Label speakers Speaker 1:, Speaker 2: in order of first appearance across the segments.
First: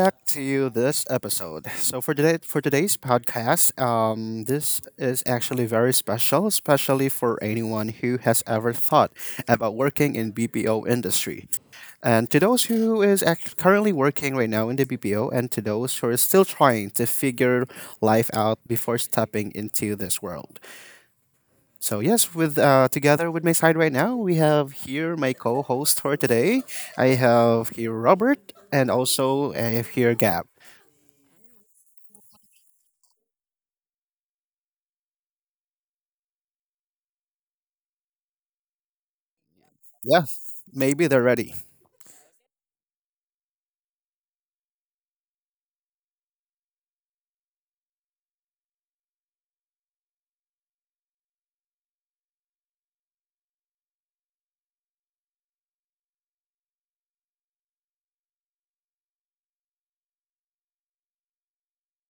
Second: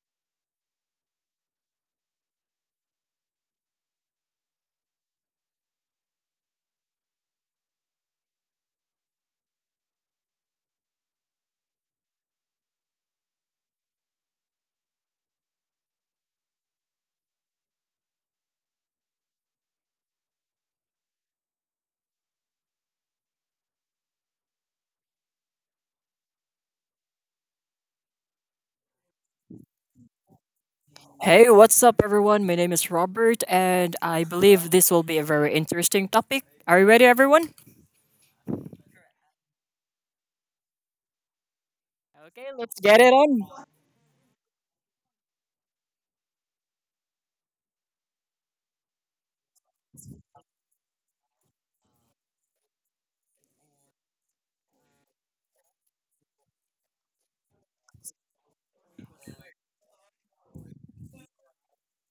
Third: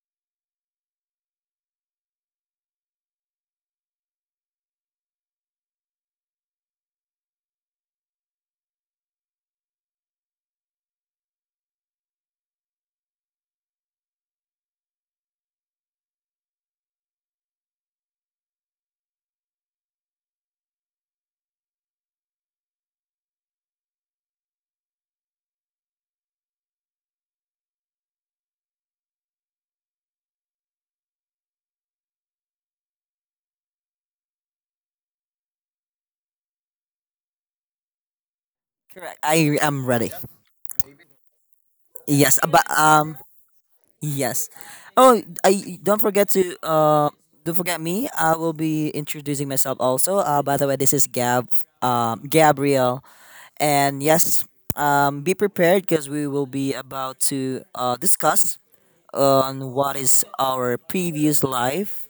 Speaker 1: back to this episode. So for today's podcast, this is actually very special, especially for anyone who has ever thought about working in BPO industry. And to those who is currently working right now in the BPO, and to those who are still trying to figure life out before stepping into this world. So yes, with together with my side right now, we have here my co-host for today. I have here Robert and also I have here Gab.
Speaker 2: Hey, what's up, everyone? My name is Robert, and I believe this will be a very interesting topic. Are you ready, everyone?
Speaker 3: Correct. I am ready.
Speaker 1: Yeah, maybe they're ready.
Speaker 3: Yes,
Speaker 2: Okay,
Speaker 3: but
Speaker 2: let's get it on.
Speaker 3: yes. Oh, I don't forget to don't forget me. I will be introducing myself also. By the way, this is Gab, Gabriel, and yes, be prepared because we will be about to discuss on what is our previous life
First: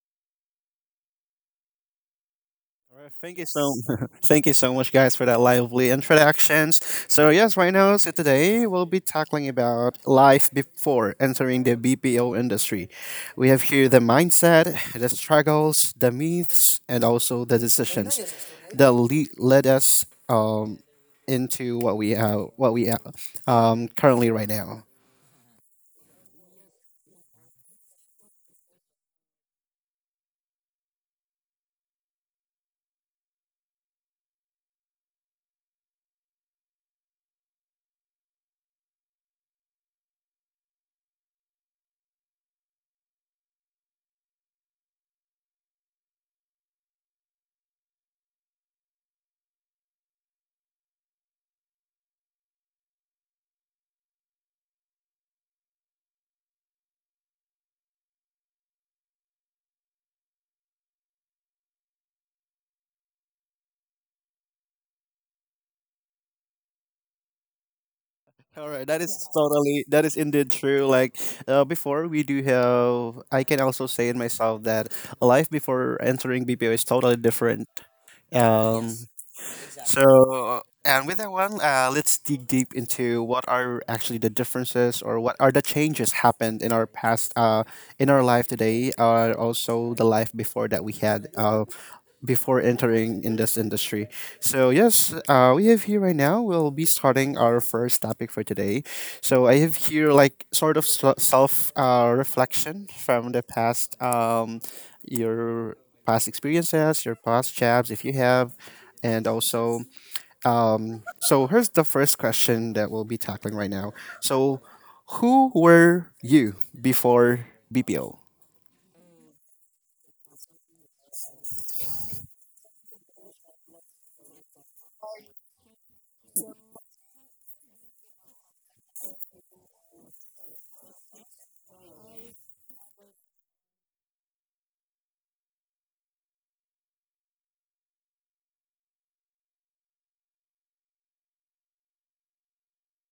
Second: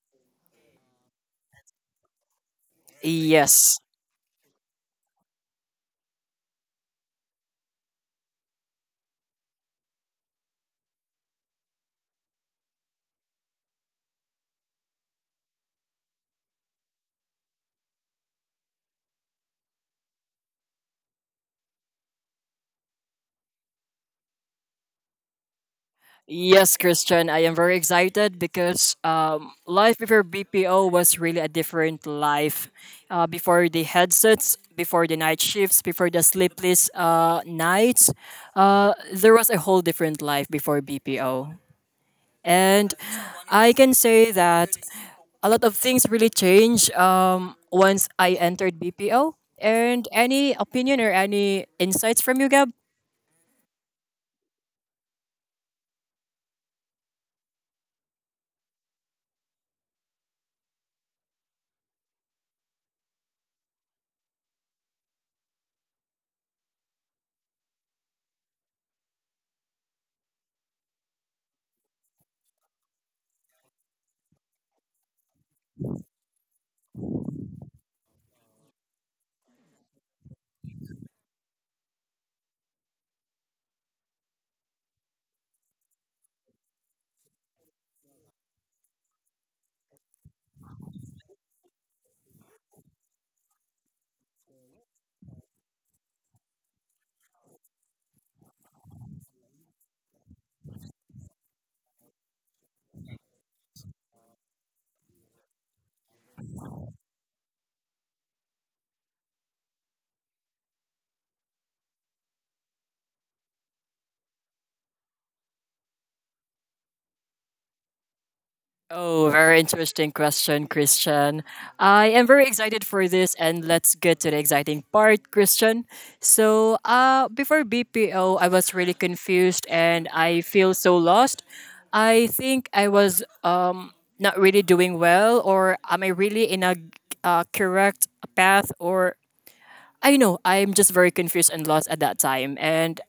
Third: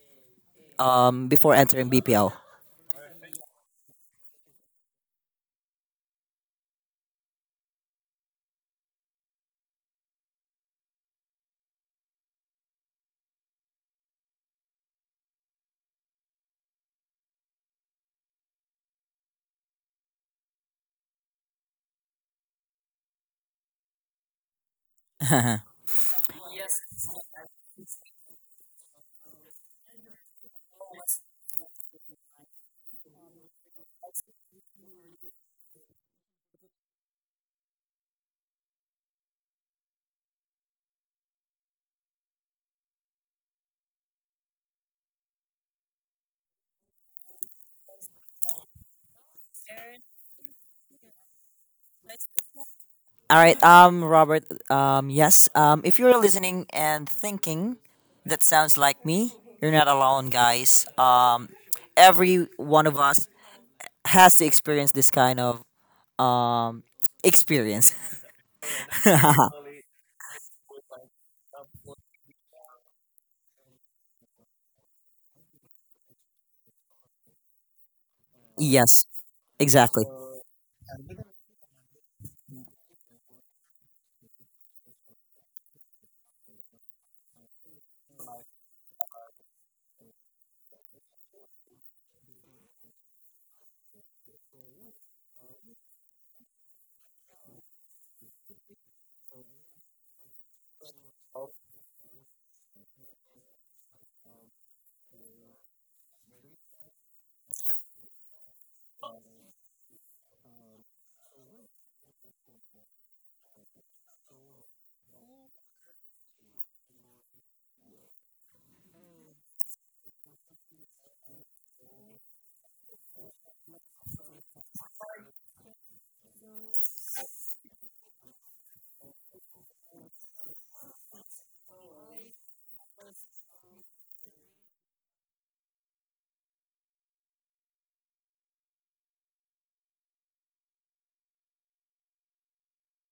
Speaker 3: before entering BPL.
Speaker 1: All right,
Speaker 2: Yes.
Speaker 1: thank you so much, guys, for that lively introductions. So yes, right now, so today we'll be tackling about life before entering the BPO industry. We have here the mindset, the struggles, the myths, and also the decisions that led us into what we currently right now.
Speaker 2: Yes, Christian, I am very excited because life before BPO was really a different life. Before the headsets, before the night shifts, before the sleepless nights, there was a whole different life before BPO. And I can say that a lot of things really changed once I entered BPO. And any opinion or any insights from you, Gab?
Speaker 3: All right, Robert, yes, if you're listening and thinking that sounds like me, you're not alone, guys. Every one of us has to experience this kind of um experience.
Speaker 1: All right, that is indeed true. Like before, we do have. I can also say in myself that life before entering BPO is totally different. Um,
Speaker 3: Yes, exactly.
Speaker 1: so uh, and with that one, let's dig deep into what are actually the differences, or what are the changes happened in our past, in our life today, or also the life before that we had, before entering in this industry. So yes, we have here right now. We'll be starting our first topic for today. So I have here like sort of self reflection from the past, your past experiences, your past jobs, if you have, and also so here's the first question that we'll be tackling right now. So who were you before BPO?
Speaker 2: Oh, very interesting question, Christian. I am very excited for this, and let's get to the exciting part, Christian. So, before BPO, I was really confused and I feel so lost. I think I was not really doing well, or am I really in a correct path, or I know I'm just very confused and lost at that time, and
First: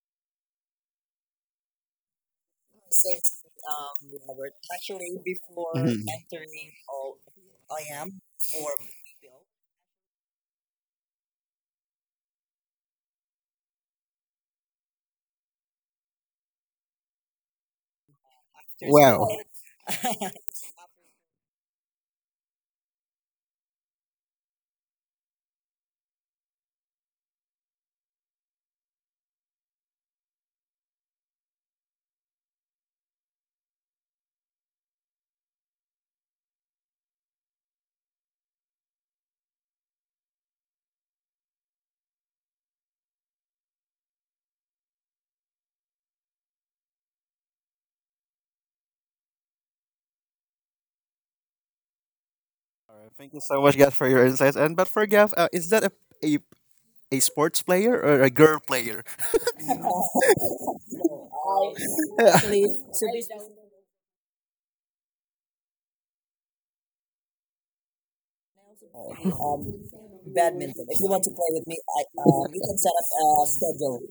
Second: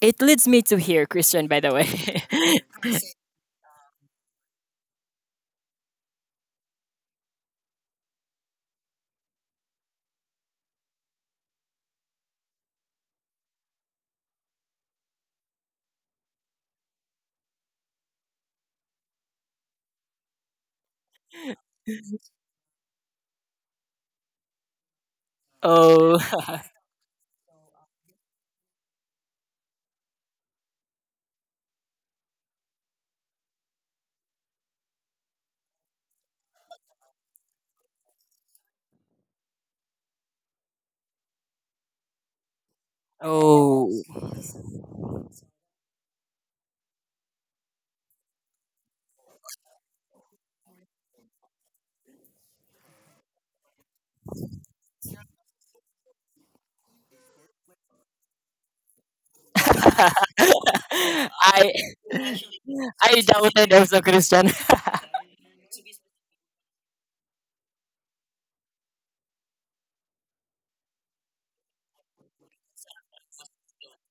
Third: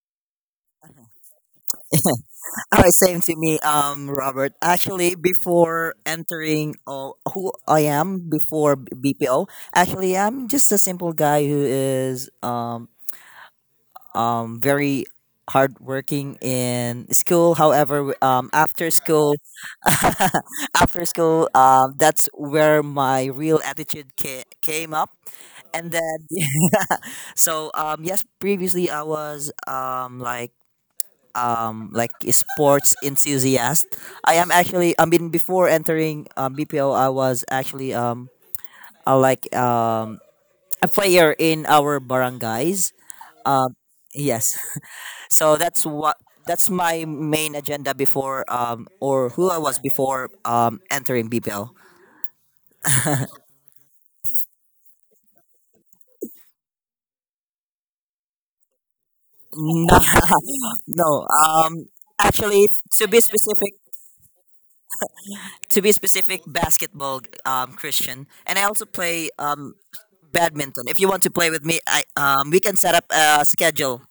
Speaker 2: it leads me to here, Christian. By the way,
Speaker 3: All right, same to me, Robert. Actually, before
Speaker 1: Mhm.
Speaker 3: entering who I am before BPO, actually, I'm just a simple guy who is very hardworking in school. However, after
Speaker 1: Wow.
Speaker 3: school, after school, um, that's where my real attitude came up. And
Speaker 2: oh,
Speaker 3: then, so yes, previously I was like a sports enthusiast. I am actually. I mean, before entering BPO, I was actually like a player in our barangays. Um,
Speaker 2: oh,
Speaker 3: yes, so that's my main agenda before or who I was before entering BPL.
Speaker 1: Thank you so much, Gav, for your insights. And but for Gav, is that a a sports player or a girl player?
Speaker 3: No, no.
Speaker 2: I
Speaker 3: Actually, to
Speaker 2: I
Speaker 3: be
Speaker 2: doubted
Speaker 3: specific,
Speaker 2: also Christian.
Speaker 3: to be specific, basketball. Christian, and I also play badminton. If you want to play with me, I we can set up a schedule.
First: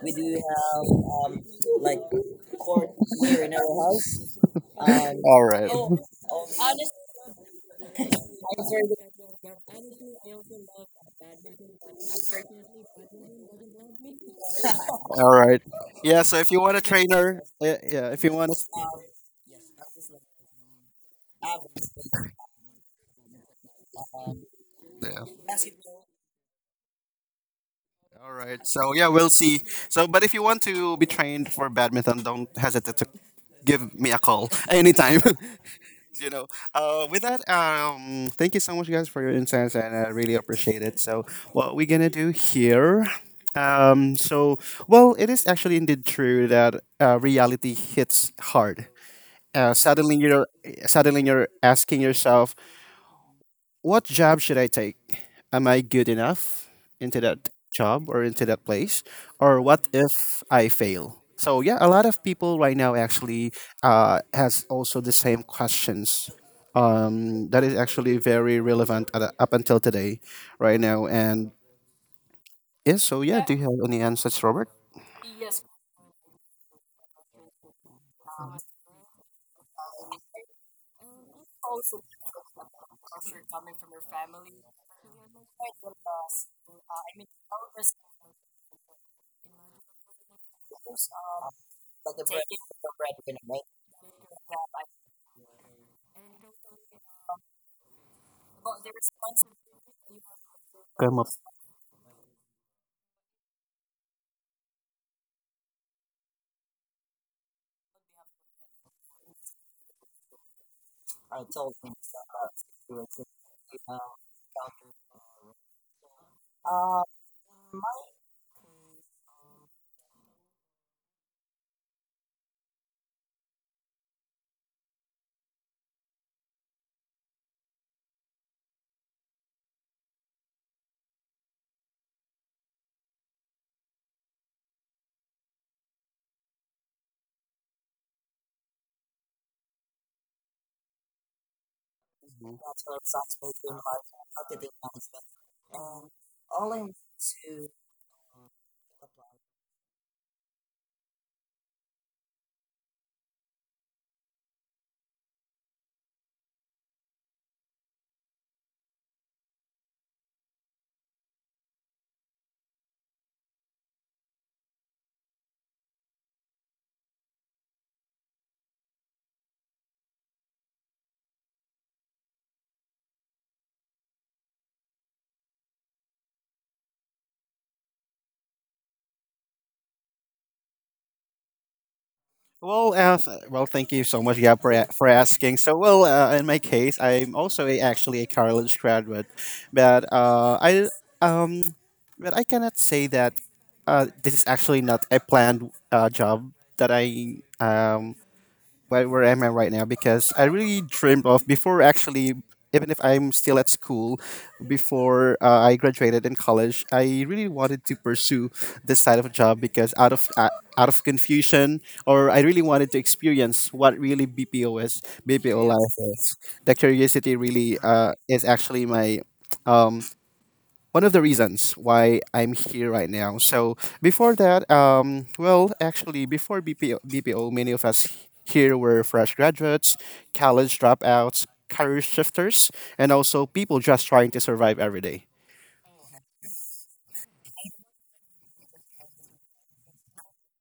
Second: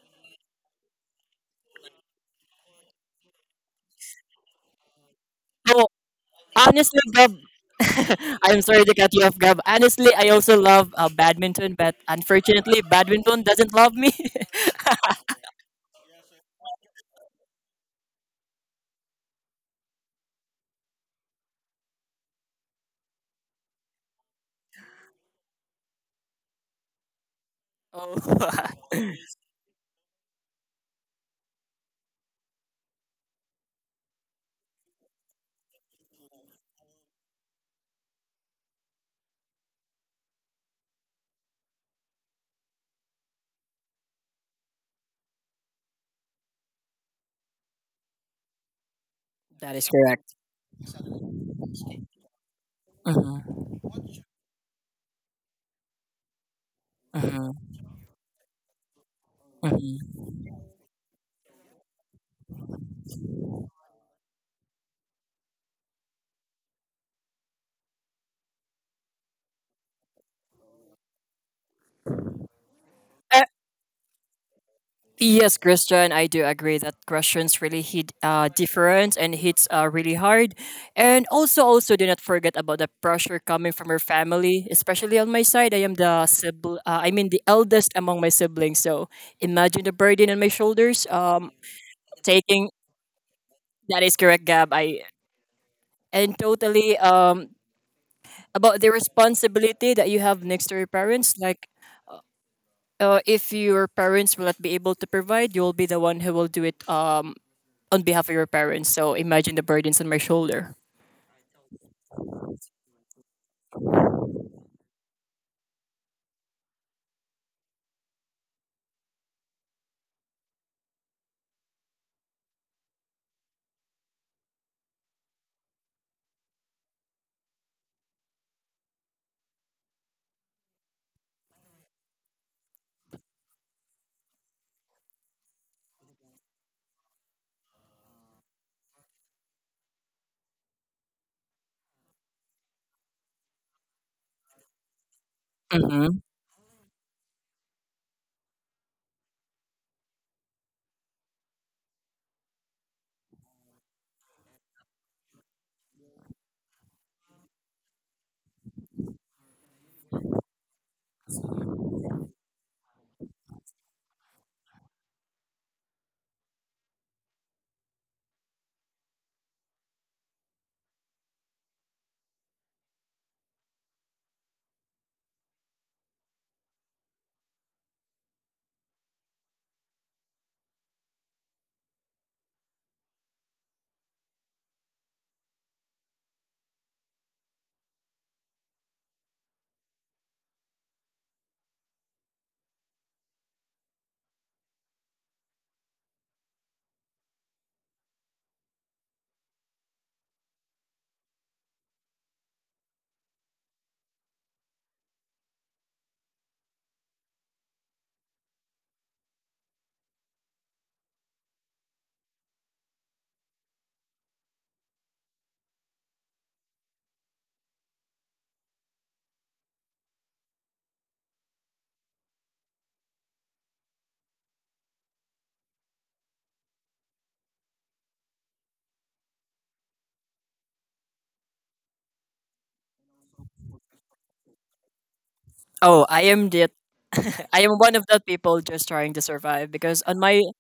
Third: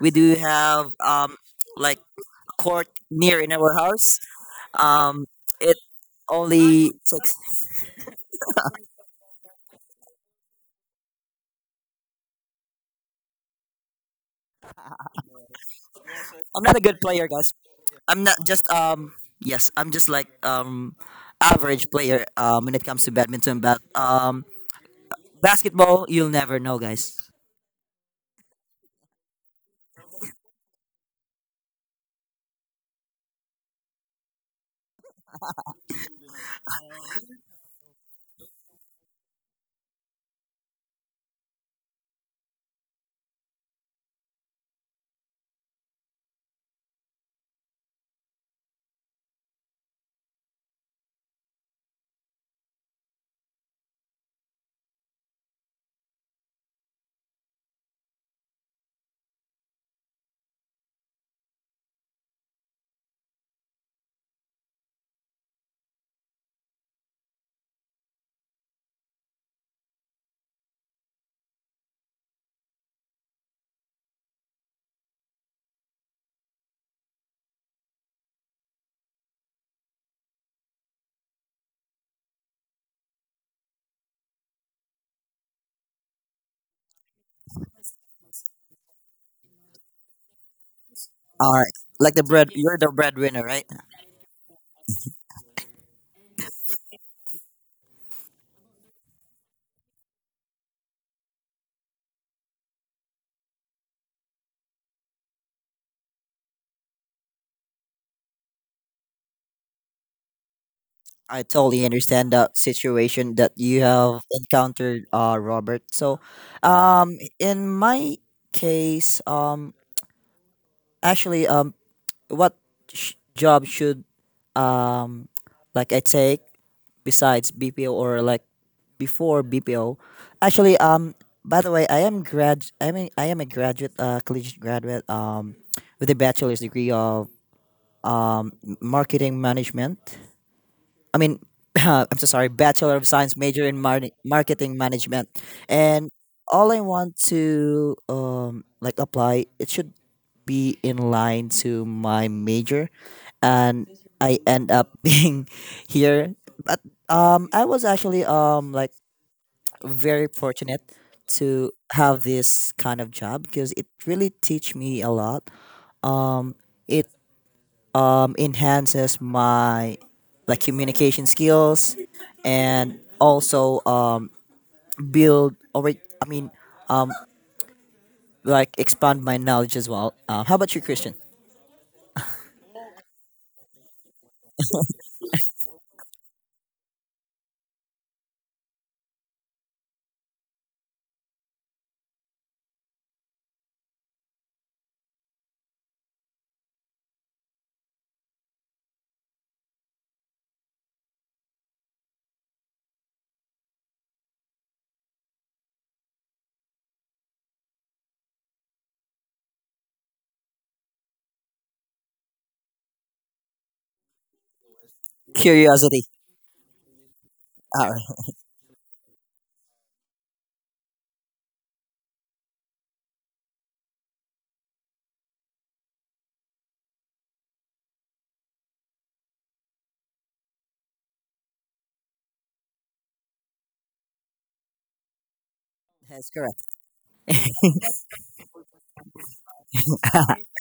Speaker 3: We do have like court near in our house. Um,
Speaker 1: All right.
Speaker 3: it
Speaker 2: No,
Speaker 3: only
Speaker 2: honestly, Gab,
Speaker 3: takes.
Speaker 2: I'm sorry to cut you off, Gab. Honestly, I also love badminton, but unfortunately, badminton doesn't love me.
Speaker 1: All right. Yeah. So if you
Speaker 3: I'm not
Speaker 1: want a
Speaker 3: a good player,
Speaker 1: trainer,
Speaker 3: guys.
Speaker 1: yeah, if
Speaker 3: I'm
Speaker 1: you
Speaker 3: not
Speaker 1: want
Speaker 3: just
Speaker 1: to.
Speaker 3: yes, I'm just like average player when it comes to badminton, but
Speaker 1: Yeah.
Speaker 3: basketball you'll never know, guys.
Speaker 2: oh,
Speaker 1: All right. So yeah, we'll see. So, but if you want to be trained for badminton, don't hesitate to give me a call anytime. you know. With that, thank you so much, guys, for your insights, and I really appreciate it. So, what we're gonna do here. Um, so, it is actually indeed true that reality hits hard. Uh,
Speaker 2: that is
Speaker 1: suddenly,
Speaker 2: correct.
Speaker 1: you're suddenly you're asking yourself,
Speaker 2: Mhm,
Speaker 1: what job should I take? Am I good enough into that
Speaker 2: mhm,
Speaker 1: job or into that place? Or what
Speaker 2: mhm.
Speaker 1: if I fail? So yeah, a lot of people right now actually has also the same questions. That is actually very relevant up until today, right now. And yeah, so yeah, do you have any answers, Robert?
Speaker 2: Yes, Christian, I do agree that questions really hit different and hits really hard. And also, also do not forget about the pressure coming from your family, especially on my side. I am the sibling, I mean the eldest among my siblings. So imagine the burden on my shoulders. Um,
Speaker 3: All right. Like the bread
Speaker 2: taking
Speaker 3: you're the breadwinner, right?
Speaker 2: that is correct, Gab. I and totally about the responsibility that you have next to your
Speaker 1: Come up.
Speaker 2: parents, like if your parents will not be able to provide, you will be the one who will do it on behalf of your parents. So imagine the burdens on my shoulder.
Speaker 3: I totally understand that situation that you have encountered, Robert. So in my case, actually, what job should um like I take besides BPO or like before BPO. Actually, by the way, I am a graduate, collegiate graduate, with a bachelor's degree of marketing management. I mean, I'm so sorry, Bachelor of Science major in marketing management. And
Speaker 2: Hmm
Speaker 3: all I want to like apply, it should be in line to my major. And I end up being here. But I was actually like very fortunate to have this kind of job because it really teach me a lot. It enhances my like communication skills and also build, or wait, I mean, like expand my knowledge as well. How about you, Christian?
Speaker 1: Well, thank you so much, yeah, for asking. So, well, in my case, I'm also actually a college graduate, but I um, but I cannot say that this is actually not a planned job that I where am I right now, because I really dreamed of before, actually, even if I'm still at school, before I graduated in college, I really wanted to pursue this side of a job, because out of confusion, or I really wanted to experience what really BPO is BPO life
Speaker 3: Curiosity.
Speaker 1: is. The curiosity really
Speaker 3: All right.
Speaker 1: is actually my um, one of the reasons why I'm here right now. So before that, well, actually, before BPO, many of us here were fresh graduates, college dropouts, career shifters, and also people just trying to survive every day.
Speaker 2: Oh, I
Speaker 3: That's
Speaker 2: am
Speaker 3: correct.
Speaker 2: the I am one of the people just trying to survive because on my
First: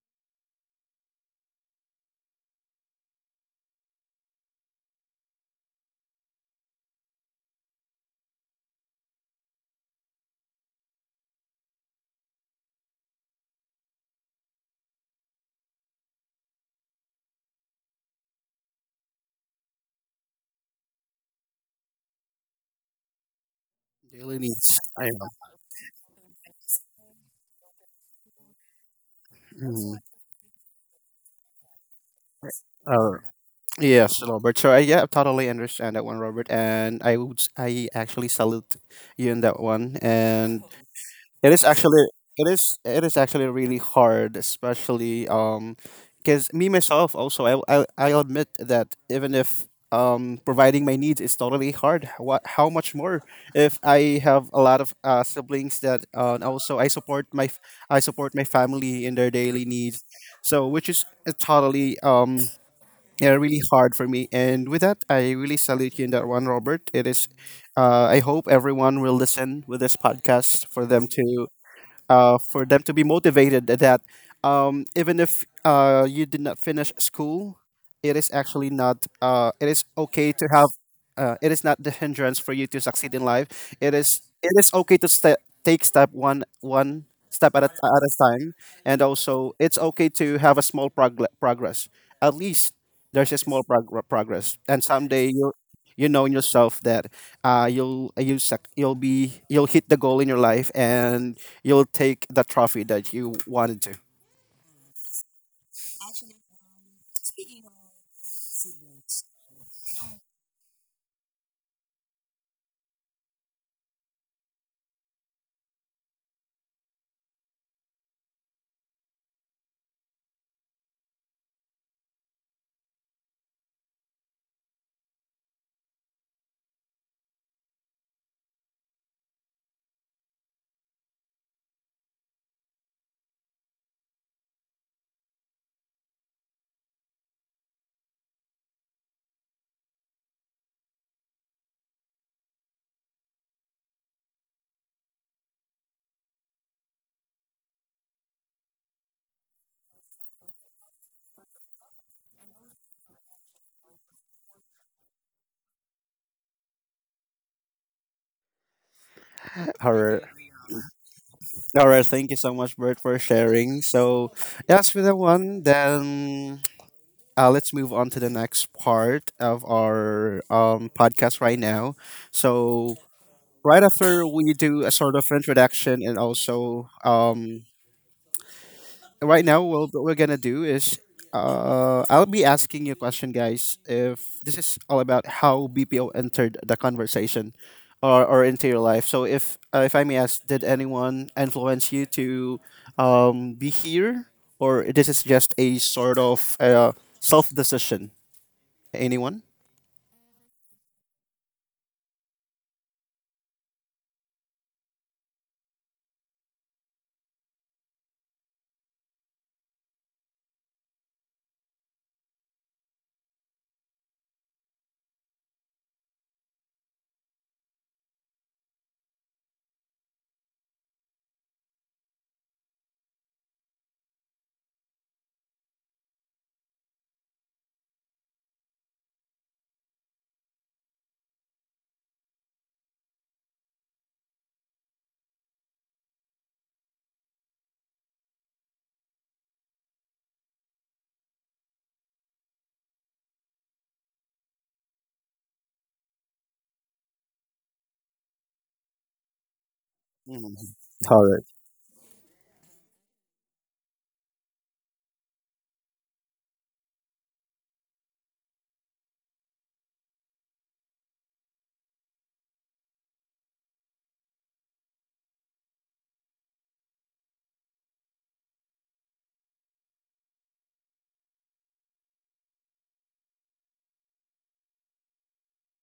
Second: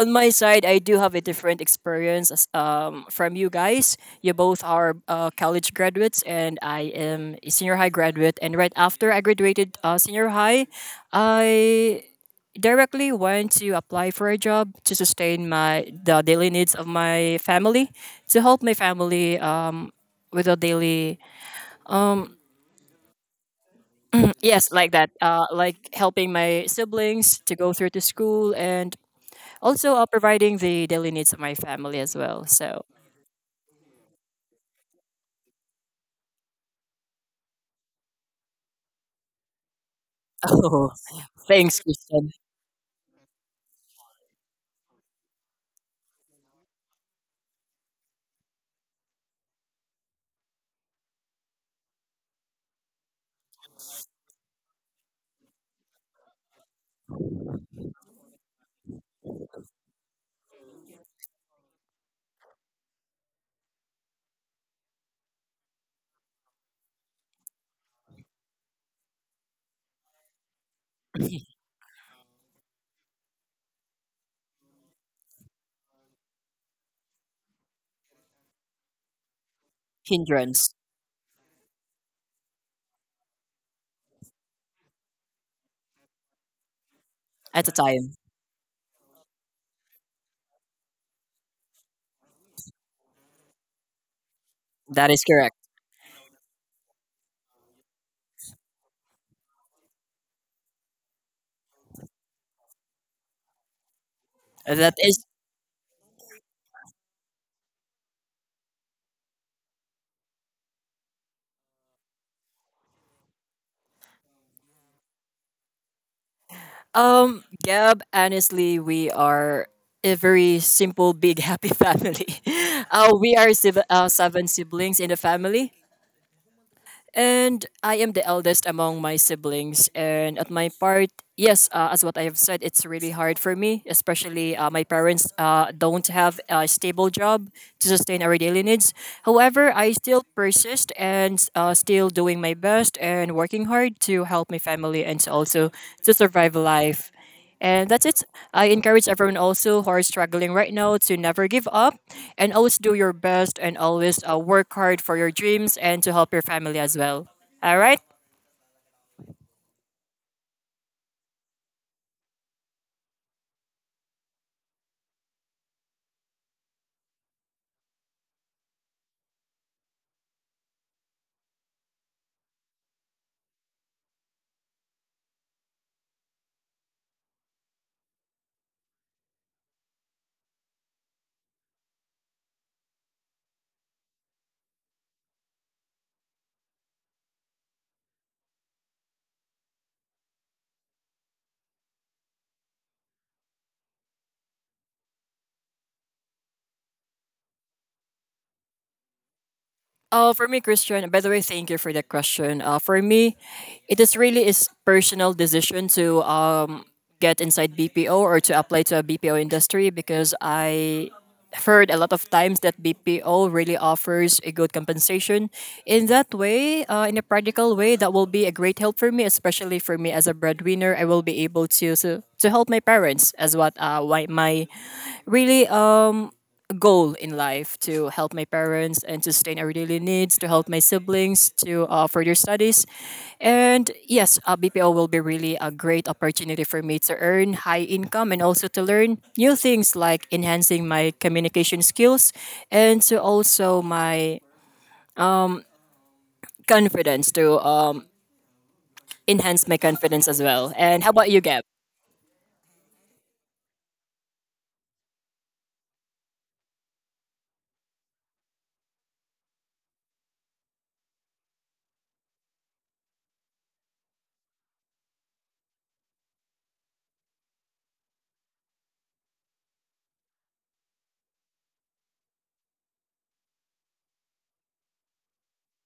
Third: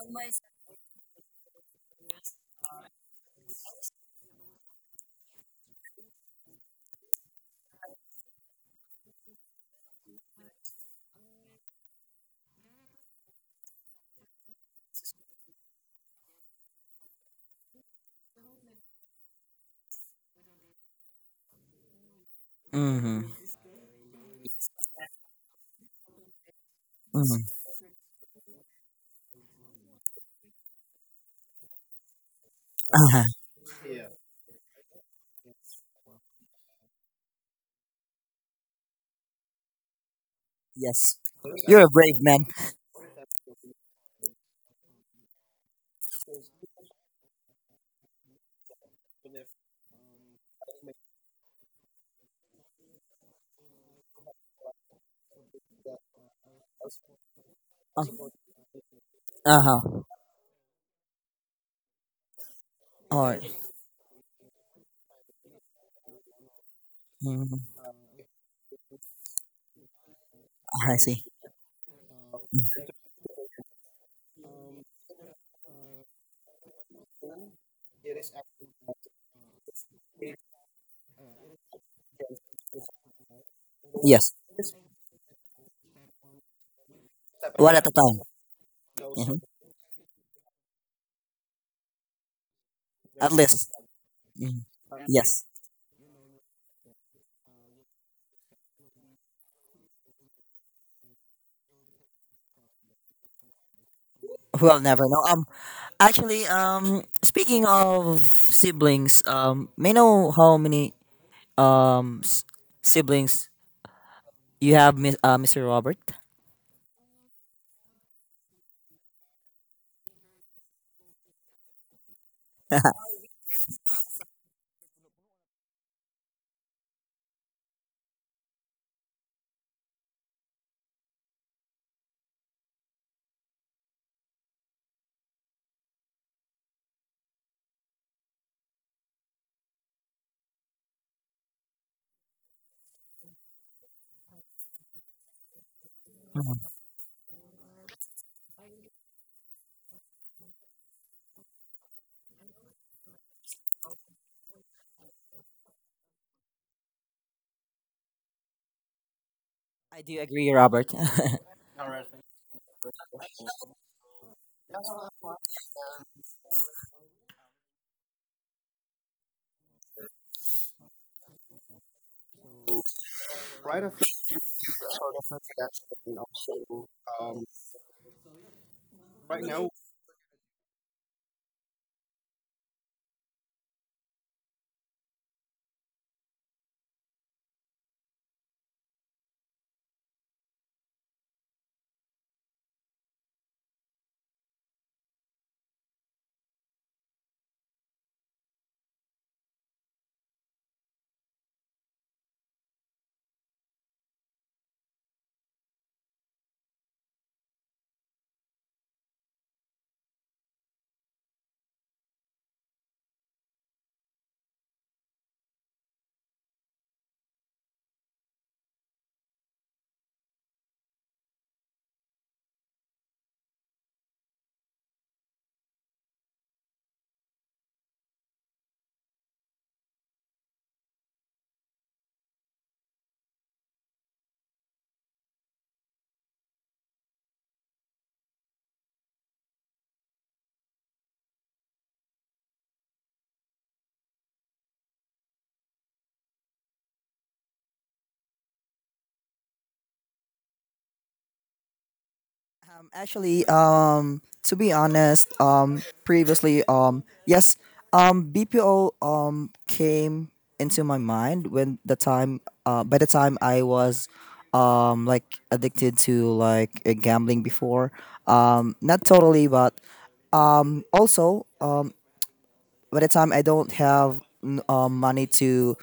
Speaker 2: on my side, I do have a different experience as, from you guys. You both are college graduates, and I am a senior high graduate. And right after I graduated senior high, I directly went to apply for a job to sustain my the daily needs of my family, to help my family with the daily um,
Speaker 3: Mm-hmm.
Speaker 1: Daily
Speaker 2: yes,
Speaker 1: needs.
Speaker 2: like
Speaker 1: I
Speaker 2: that,
Speaker 1: know.
Speaker 2: like helping my siblings
Speaker 3: Hmm.
Speaker 2: to go through to school and also,
Speaker 1: Mhm.
Speaker 2: providing the daily needs of my family as well. So,
Speaker 1: Uh,
Speaker 3: Uh-huh.
Speaker 1: yes, Robert. So yeah, I totally understand that one, Robert. And I actually salute you in that one. And
Speaker 2: oh,
Speaker 3: Yes.
Speaker 1: It is
Speaker 2: thanks,
Speaker 3: You're a
Speaker 1: actually
Speaker 3: brave
Speaker 2: Christian.
Speaker 3: man.
Speaker 1: it is actually really hard, especially because me myself also I'll admit that even if providing my needs is totally hard, what how much more if I have a lot of siblings that and also I support I support my family in their
Speaker 3: Uh
Speaker 1: daily needs.
Speaker 3: huh.
Speaker 1: So which is totally
Speaker 3: All
Speaker 1: yeah,
Speaker 3: right.
Speaker 1: really hard for me. And with that, I really salute you in that one, Robert. It is
Speaker 3: Mhm.
Speaker 1: I hope everyone will listen with this podcast
Speaker 3: I see.
Speaker 1: for them to be motivated that even if you did not finish school, it is actually not, it is okay to have,
Speaker 2: Hindrance
Speaker 1: it is not the hindrance for you to succeed in life.
Speaker 3: Yes.
Speaker 1: It is okay to step take step one, one step
Speaker 2: at the
Speaker 1: at
Speaker 3: One at a
Speaker 1: a
Speaker 2: time.
Speaker 3: time.
Speaker 1: time. And
Speaker 3: Mhm.
Speaker 1: also, it's okay to have a small progress. At least
Speaker 3: At
Speaker 1: there's a small
Speaker 3: least.
Speaker 1: progress.
Speaker 3: Mhm.
Speaker 1: And
Speaker 2: That is
Speaker 1: someday
Speaker 3: Yes.
Speaker 2: correct.
Speaker 1: you know in yourself that you'll you suck, you'll be you'll hit the goal in your life and you'll take the trophy that you wanted to.
Speaker 3: We'll
Speaker 2: That
Speaker 3: never
Speaker 2: is,
Speaker 3: know. Actually, speaking of siblings, may I know how many um s- siblings you have, Miss Mr. Robert?
Speaker 2: Gab, honestly, we are a very simple, big, happy family. We are seven siblings in the family. And I am the eldest among my siblings. And at my part, yes, as what I have said, it's really hard for me, especially my parents don't have a stable job to sustain our daily needs. However, I still persist and still doing my best and working hard to help my family and to also to survive life. And that's it. I encourage everyone also who are struggling right now to never give up and always do your best and always work hard for your dreams and to help your family as well. All right.
Speaker 1: All
Speaker 3: I do
Speaker 1: right.
Speaker 3: agree, Robert.
Speaker 1: All right. Thank you so much, Bert, for sharing. So, that's for the one, then let's move on to the next part of our podcast right now. So, right after we do a sort of introduction and also right now, well, what we're gonna do is, I'll be asking you a question, guys, if this is all about how BPO entered the conversation, or into your life. So, if I may ask, did anyone influence you to, be here, or this is just a sort of self decision? Anyone?
Speaker 2: For me, Christian, by the way, thank you for that question. For me, it is really is personal decision to get inside BPO or to apply to a BPO industry because I heard a lot of times that BPO really offers a good compensation. In that way, in a practical way, that will be a great help for me, especially for me as a breadwinner. I will be able to help my parents as what why my really goal in life to help my parents and to sustain our daily needs, to help my siblings to further studies. And yes, BPO will be really a great opportunity for me to earn high income and also to learn new things like enhancing my communication skills and to also my confidence to enhance my confidence as
Speaker 1: Mhm.
Speaker 2: well. And how
Speaker 1: All
Speaker 2: about you,
Speaker 1: right.
Speaker 2: Gab?
Speaker 3: Actually, to be honest, previously, yes, BPO came into my mind when the time, by the time I was like addicted to like gambling before. Not totally, but also, by the time I don't have money to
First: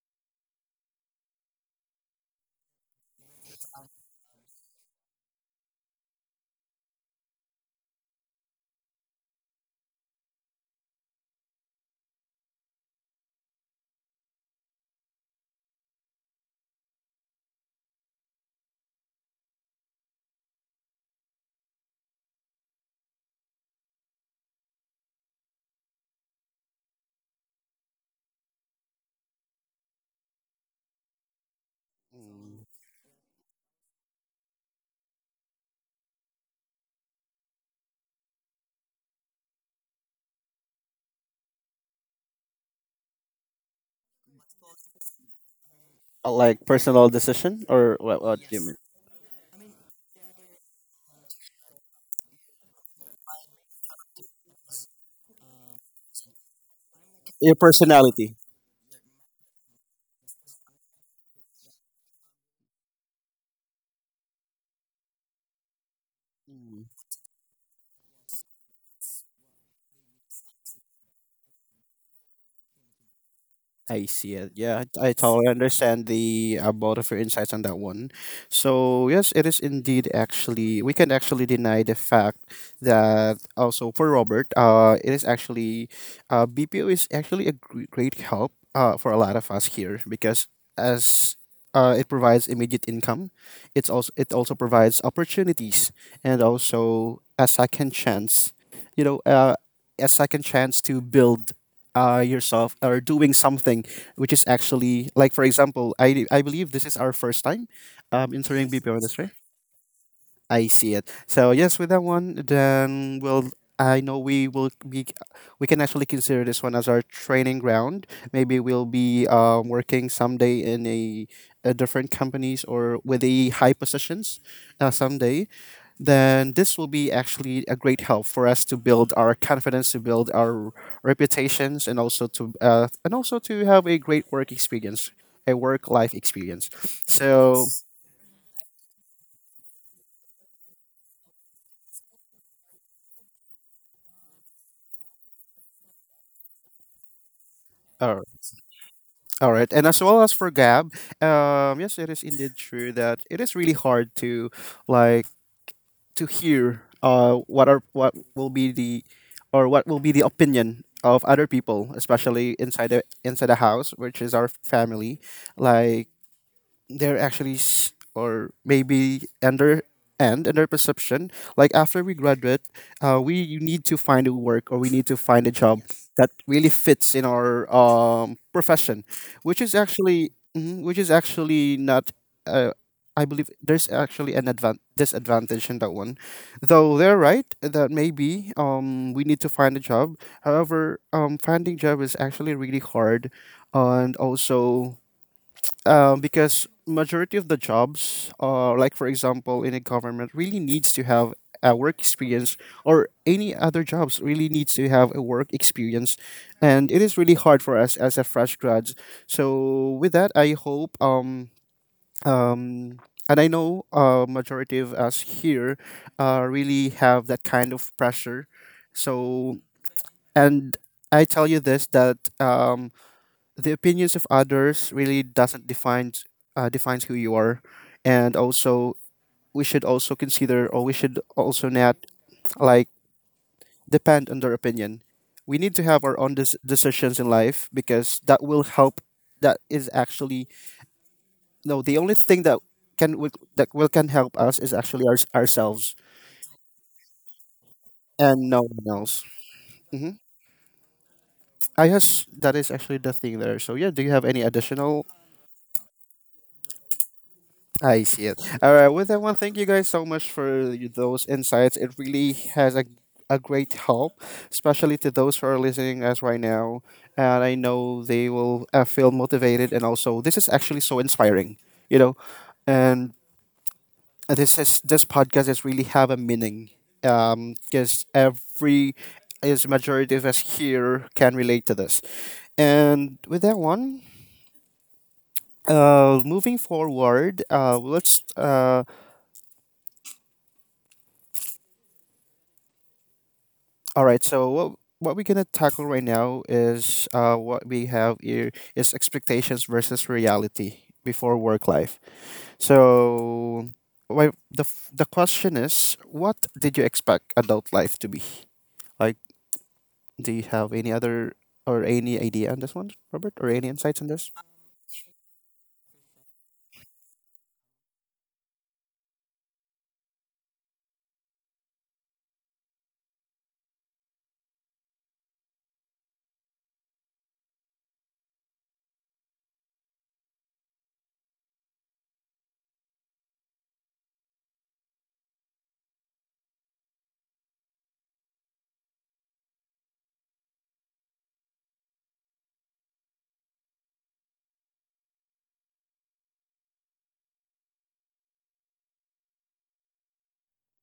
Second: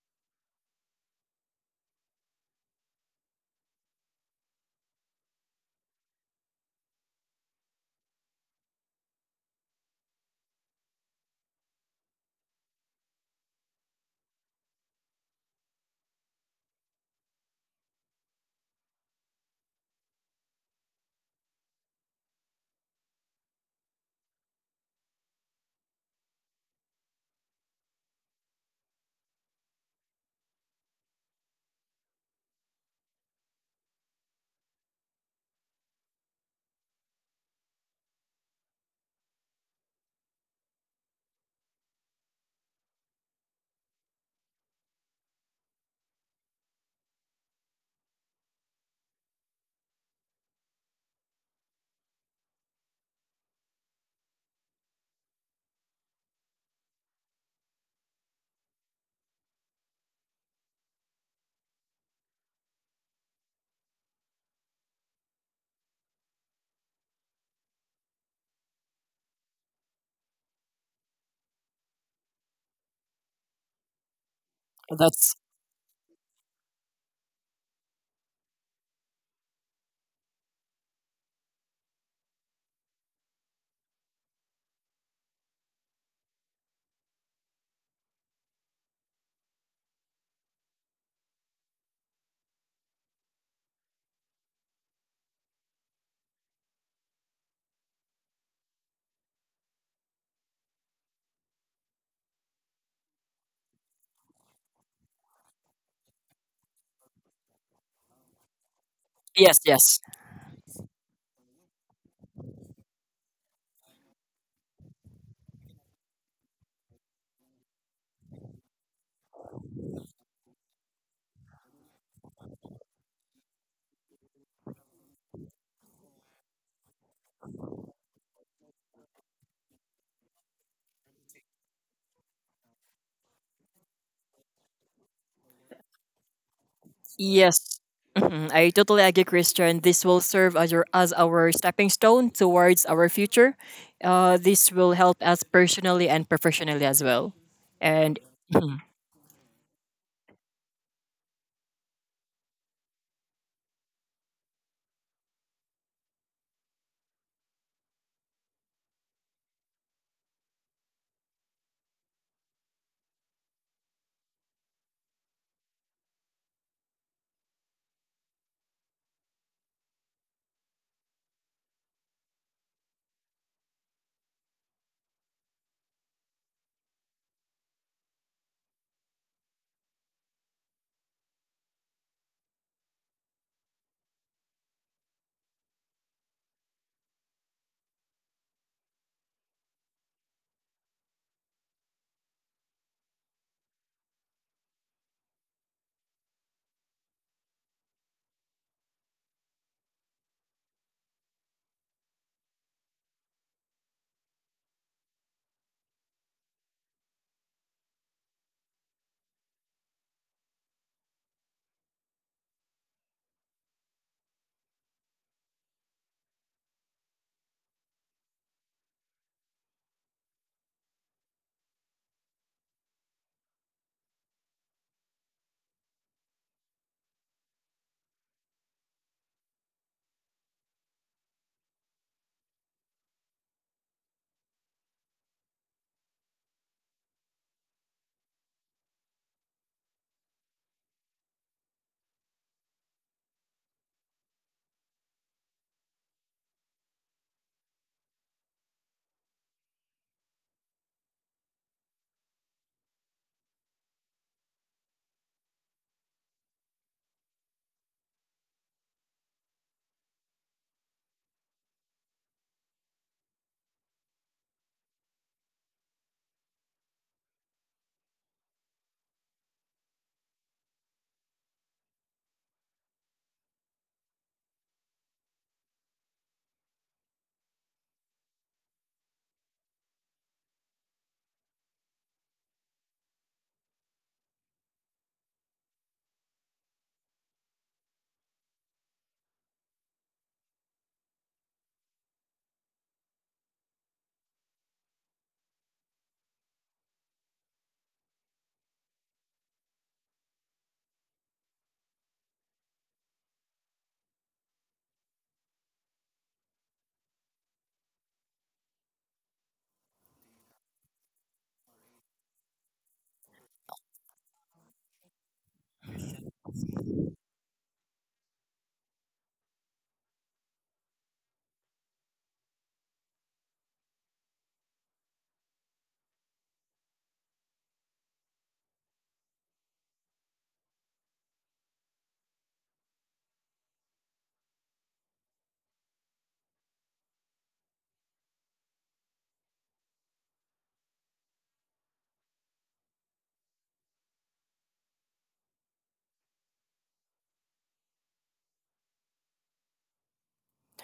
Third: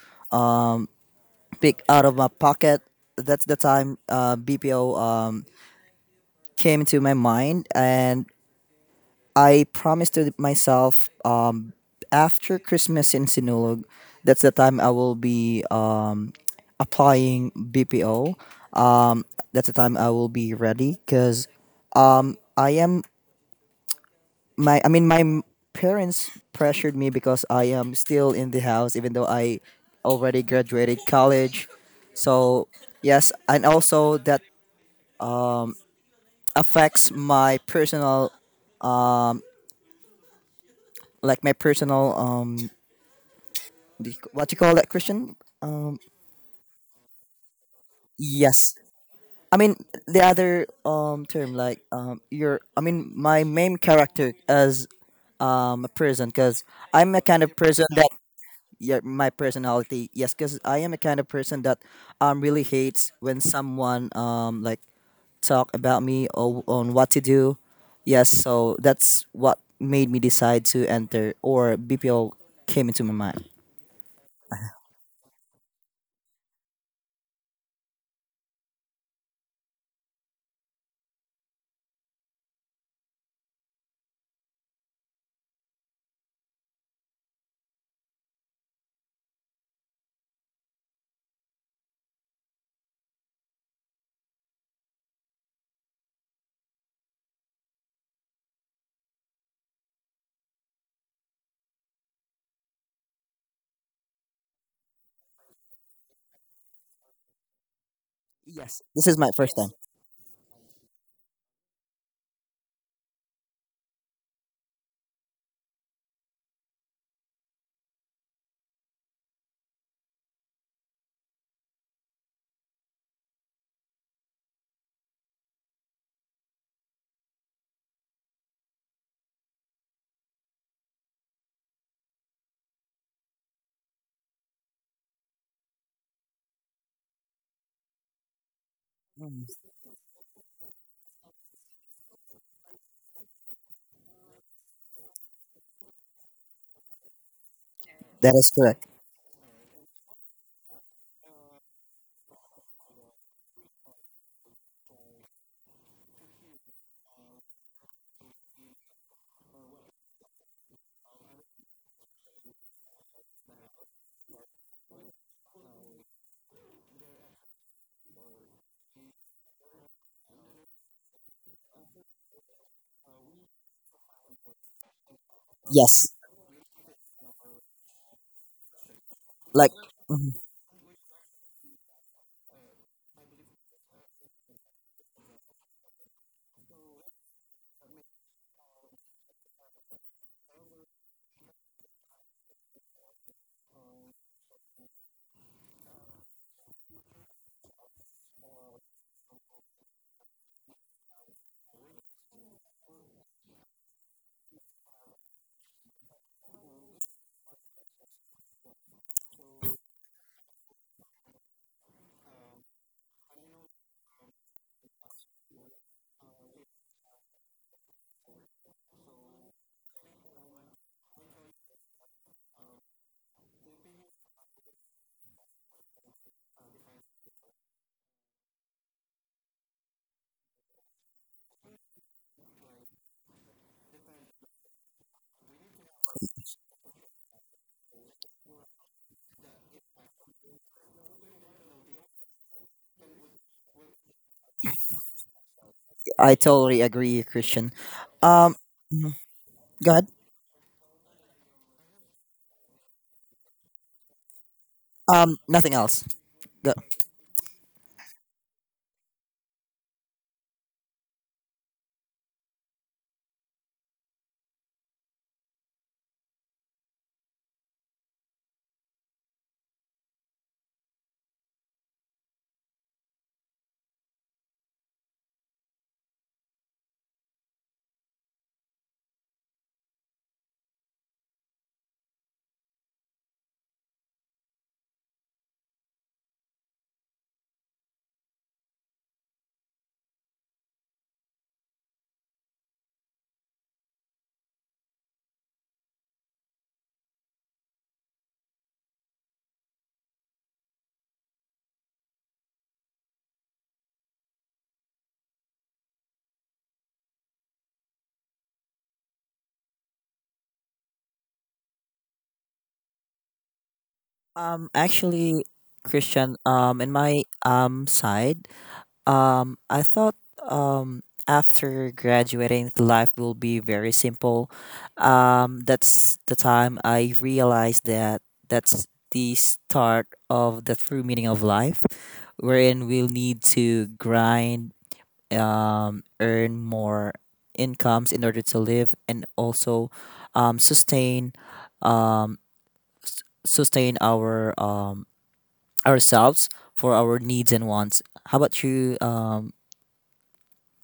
Speaker 3: pick out of my pocket, that's the time BPO came into my mind, and I promised to myself, after Christmas in Sinulog, that's the time I will be applying BPO. Um, that's the time I will be ready because I am my I mean my parents pressured me because I am still in the house even though I already graduated college. So yes, and also that affects my personal, like my personal um do what you call that, Christian? Um
Speaker 1: Like personal decision or what? What do you
Speaker 3: yes.
Speaker 1: mean?
Speaker 3: I mean the other term, like your I mean my main character as a person, because I'm a kind
Speaker 1: Your
Speaker 3: of person that,
Speaker 1: personality.
Speaker 3: yeah, my personality. Yes, because I am a kind of person that really hates when someone like talk about me or on what to do. Yes, so that's what made me decide to enter, or BPO came into my mind.
Speaker 1: I see it. Yeah, I
Speaker 2: That's
Speaker 1: totally understand the both of your insights on that one. So yes, it is indeed, actually, we can actually deny the fact that also for Robert, BPO is actually a great help for a lot of us here because as it provides immediate income, it also provides opportunities and also a second chance, you know, a second chance to build yourself or doing something, which is actually, like, for example, I believe this is our first time entering
Speaker 3: Yes,
Speaker 1: BPO
Speaker 3: this is my
Speaker 1: industry.
Speaker 3: first.
Speaker 2: yes, yes.
Speaker 1: I see it. So yes, with that one, then we'll, I know we will be, we can actually consider this one as our training ground. Maybe we'll be working someday in a different companies or with a high positions, someday. Then this will be actually a great help for us to build our confidence, to build our reputations, and also to have a great work experience, a work life experience. So,
Speaker 2: Yes.
Speaker 1: yes.
Speaker 2: Mhm. I totally agree,
Speaker 3: Mm.
Speaker 2: Christian. This will serve as, your, as our stepping stone towards our future. This will help us personally and professionally as well.
Speaker 1: All
Speaker 2: And
Speaker 3: That
Speaker 1: right,
Speaker 3: is correct.
Speaker 1: all right, and as well as for Gab, yes, it is indeed true that it is really hard to like to hear what will be the, or what will be the opinion of other people, especially inside the house, which is our family. Like they're actually or maybe under and under perception, like after we graduate, we you need to find a work, or we need to find a job
Speaker 3: Yes,
Speaker 1: that really fits in our profession, which
Speaker 3: like,
Speaker 1: is actually
Speaker 3: mhm,
Speaker 1: which is actually not, uh, I believe there's actually an disadvantage in that one. Though they're right that maybe we need to find a job, however, finding job is actually really hard. And also because majority of the jobs, like for example in a government, really needs to have a work experience, or any other jobs really needs to have a work experience, and it is really hard for us as a fresh grads. So with that, I hope um. And I know majority of us here really have that kind of pressure. So, and I tell you this that the opinions of others really doesn't define defines who you are. And also we should also not, like, depend on their opinion. We need to have our own decisions in life, because that will help, that is actually, no, the only thing that that will can help us is actually ourselves
Speaker 3: I totally agree, Christian.
Speaker 1: and
Speaker 3: Um,
Speaker 1: no one
Speaker 3: mhm,
Speaker 1: else.
Speaker 3: go ahead.
Speaker 1: hmm I guess that is actually the thing there. So yeah, do you have any additional?
Speaker 3: Nothing else. Go.
Speaker 1: I see it. All right. With that one, thank you guys so much for those insights. It really has a great help, especially to those who are listening us right now. And I know they will feel motivated. And also, this is actually so inspiring, you know. And this podcast is really have a meaning, because every is majority of us here can relate to this. And with that one, moving forward, let's all right. So what we're gonna tackle right now is what we have here is expectations versus reality before work life. So the question is, what did you expect adult life to be? Like, do you have any other or any idea on this one, Robert, or any insights on this?
Speaker 3: Actually, Christian. In my side, I thought um, after graduating, life will be very simple. That's the time I realized that that's the start of the true meaning of life, wherein we'll need to grind, earn more incomes in order to live, and also um, sustain, um, sustain our, ourselves for our needs and wants. How about you,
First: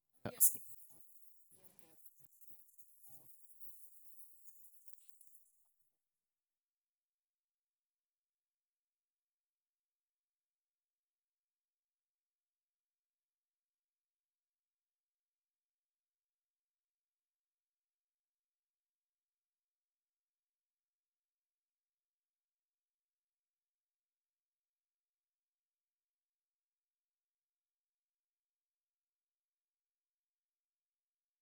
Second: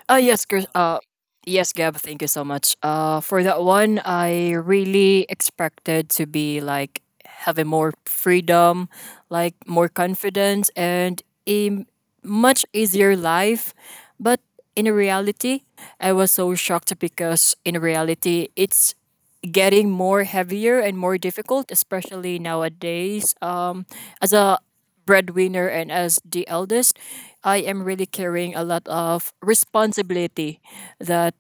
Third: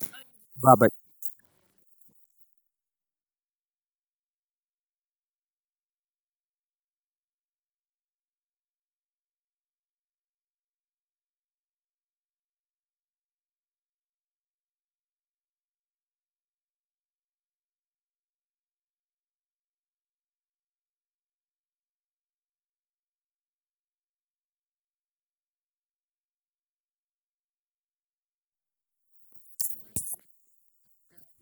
Speaker 2: Uh, yes, Chris,
Speaker 3: Robert?
Speaker 2: uh, yes, Gab, thank you so much. For that one, I really expected to be like having more freedom, like more confidence, and much easier life. But in reality, I was so shocked because in reality, it's getting more heavier and more difficult, especially nowadays. As a breadwinner and as the eldest, I am really carrying a lot of responsibility. That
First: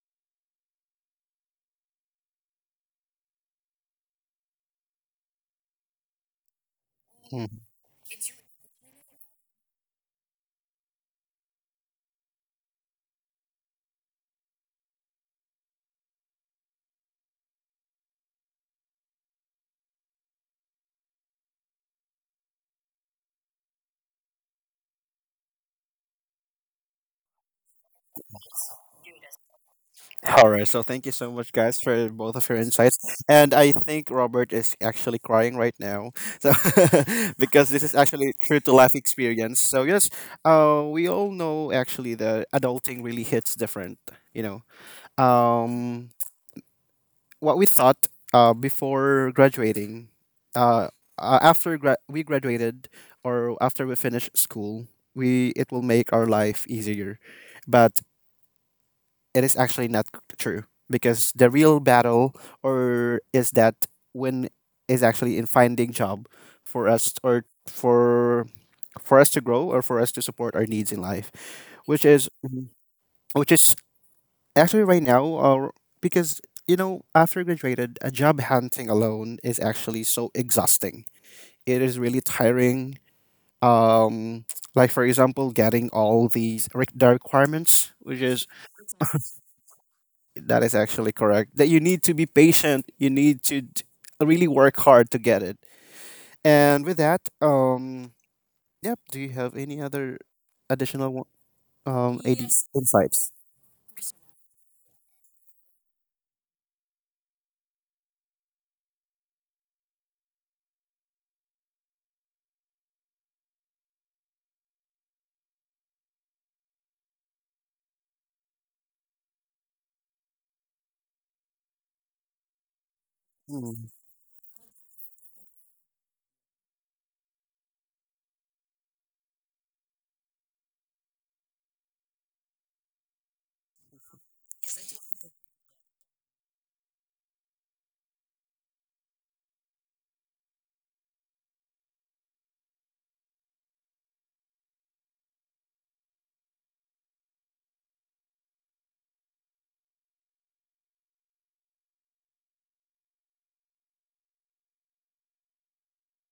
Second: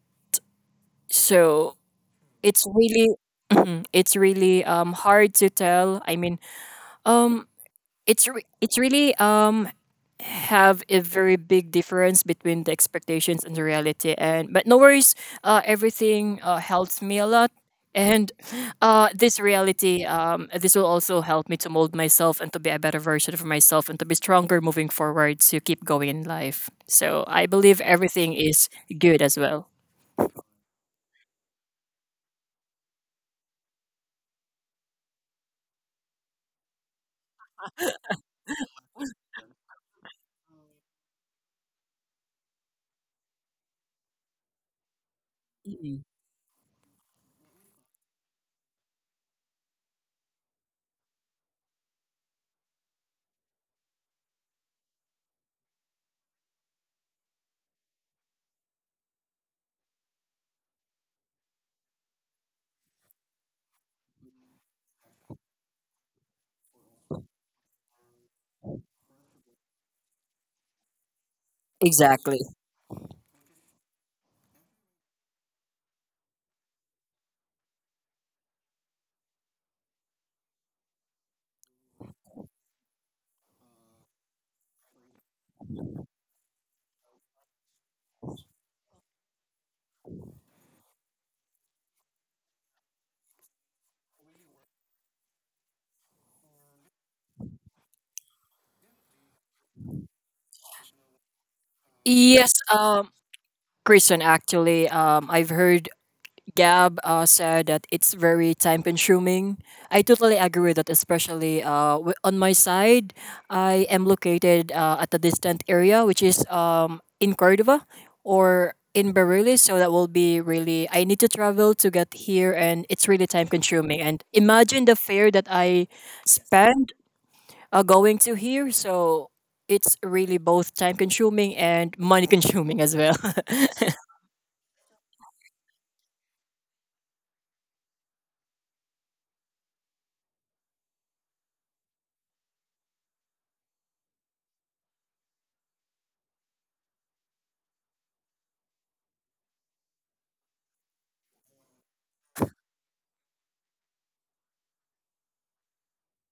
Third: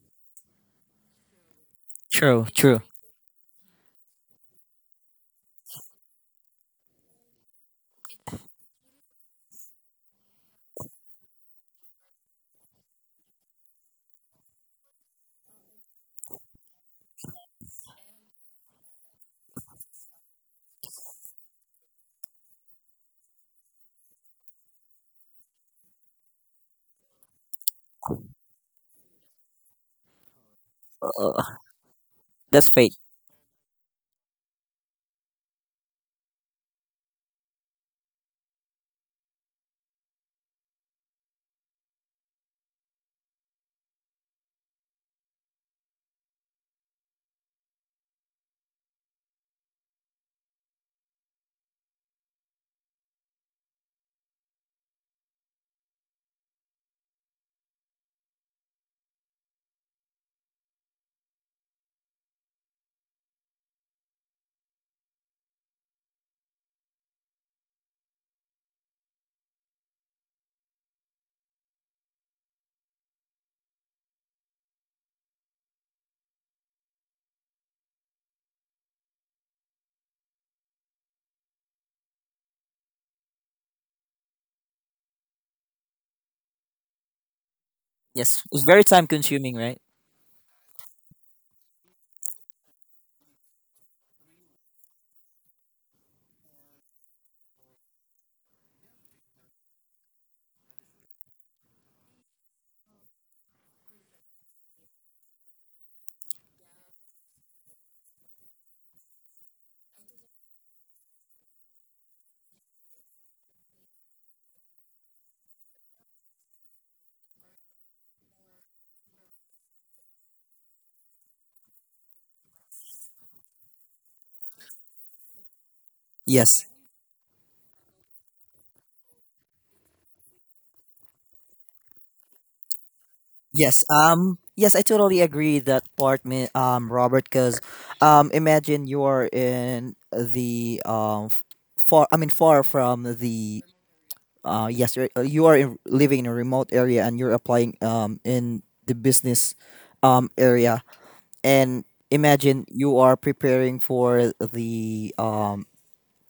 Speaker 2: so
Speaker 3: True,
Speaker 2: it's
Speaker 3: true.
Speaker 2: really it's really hard to tell. I mean, um,
Speaker 1: Hmm.
Speaker 2: it's really have a very big difference between the expectations and the reality, and but no worries, everything helps me a lot. And this reality, this will also help me to mold myself and to be a better version of myself and to be stronger moving forward to keep going in life, so I believe everything is good as well.
Speaker 1: All right. So thank you so
Speaker 3: Uh,
Speaker 1: much, guys, for both of your
Speaker 3: that's fate.
Speaker 1: insights. And I think Robert is actually crying right now, so because this is actually true to life experience. So yes, we all know actually that adulting really hits different. You know,
Speaker 2: Mhm.
Speaker 1: um, what we thought before graduating, uh, we graduated or after we finish school, we it will make our life easier, but it is actually not c- true because the real battle or is that when is actually in finding job for us or for us to grow or for us to support our needs in life, which is
Speaker 2: Exactly.
Speaker 1: Which is actually right now. Or because you know, after graduated, a job hunting alone is actually so exhausting. It is really tiring. um like, for example, getting all these the requirements, which
Speaker 3: Yes,
Speaker 1: is:
Speaker 3: it's very time consuming, right?
Speaker 1: that is actually correct. That you need to be patient. You need to d- Really work hard to get it. And with that, yep. Do you have any other additional one? Ad.
Speaker 2: Yes Christian, actually I've heard Gab said that it's very time consuming. I totally agree with that, especially on my side. I am located at a distant area, which is in Cordova or in Barili. So that will be really, I need to travel to get here, and it's really time
Speaker 1: Hmm.
Speaker 2: consuming. And imagine the fare that I
Speaker 3: Yes.
Speaker 2: spend going to here. So it's really both time consuming and money consuming as well.
Speaker 3: Yes. Yes, I totally agree that part, Robert, cuz imagine you're in the f- far I mean far from the yes, living in a remote area and you're applying in the business area, and imagine you are preparing for the um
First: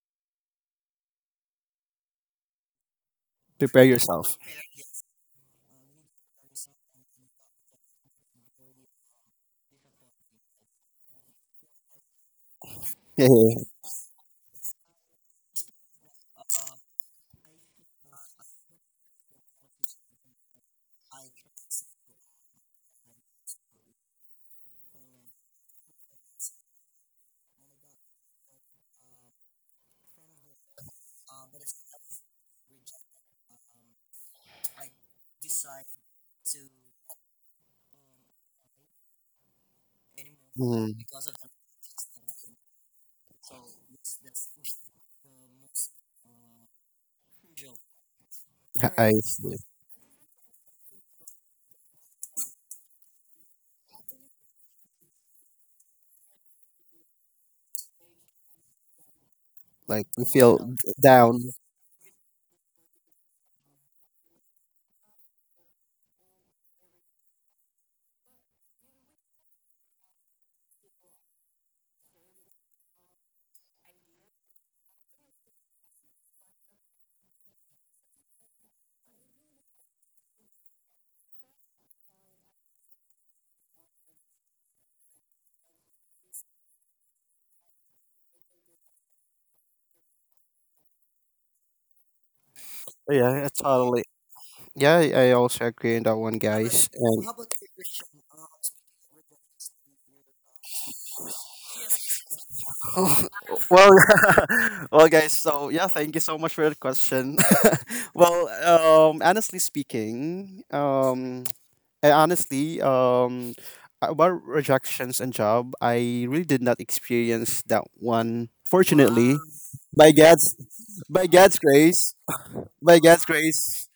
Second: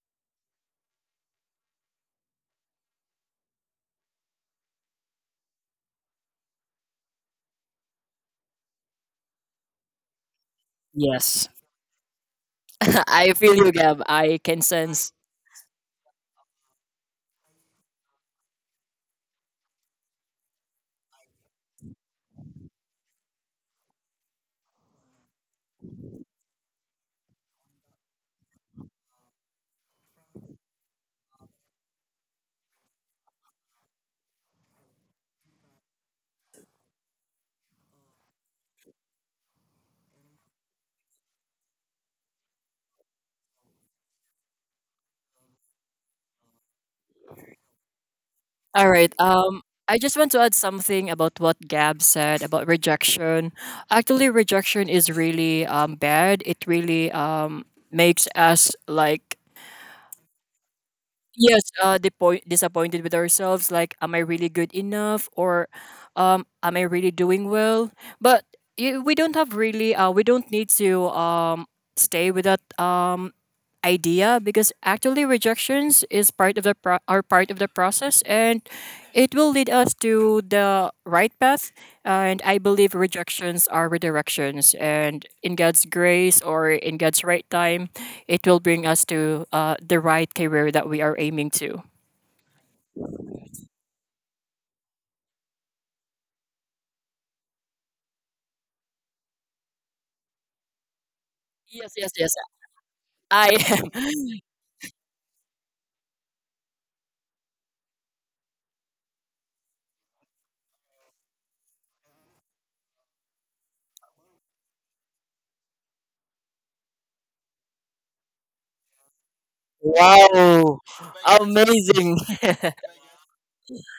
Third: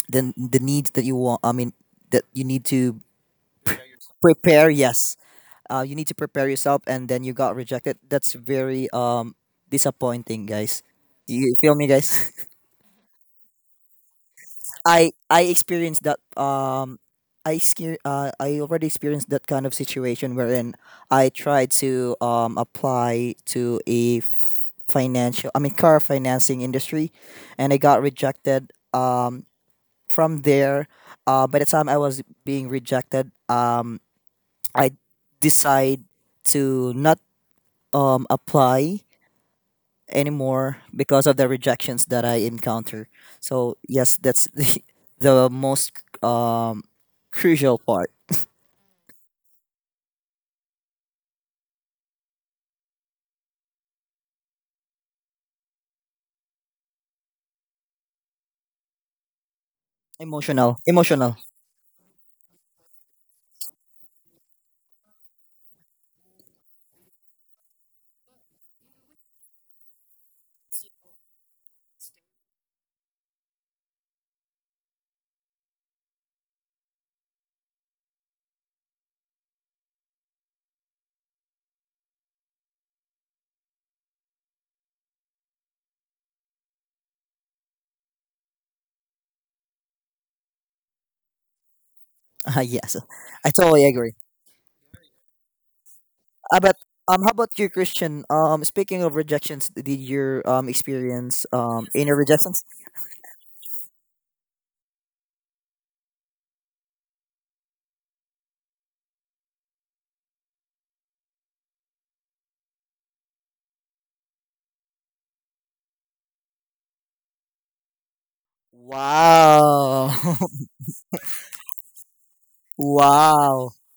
Speaker 3: the the needs that you want, that you need to
Speaker 1: Prepare yourself.
Speaker 3: prepare. Yes, you need to prepare yourself, and then you got rejected. That's very disappointing, guys.
Speaker 2: yes.
Speaker 3: You feel me, guys?
Speaker 1: Yeah,
Speaker 2: I feel
Speaker 1: yeah.
Speaker 2: you, Gab. I can sense.
Speaker 3: I experienced that. I already experienced that kind of situation wherein I tried to apply to a f- financial I mean car financing industry, and I got rejected from there. By the time I was being rejected, I decide to not, apply anymore
Speaker 1: Mm,
Speaker 3: because of the rejections that I encounter. So yes, that's the most um, crucial part.
Speaker 2: All
Speaker 1: I
Speaker 2: right.
Speaker 1: see.
Speaker 2: I just want to add something about what Gab said about rejection. Actually, rejection is really bad. It really makes us like
Speaker 1: Like, you feel
Speaker 3: Emotional,
Speaker 1: d-
Speaker 3: emotional.
Speaker 1: down.
Speaker 2: Yes, disappointed with ourselves. Like, am I really good enough, or am I really doing well? But we don't have really. We don't need to stay with that idea because actually rejections is part of the pro- are part of the process, and it will lead us to the right path. And I believe rejections are redirections, and in God's grace or in God's right time, it will bring us to the right career that we are aiming to.
Speaker 3: Yes,
Speaker 1: Yeah, I
Speaker 3: I totally
Speaker 1: totally.
Speaker 3: agree.
Speaker 1: Yeah, I also agree on that one,
Speaker 3: But
Speaker 1: guys. And
Speaker 3: how about you, Christian? Speaking of rejections, did your experience
Speaker 2: Yes, yes,
Speaker 3: inner
Speaker 2: yes.
Speaker 3: rejections?
Speaker 2: I
Speaker 1: well,
Speaker 2: am.
Speaker 1: well, guys. So yeah, thank you so much for that question. Well, honestly speaking, I honestly, about rejections and job, I really did not experience that one. Fortunately,
Speaker 3: Wow,
Speaker 1: by God.
Speaker 2: Wow.
Speaker 1: by God's
Speaker 2: Amazing.
Speaker 1: grace, by God's
Speaker 3: wow,
Speaker 1: grace.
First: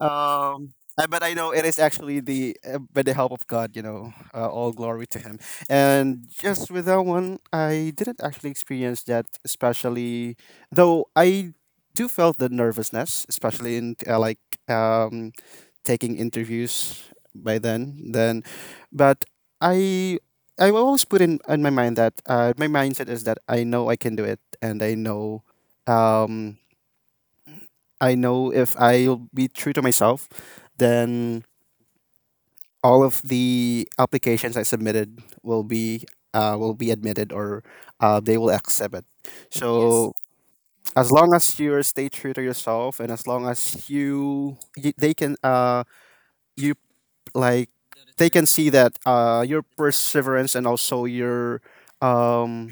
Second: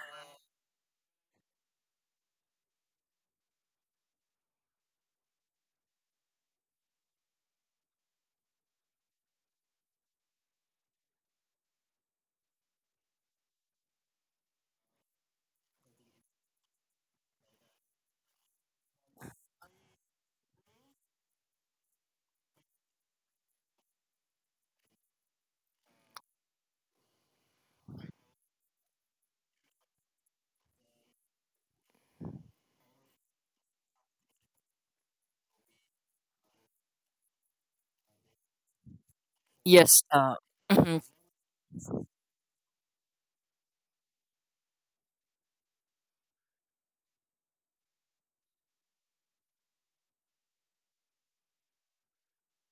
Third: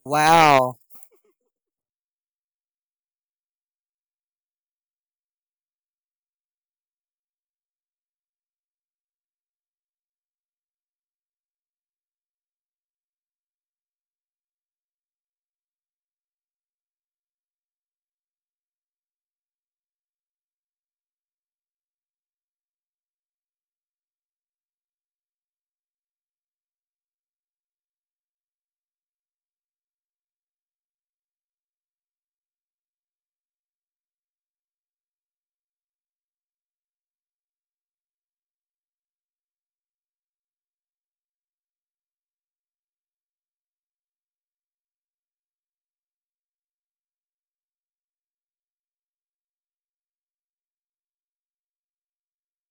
Speaker 1: Um,
Speaker 3: wow.
Speaker 1: but I know it is actually the by the help of God, you know, all glory to Him. And just with that one, I didn't actually experience that, especially though I do felt the nervousness, especially in like um, taking interviews by then. Then, but I. I will always put in my mind that my mindset is that I know I can do it, and um, I know if I'll be true to myself, then all of the applications I submitted will be admitted, or they will accept it. Yes.
Speaker 2: yes.
Speaker 1: So
Speaker 2: Mhm,
Speaker 1: as long as you stay true to yourself and as long as you, they can you like they can see that your perseverance and also your um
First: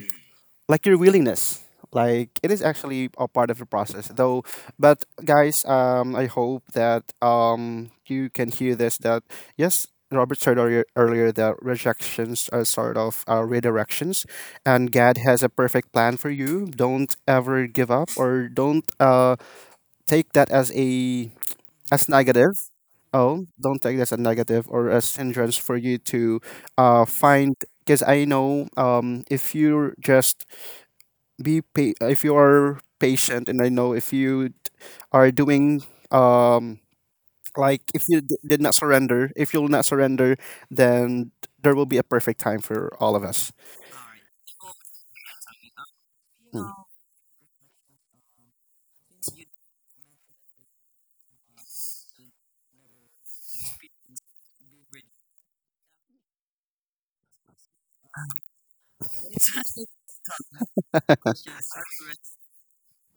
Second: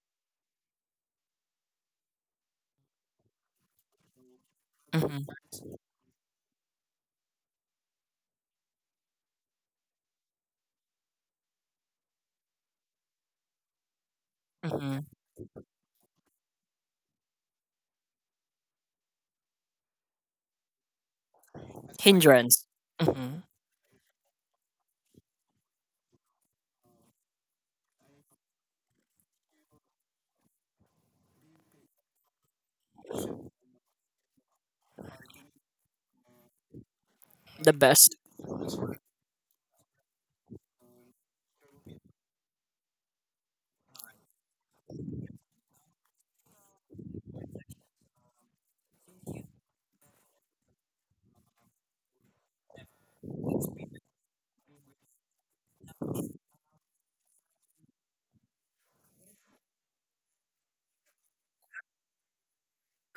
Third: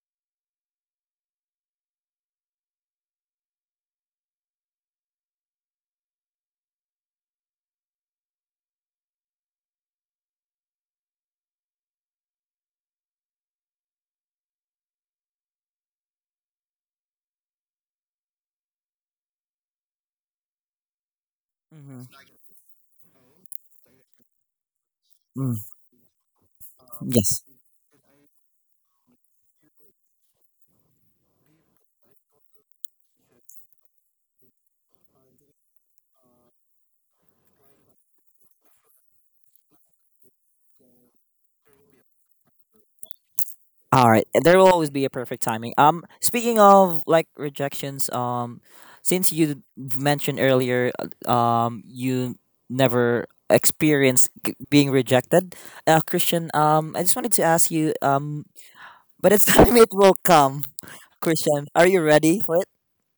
Speaker 1: like your willingness, like it is actually a part of the process, though. But
Speaker 2: mhm,
Speaker 1: guys, I hope that you can hear this, that yes, Robert said earlier, earlier that rejections are sort of redirections, and
Speaker 2: mhm.
Speaker 1: God has a perfect plan for you. Don't ever give up, or don't take that as a as
Speaker 3: Mm-hmm.
Speaker 1: negative.
Speaker 2: Hindrance. Hmm
Speaker 1: Oh, don't take this as a negative or as
Speaker 3: Mm,
Speaker 1: hindrance for you to
Speaker 3: yes.
Speaker 1: find. Because I know if you're just if you are patient, and I know if you d- are doing um
Speaker 2: The
Speaker 1: like if
Speaker 2: best.
Speaker 1: you d- did not surrender, if you'll not surrender, then there will be a perfect time for all of us.
Speaker 3: All right, there will always be a perfect timing. Speaking of like rejections, since you mentioned earlier, you never experienced being rejected, Christian. I just wanted to ask you. But it's time it will come, Christian. Are you ready for it?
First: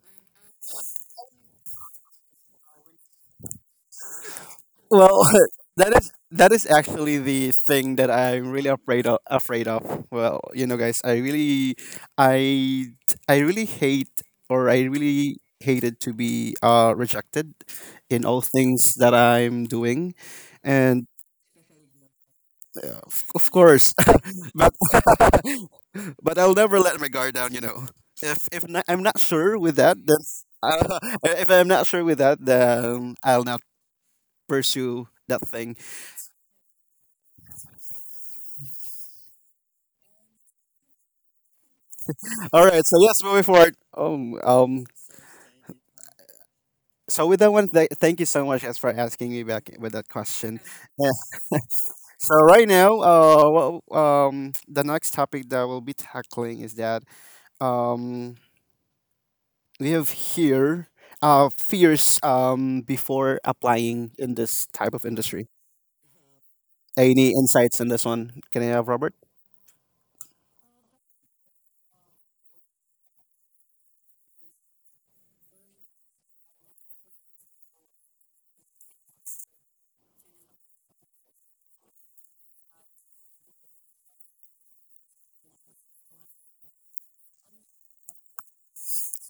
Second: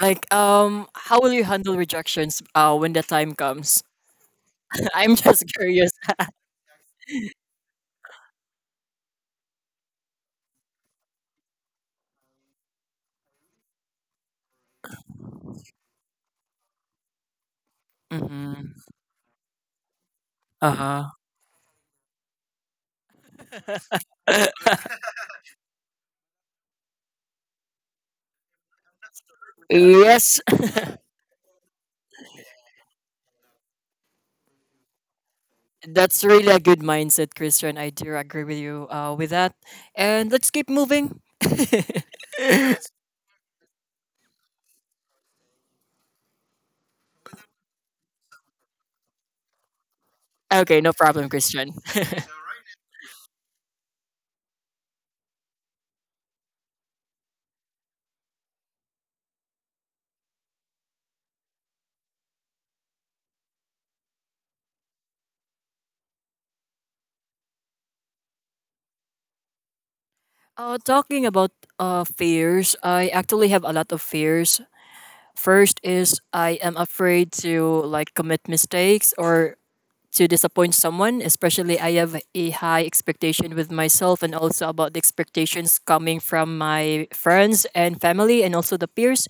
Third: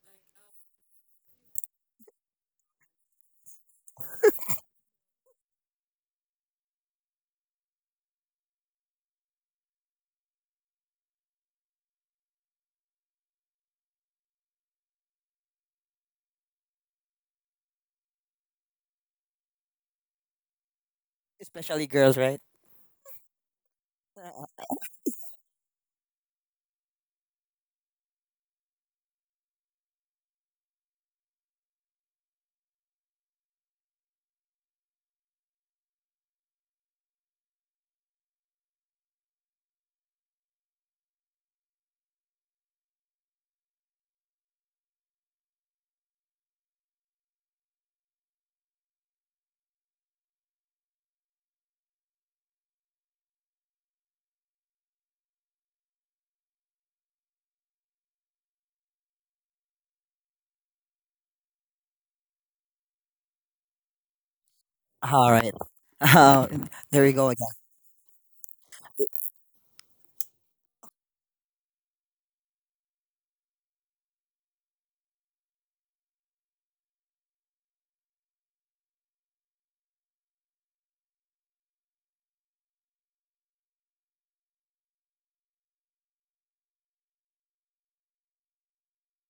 Speaker 2: Like, how will you handle rejections when the time comes? I'm
Speaker 1: Well,
Speaker 2: just curious.
Speaker 1: that is actually the thing that I'm really afraid of. Well, you know, guys, I really i I really hate or I really hated to be rejected in all
Speaker 2: Hmm
Speaker 1: things that I'm doing.
Speaker 2: Uh huh.
Speaker 1: And
Speaker 3: Especially girls, right?
Speaker 1: of course. But I'll never let my guard down, you know. If not, I'm not sure with that, then
Speaker 2: Yes,
Speaker 1: uh, if I'm not sure with that, then I'll not pursue that thing.
Speaker 2: that's really a good mindset, Christian. I do agree with you with that. And let's keep moving.
Speaker 1: All right. So yes, moving forward. So with that one, thank you so much as for asking me back with that question.
Speaker 2: Okay, no
Speaker 1: Yeah.
Speaker 2: problem, Christian.
Speaker 1: So right now, the next topic that we'll be tackling is that um, we have here fears before applying in this type of
Speaker 3: All
Speaker 1: industry.
Speaker 3: right. There we go
Speaker 1: Any
Speaker 3: again.
Speaker 1: insights on this one? Can I have Robert?
Speaker 2: Talking about fears, I actually have a lot of fears. First is I am afraid to like commit mistakes or to disappoint someone, especially I have a high expectation with myself and also about the expectations coming from my friends and family and also the peers.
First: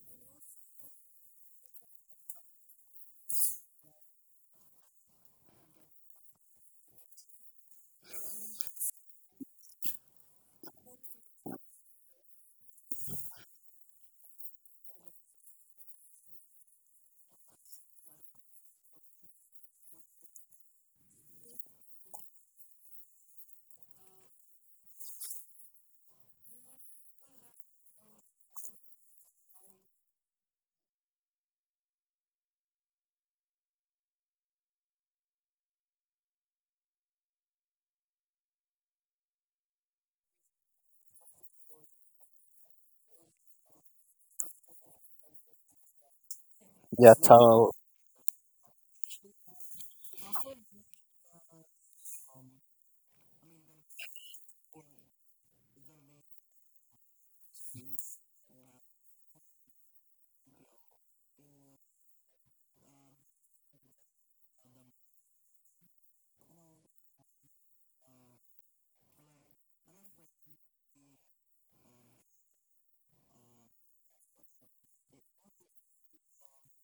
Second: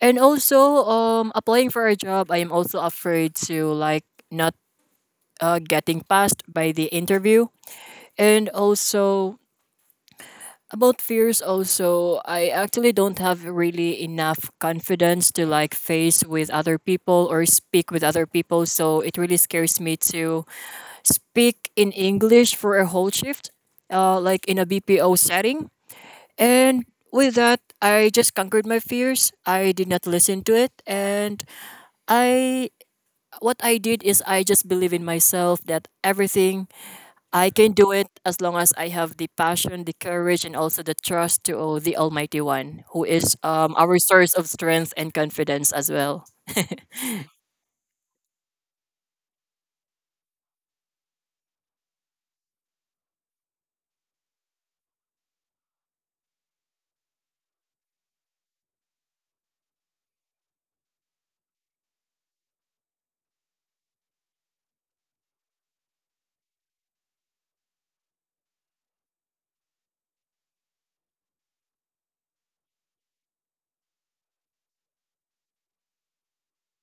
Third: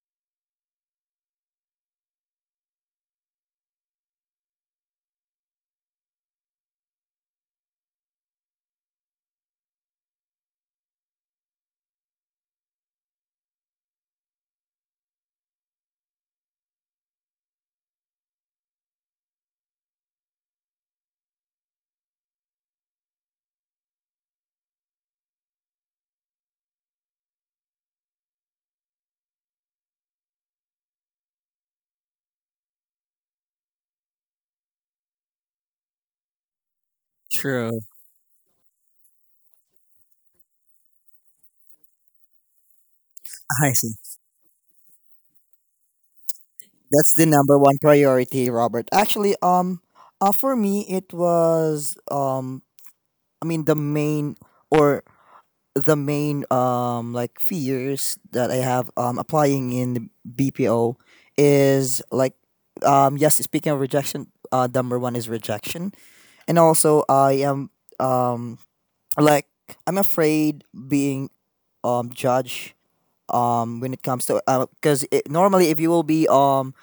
Speaker 2: And also applying for a job, I am also afraid to like not getting passed by the interview. And also About fears also, I actually don't have really enough confidence to like face with other people or speak with other people. So it really scares me to speak in English for a whole shift, like in a BPO setting. And with that, I just conquered my fears. I did not listen to it. I, what I did is I just believe in myself that everything I can
Speaker 3: True.
Speaker 2: do it as long as I have the passion, the courage, and also the trust to oh, the Almighty One, who is
Speaker 3: I see.
Speaker 2: our source of strength and confidence as well.
Speaker 1: Yeah,
Speaker 3: That's the number
Speaker 1: tell
Speaker 3: one priority, Robert. Actually, for me, it was, I mean, or the main like fears that I have, applying in the BPO, is like, yes, speaking of rejection, number one is rejection, and also I am um like I'm afraid being judged when it comes to, because it normally, if you will be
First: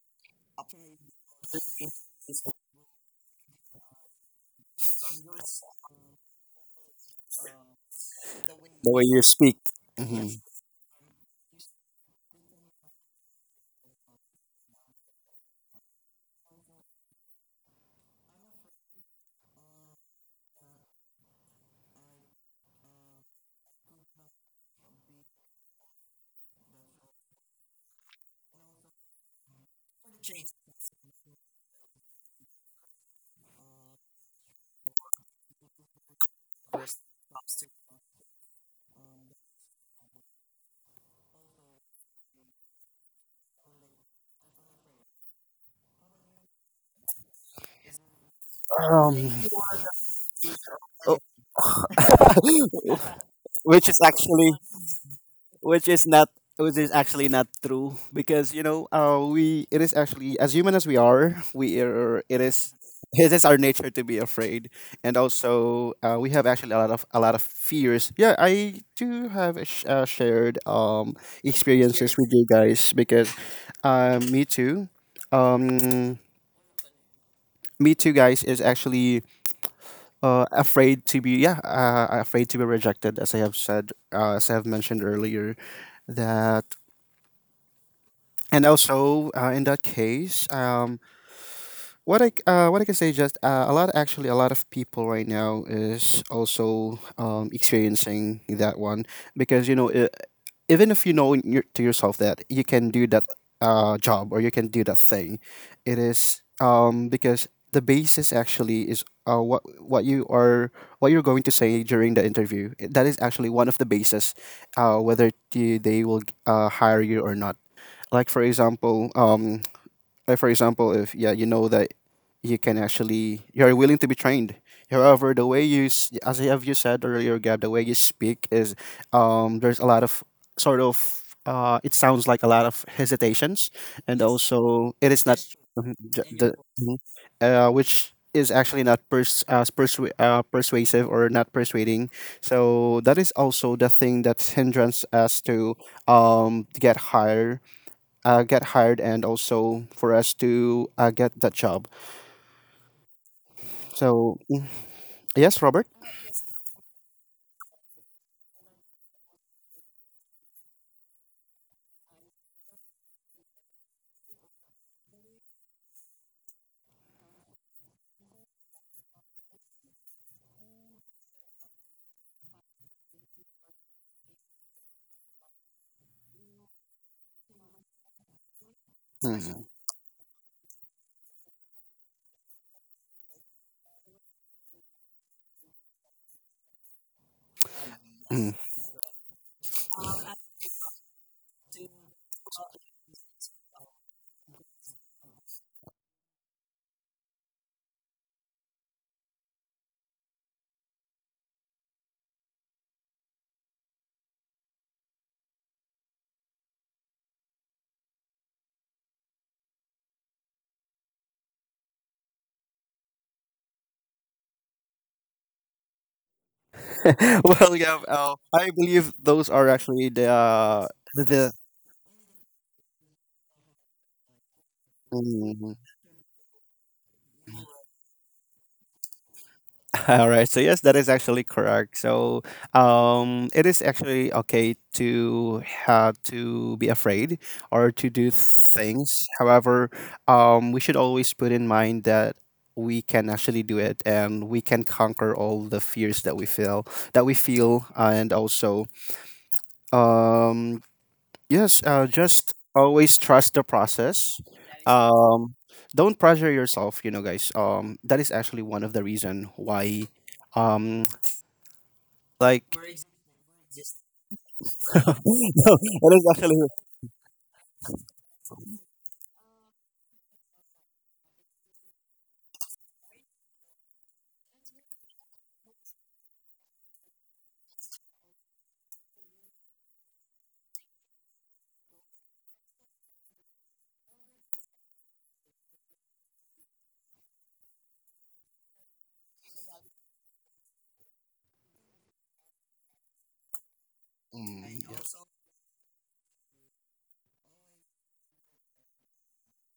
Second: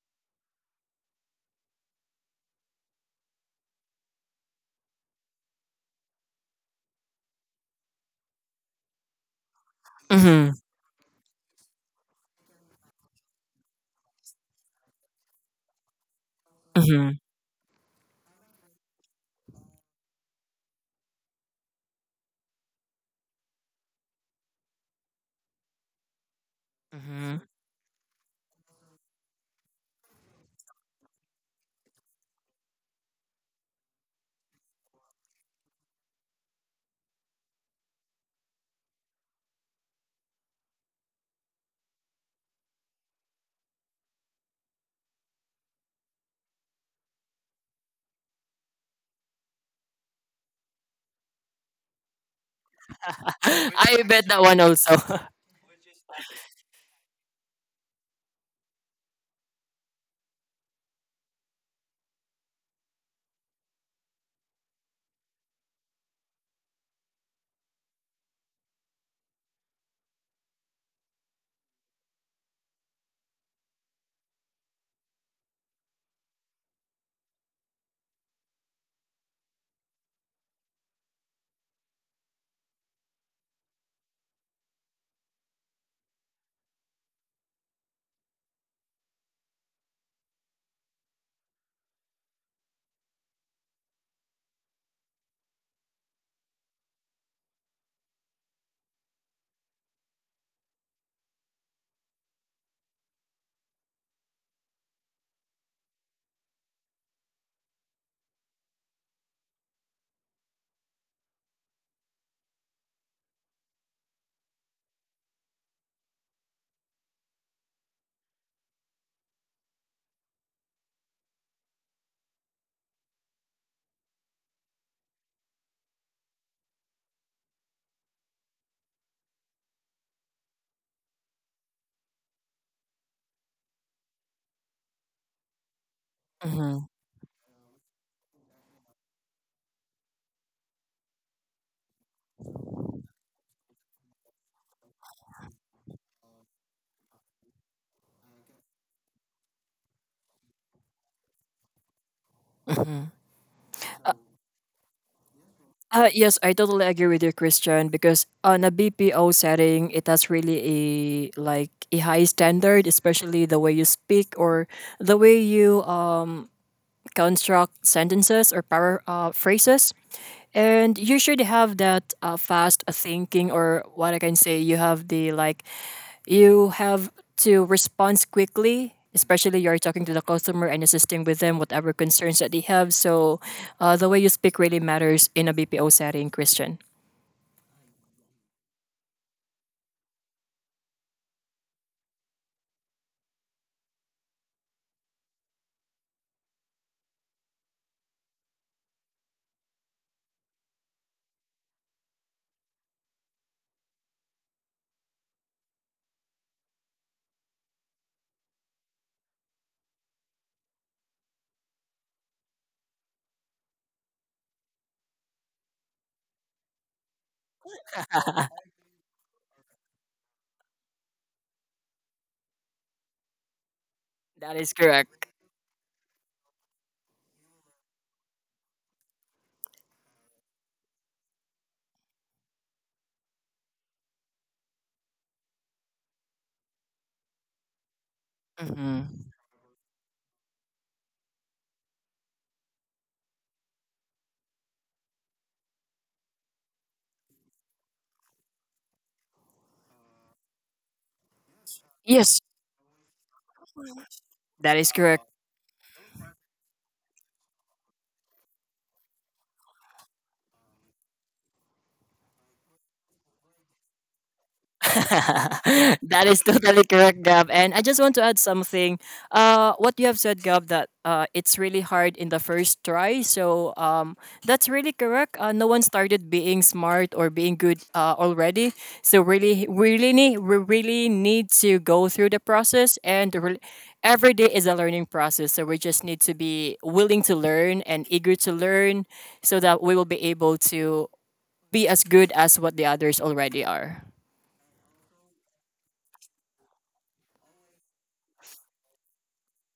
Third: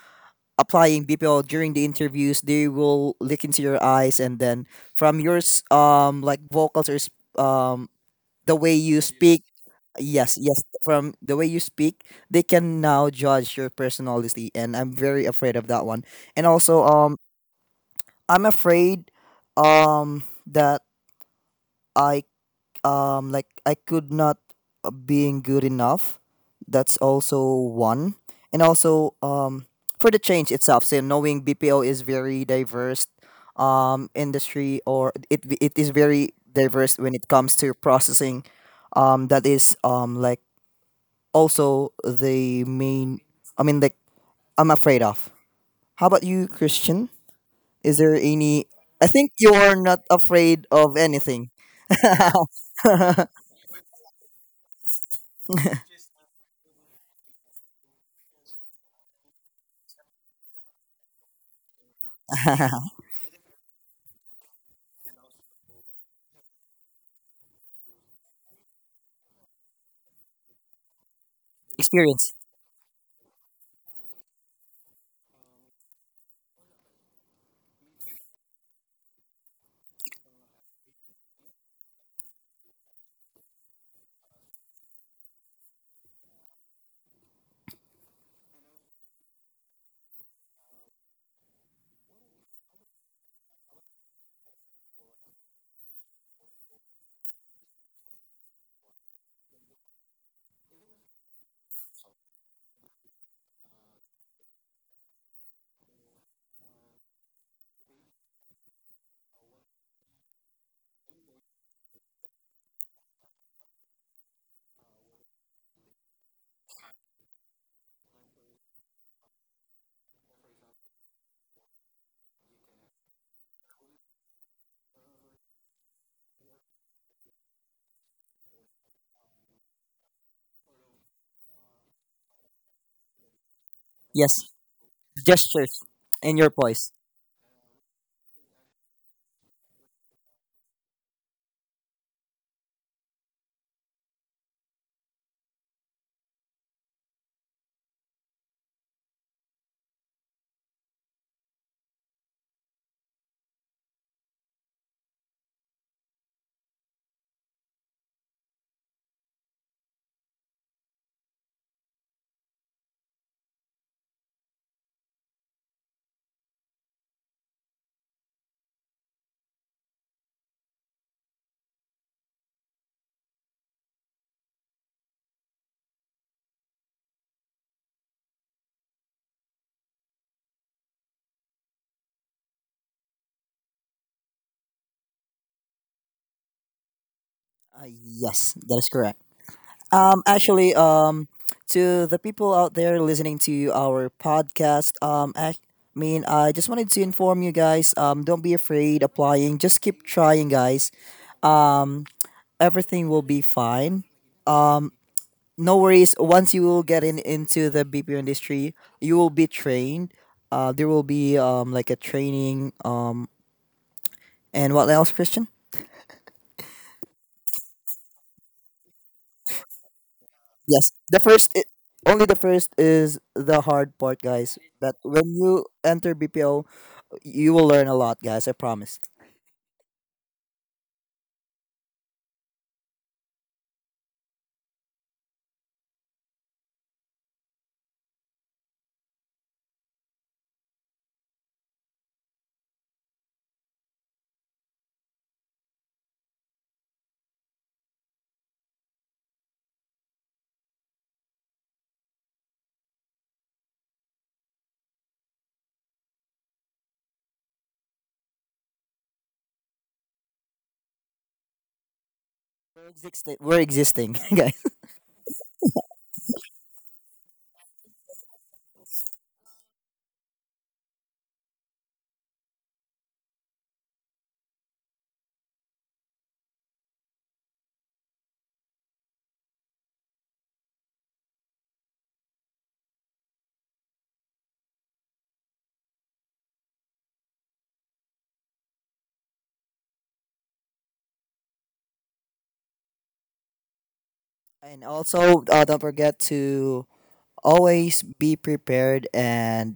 Speaker 3: applying BPO during the interviews, they will look into your eyes, and then from your, like vocals, or um the way
Speaker 1: the
Speaker 3: you
Speaker 1: way you
Speaker 3: speak,
Speaker 1: speak.
Speaker 3: yes,
Speaker 1: Mhm.
Speaker 2: Mm-hmm.
Speaker 3: yes, from the way you speak, they can now judge your personality, and I'm very afraid of that one. And also,
Speaker 2: Mm-hmm.
Speaker 3: I'm afraid, um, that I I could not, being good enough. That's
Speaker 2: Mm-hmm.
Speaker 3: also one. And also for the change itself, so knowing BPO is very diverse industry, or it is very diverse when it comes to processing, that is like also the main, I mean, like I'm afraid of. How about you, Christian? Is there any I
Speaker 1: Um,
Speaker 3: think you're not afraid of anything.
Speaker 1: which is
Speaker 2: I bet that
Speaker 1: actually
Speaker 2: one also.
Speaker 1: which is not which is actually not true. Because you know, we it is actually, as human as we are, it is our nature to be afraid. And also, we have actually a lot of fears. Yeah, I do have a shared experiences with
Speaker 3: Experiences.
Speaker 1: you guys, because uh, me too um me too, guys, is actually afraid to be rejected, as I have said, as I have mentioned earlier. That and also In that case, what I what I can say, just a lot of people right now is also experiencing that one. Because you know, I even if you know in your, to yourself that you can do that job or you can do that thing, it is because the basis actually is what you are what you're going to say during the interview. That is actually one of the basis, whether they will hire you or not. Like for example, if yeah, you know that you can actually you're willing to be trained. However, the way you as I have you said earlier, Gab, the way you speak is, there's a lot of sort of it sounds like a lot of hesitations. And
Speaker 3: Yes,
Speaker 1: also it is not
Speaker 3: gestures and your
Speaker 1: the
Speaker 2: hmm
Speaker 3: voice.
Speaker 1: mhm, which is actually not pers- as persu- persuasive or not persuading. So that is also the thing that hindrance us to um to get higher get hired, and also for us to get that job.
Speaker 2: hmm Uh,
Speaker 1: So, yes, Robert?
Speaker 2: yes, I totally agree with you, Christian, because on a BPO setting, it has really a like a high standard, especially the way you speak or the way you construct phrases. And you should have that fast thinking, or what I can say, you have the like, you have to respond quickly, especially
Speaker 1: Mhm,
Speaker 2: you're talking to the customer and assisting with them, whatever concerns that they have. So the way you speak really matters in a BPO setting, Christian.
Speaker 1: mhm.
Speaker 3: Yes, that is correct. Actually, to the people out there listening to our podcast, I mean, I just wanted to inform you guys. Don't be afraid applying. Just keep trying, guys. Um, Everything will be fine. Um, no worries. Once you will get in into the BPO industry, you will be trained. There will be like a training. And what else, Christian?
Speaker 1: Well, yeah, I believe those are actually the, uh,
Speaker 3: Yes,
Speaker 1: the,
Speaker 3: only the first is the hard part,
Speaker 2: That
Speaker 3: guys.
Speaker 2: is
Speaker 3: That
Speaker 2: correct.
Speaker 3: when you enter BPO, you will learn a lot, guys. I promise.
Speaker 1: All right. So yes, that is actually correct. So it is actually okay to have to be afraid or to do things.
Speaker 2: Mhm.
Speaker 1: However, we should always put in mind that we can actually do it, and we can conquer all the fears that we feel. And also, um, yes,
Speaker 2: Yes,
Speaker 1: just always trust the process.
Speaker 2: that is correct.
Speaker 1: Um, don't pressure yourself, you know, guys. That is actually one of the reason why. Um, like,
Speaker 3: We're existing guys.
Speaker 1: it
Speaker 2: That
Speaker 1: is
Speaker 2: is
Speaker 1: actually.
Speaker 2: totally correct, Gab. And I just want to add something. What you have said, Gab, that it's really hard in the first try. So that's really correct. No one started being smart or being good already. So really, really need we really need to go through the process, and every day is a learning process. So we just need to be willing to learn and eager to learn, so that we will be able to be as good as what the others already are.
Speaker 1: Mm,
Speaker 3: And also, don't forget to always be prepared and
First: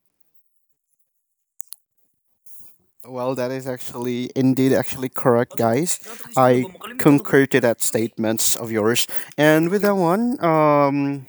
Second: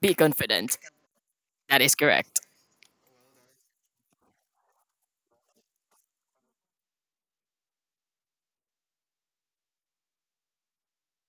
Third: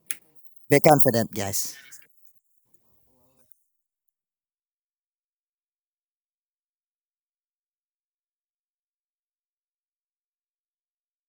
Speaker 2: Be confident.
Speaker 3: be confident, guys.
Speaker 2: That is correct.
Speaker 1: well, that is actually indeed actually correct, guys. I concur to that statements of yours. And with that one, um,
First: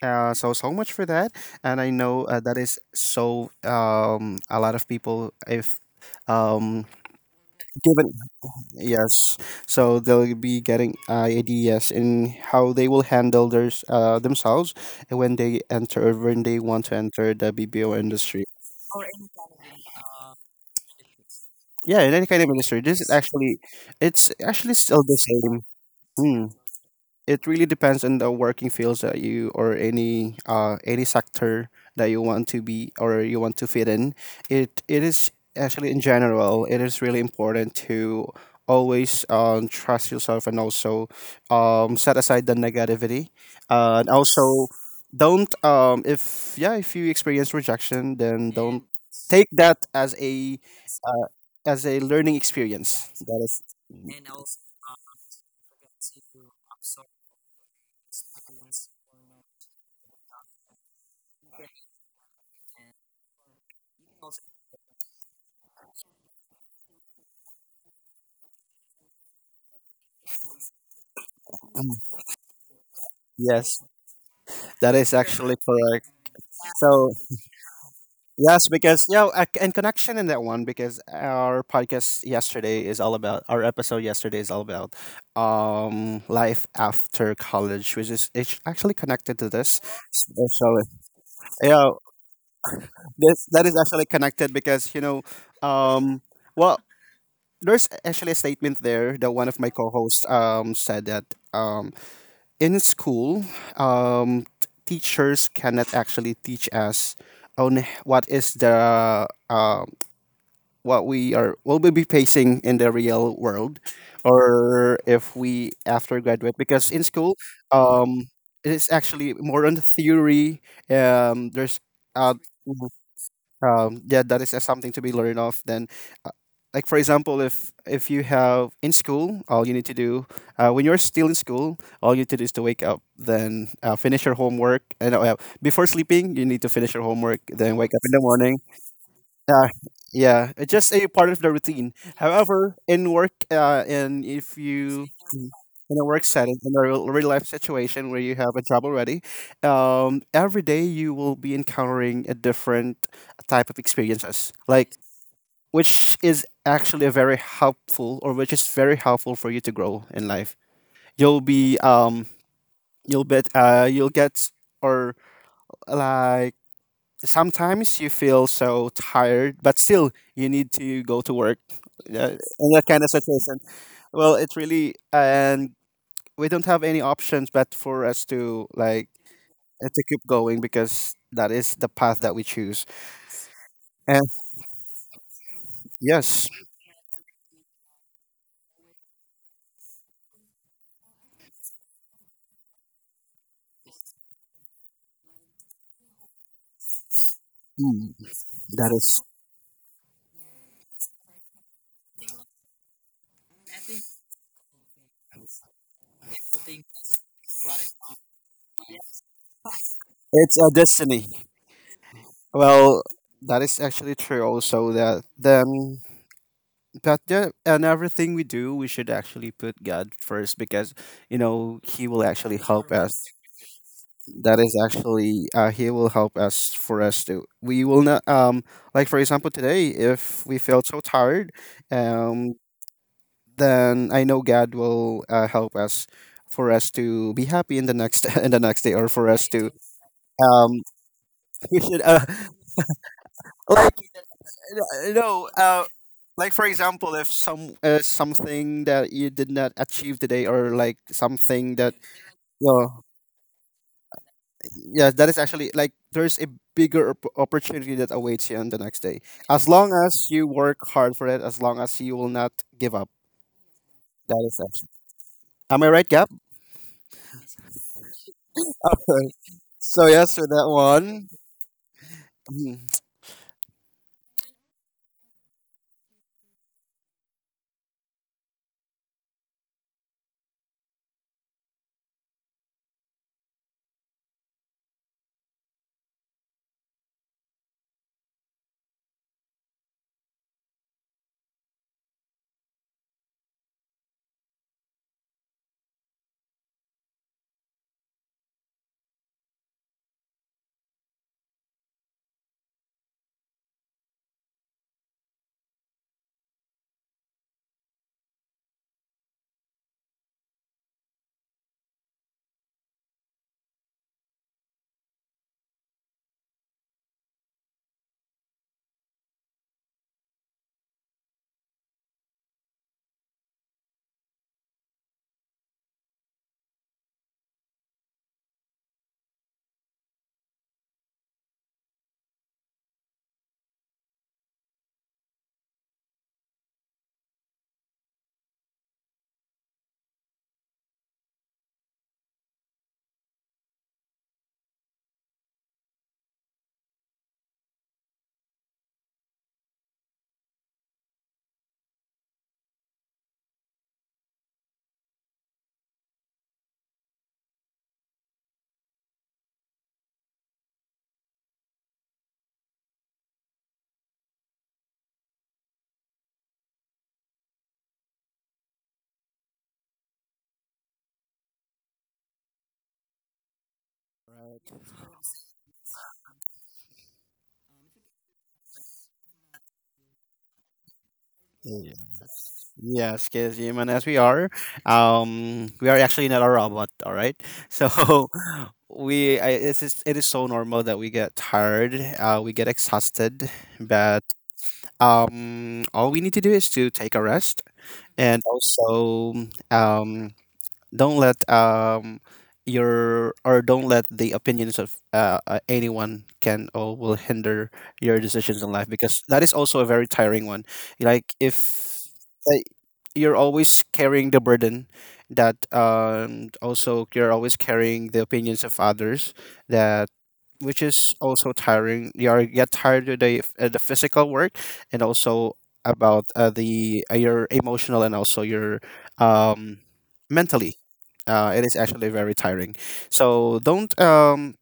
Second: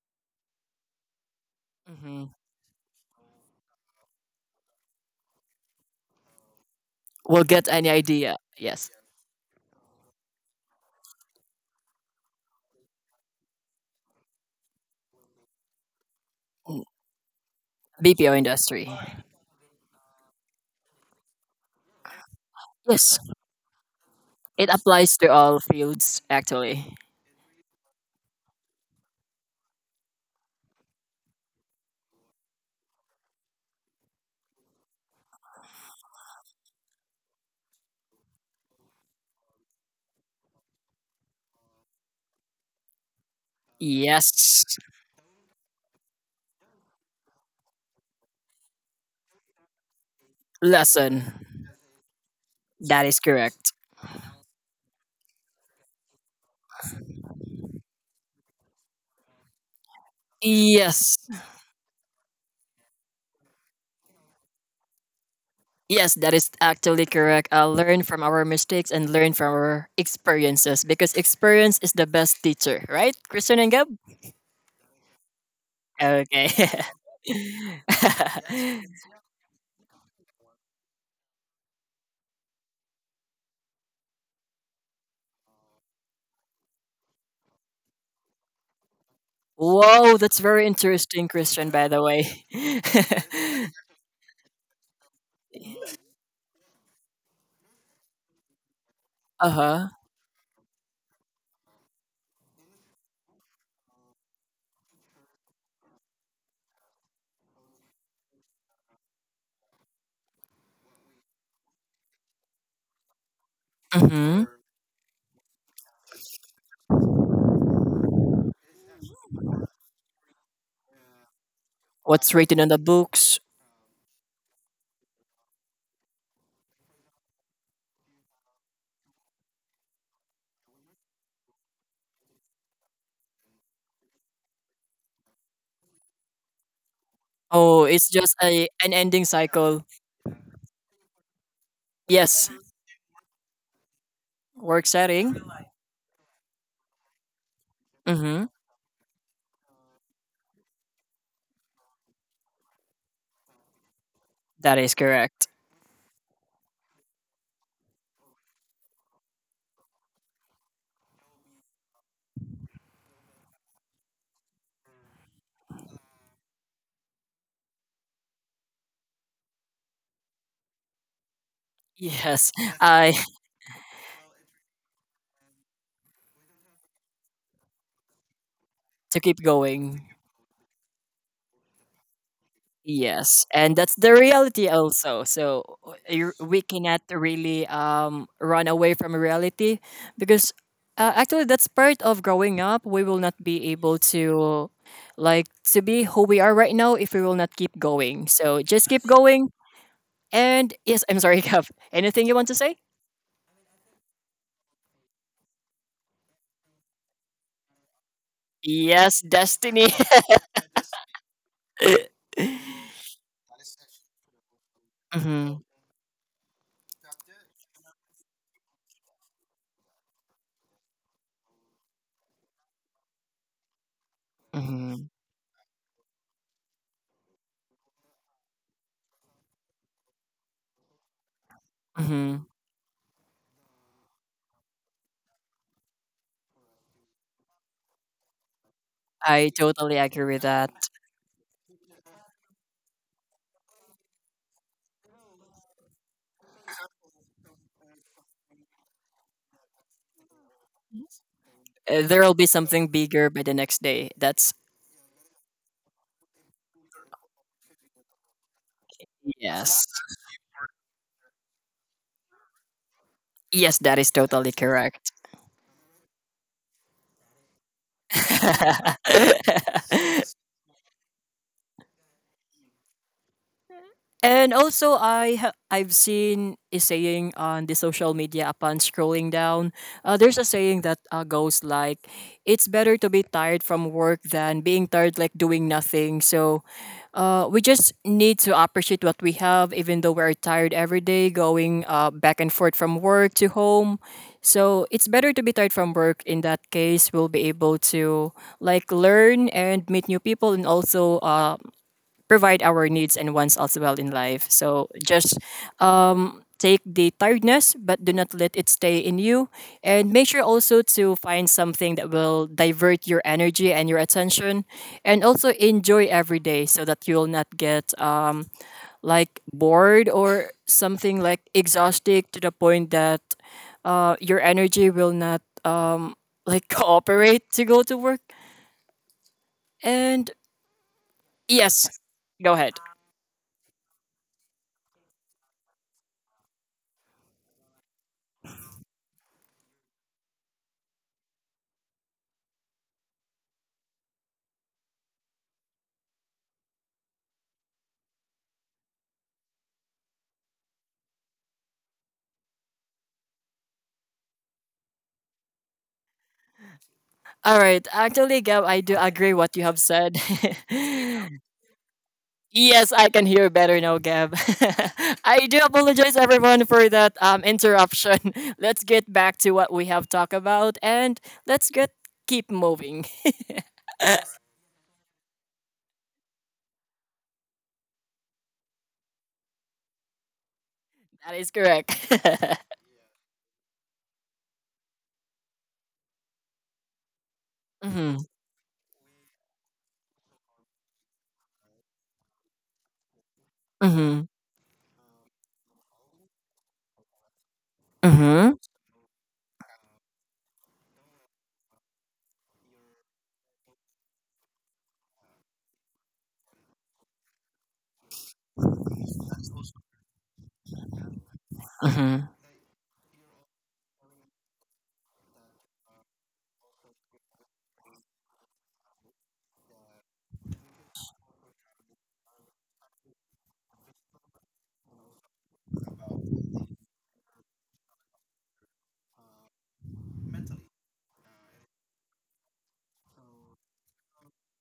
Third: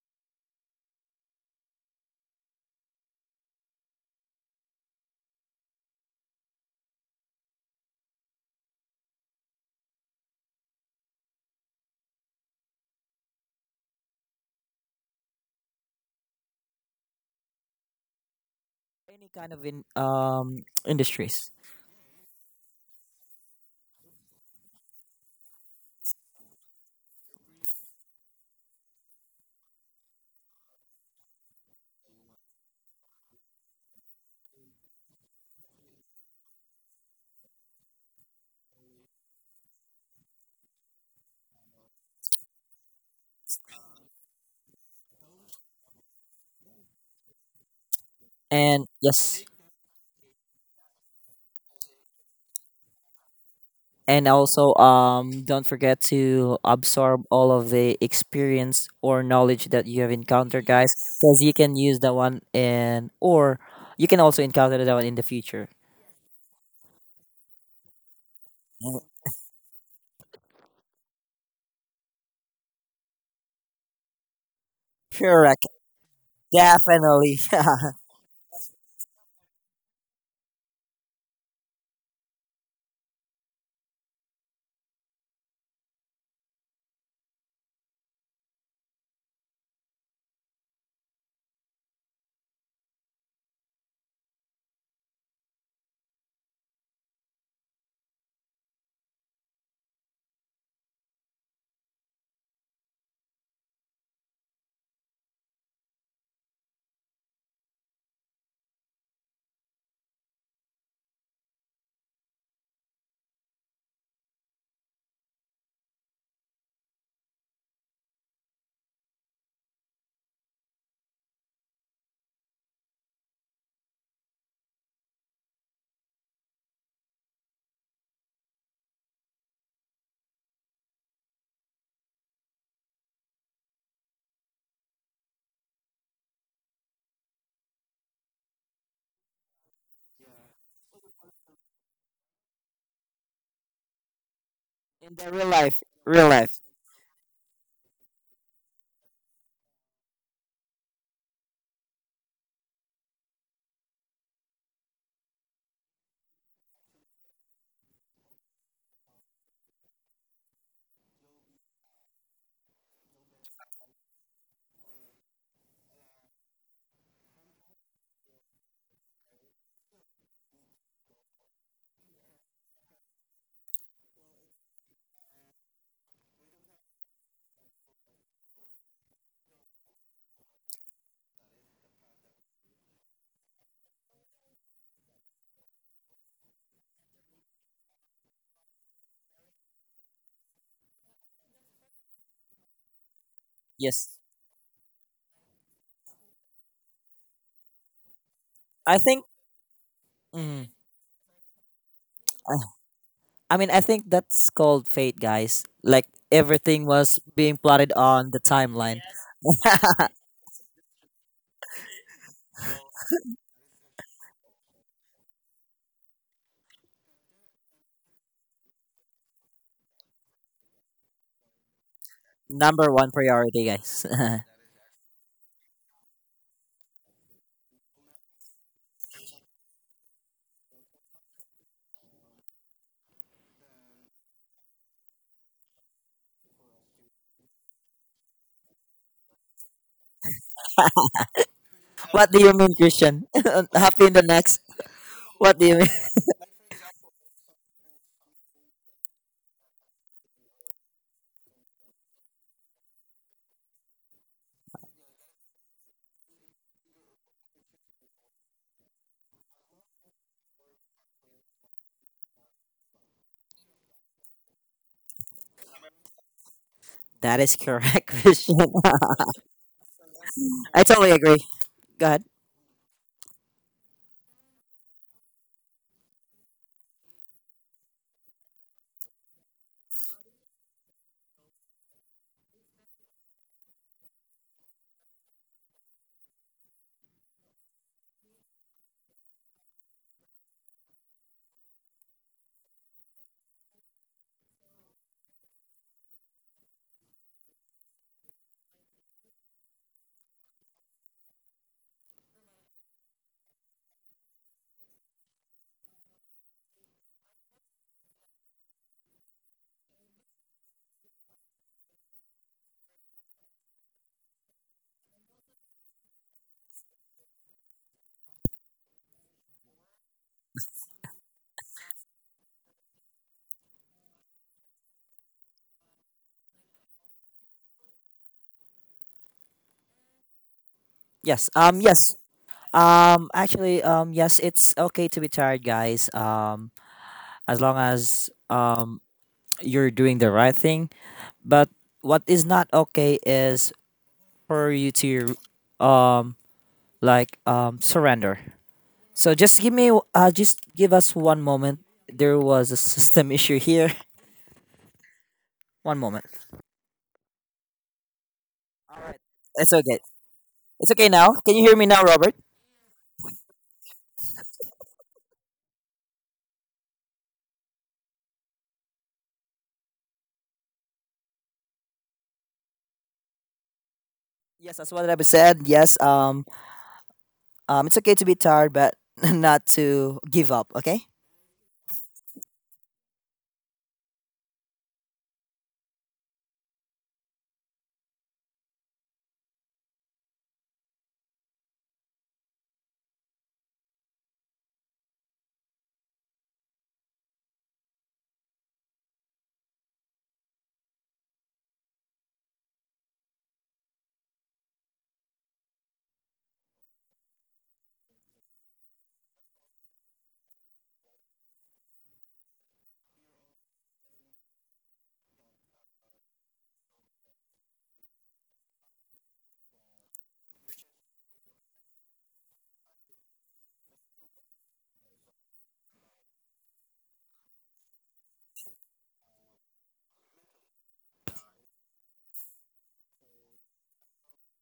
Speaker 1: uh, so so much for that. And I know
Speaker 2: Hmm.
Speaker 1: that is so a lot of people if um
Speaker 2: Will get any
Speaker 1: given,
Speaker 2: idea. Yes.
Speaker 1: yes, so they'll be getting ideas in how they will handle theirs themselves when they enter or when they
Speaker 2: Mm,
Speaker 1: want to enter the BPO
Speaker 2: BPO
Speaker 1: industry.
Speaker 2: industry.
Speaker 3: Any kind of in industries,
Speaker 1: Yeah, in any kind of industry,
Speaker 2: Yes,
Speaker 1: it's
Speaker 2: it
Speaker 1: actually still the
Speaker 2: applies to all
Speaker 1: same.
Speaker 2: fields
Speaker 1: Mm.
Speaker 2: actually.
Speaker 1: It really depends on the working fields that you or any sector that you want to be or you want to fit in. It is actually, in general, it is really important to always trust yourself, and also set aside the negativity, and also
Speaker 2: Yes,
Speaker 1: don't if yeah, if you experience rejection, then don't
Speaker 3: and yes,
Speaker 1: take that
Speaker 2: lesson.
Speaker 1: uh, as a learning
Speaker 2: That
Speaker 1: experience.
Speaker 2: is
Speaker 1: That is
Speaker 2: correct.
Speaker 1: Mm,
Speaker 3: and also don't forget to absorb all of the experience or knowledge that you have encountered, guys,
Speaker 2: Yes,
Speaker 3: because you can use that one, and or you can also encounter that one in the future.
Speaker 2: yes, that is actually correct. Learn from our mistakes and learn from our experiences because experience is the best teacher, right, Christian and
Speaker 1: yes,
Speaker 2: Gab?
Speaker 1: that is actually
Speaker 3: Correct.
Speaker 1: correct.
Speaker 2: Okay.
Speaker 1: So
Speaker 3: Definitely.
Speaker 1: yes, because yeah, you know, ac- and connection in that one, because our podcast yesterday is all about our episode yesterday is all about life after college, which is it's actually connected to this.
Speaker 2: Whoa, that's very
Speaker 1: Actually,
Speaker 2: interesting, Christian. By
Speaker 1: yeah,
Speaker 2: the way.
Speaker 1: this that is actually connected because you know, um, well, there's actually a statement there that one of my
Speaker 2: uh
Speaker 1: co-hosts said that um in school, teachers cannot actually teach us on what is the uh, what we are will we be facing in the real world,
Speaker 2: huh.
Speaker 1: or if we after graduate. Because in school, um, it is actually more on the theory. There's
Speaker 2: What's
Speaker 1: uh,
Speaker 2: written in the books.
Speaker 1: yeah, that is something to be learned of. Uh, like for example, if you have in school, all you need to do when you're still in school, all you need to do is to wake up, then finish your homework, and before sleeping, you need to finish your homework, then
Speaker 2: Oh,
Speaker 1: wake up
Speaker 2: it's
Speaker 1: in the
Speaker 2: just
Speaker 1: morning,
Speaker 2: a an ending
Speaker 1: uh,
Speaker 2: cycle.
Speaker 1: yeah, it's just a part of the routine.
Speaker 2: Yes,
Speaker 1: However, in work, and if
Speaker 2: work
Speaker 1: you
Speaker 3: In the
Speaker 2: setting.
Speaker 3: real
Speaker 1: mm,
Speaker 3: life.
Speaker 1: in a work
Speaker 3: Real
Speaker 1: setting,
Speaker 3: life.
Speaker 1: in a real, real life situation where you
Speaker 2: Mm-hmm.
Speaker 1: have a job already, every day you will be encountering a different type of experiences,
Speaker 2: That is
Speaker 1: like
Speaker 2: correct.
Speaker 1: which is actually a very helpful, or which is very helpful for you to grow in life. You'll be you'll get or like sometimes you feel so tired, but still you need to go to work.
Speaker 2: Yes,
Speaker 1: In that kind of
Speaker 2: I
Speaker 1: situation, well, it's really and we don't have any options but for us to, like,
Speaker 2: to keep going.
Speaker 1: to keep going because that is the path that we choose.
Speaker 2: Yes, and that's the
Speaker 1: And
Speaker 2: reality also. So you
Speaker 1: yes,
Speaker 2: we cannot really run away from reality because actually that's part of growing up. We will not be able
Speaker 3: Yes,
Speaker 2: to like to be who we are right now if we will not keep going.
Speaker 1: mm,
Speaker 2: So just
Speaker 3: i
Speaker 2: keep
Speaker 3: think
Speaker 2: going.
Speaker 3: mm,
Speaker 2: And yes, I'm sorry, Kev. Anything you want to
Speaker 3: uh,
Speaker 2: say?
Speaker 3: I mean I think that's called fate, guys, like everything was being plotted on the timeline.
Speaker 2: Yes, Destiny.
Speaker 1: it's a destiny. Well, that is actually true. Also, that
Speaker 2: Hmm.
Speaker 1: then, but yeah, and everything we do, we should actually put God first because you know He will actually help
Speaker 3: Number
Speaker 1: us.
Speaker 3: one priority, guys.
Speaker 1: That is
Speaker 2: Hmm.
Speaker 1: actually he will help us for us to we will not like for example today if we feel so tired
Speaker 2: Hmm.
Speaker 1: um then I know God will help us for us to be happy in the next in the next day or for us
Speaker 2: I
Speaker 1: to
Speaker 2: totally agree with
Speaker 1: um
Speaker 2: that.
Speaker 1: we should
Speaker 3: What do you mean, Christian?
Speaker 1: like
Speaker 3: Happy in the next.
Speaker 1: you know
Speaker 3: What do you mean?
Speaker 1: like for example if something that you did not achieve today or like something that
Speaker 2: There will be
Speaker 1: you
Speaker 2: something
Speaker 1: know,
Speaker 2: bigger by the next day. That's
Speaker 1: yes, that is actually like there's a bigger opportunity that awaits you on the next day. As
Speaker 2: Yes.
Speaker 1: long as you work hard for it, as long as you will not give up.
Speaker 2: Yes, that is
Speaker 1: That
Speaker 2: totally
Speaker 1: is actually.
Speaker 2: correct.
Speaker 1: Am I right, Gab?
Speaker 3: That is correct, Christian.
Speaker 1: Okay. So yes, with that
Speaker 3: I totally
Speaker 1: one.
Speaker 3: agree. Go ahead.
Speaker 1: Mhm.
Speaker 2: And also, I've seen a saying on the social media upon scrolling down. There's a saying that goes like, "It's better to be tired from work than being tired like doing nothing." So, we just need to appreciate what we have, even though we're tired every day, going back and forth from work to home. So it's better to be tired from work. In that case, we'll be able to like learn and meet new people, and also provide our needs and wants as well in life. So just take the tiredness, but do not let it stay in you. And make sure also to find something that will divert your energy and your attention. And also enjoy every day so that you'll not get like bored or something like exhausted to the point that your energy will not like cooperate to go to work. And
Speaker 3: Yes.
Speaker 2: yes,
Speaker 3: Yes.
Speaker 2: go ahead.
Speaker 3: Actually. Yes. It's okay to be tired, guys. As long as you're doing the right thing. But what is not okay is for you to um surrender. So just give us one moment. There was a system issue here. One moment.
Speaker 2: All right. Actually, Gab, I do
Speaker 3: All right.
Speaker 2: agree what you
Speaker 3: It's
Speaker 2: have
Speaker 3: okay.
Speaker 2: said.
Speaker 3: It's okay now. Can you hear me now, Robert?
Speaker 2: Yes, I can hear better now, Gab. I do apologize everyone for that interruption. Let's get back to what we have talked about and let's get keep moving.
Speaker 3: Yes, that's what I said. Yes. It's okay to be tired, but not to give up. Okay.
Speaker 2: That is
Speaker 1: Yeah.
Speaker 2: correct.
Speaker 1: Yes, because human as we are actually not a robot. All right.
Speaker 2: Mhm.
Speaker 1: So it's just, it is so normal that we get tired, we get exhausted, but
Speaker 2: Mhm.
Speaker 1: all we need to do is to take a rest, and
Speaker 2: Mhm.
Speaker 1: also, um, don't let your or don't let the opinions of anyone can or will hinder your decisions in life, because that is also a very tiring one. Like if
Speaker 2: Mhm.
Speaker 1: uh, you're always carrying the burden, that also you're always carrying the opinions of others, that which is also tiring. You are get tired of the physical work, and also about the your emotional, and also your um mentally, it is actually very tiring. So don't,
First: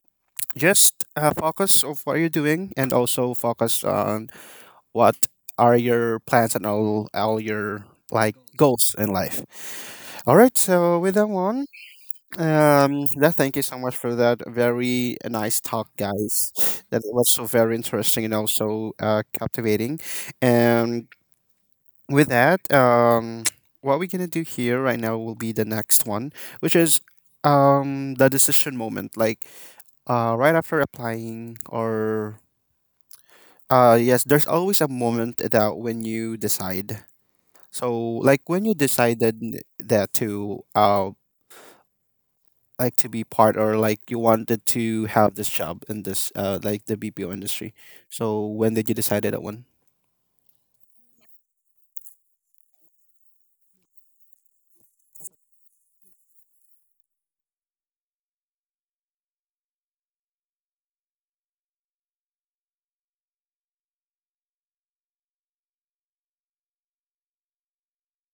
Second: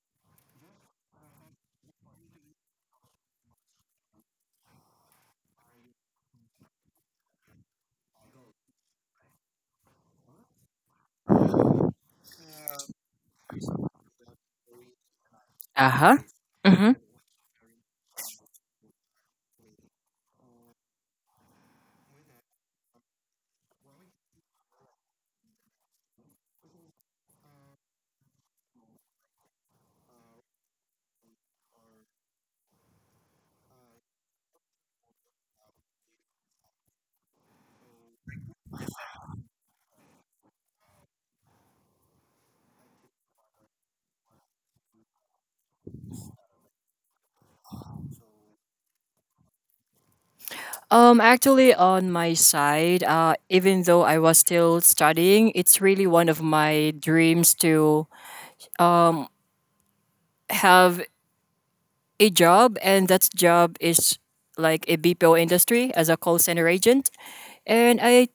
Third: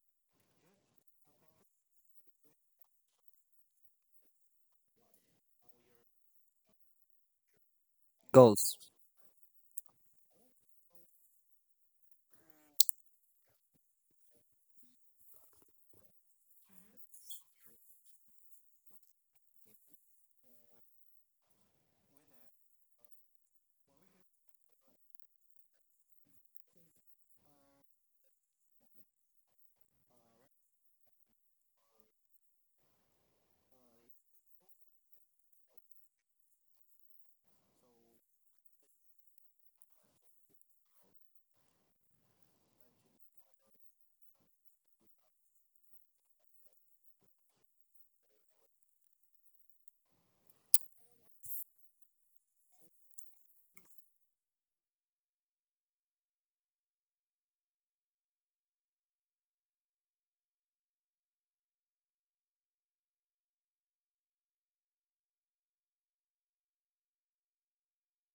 Speaker 1: just focus of what you're doing, and also focus on what are your plans and all your like
Speaker 3: Goals.
Speaker 1: goals in life. All right, so with that one, yeah, thank you so much for that very nice talk,
Speaker 2: Uh-huh.
Speaker 1: guys.
Speaker 2: Mhm.
Speaker 1: That was so very interesting, and also captivating. And with that, what we're gonna do here right now will be the next one, which is the decision moment. Like right after applying, or yes, there's always a moment that when you decide. So like when you decided n- that to like to be part, or like you wanted to have this job in this like the BPO industry. So when did you decide that one?
Speaker 2: Actually, on my side, even though I was still studying, it's really one of my dreams to um have a job, and that job is like a BPO industry as a call center agent. And I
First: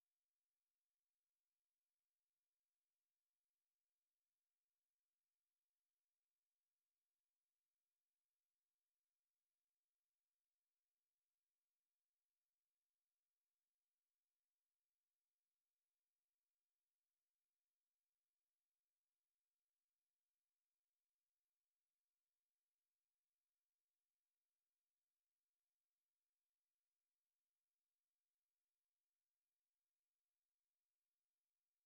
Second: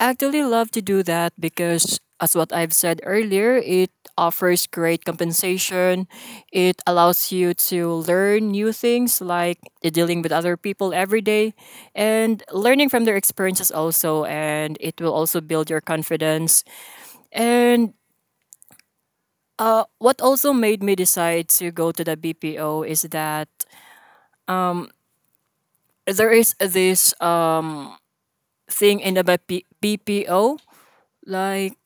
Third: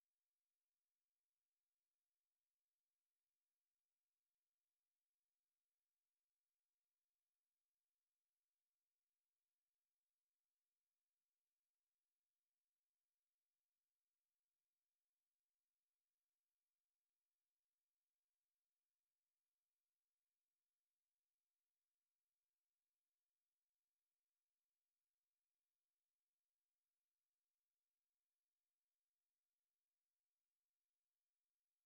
Speaker 2: actually love to do that because, as what I've said earlier, it offers great compensation. It allows you to learn new things like dealing with other people every day and learning from their experiences also. And it will also build your confidence. And what also made me decide to go to the BPO is that there is this seeing in a BPO, like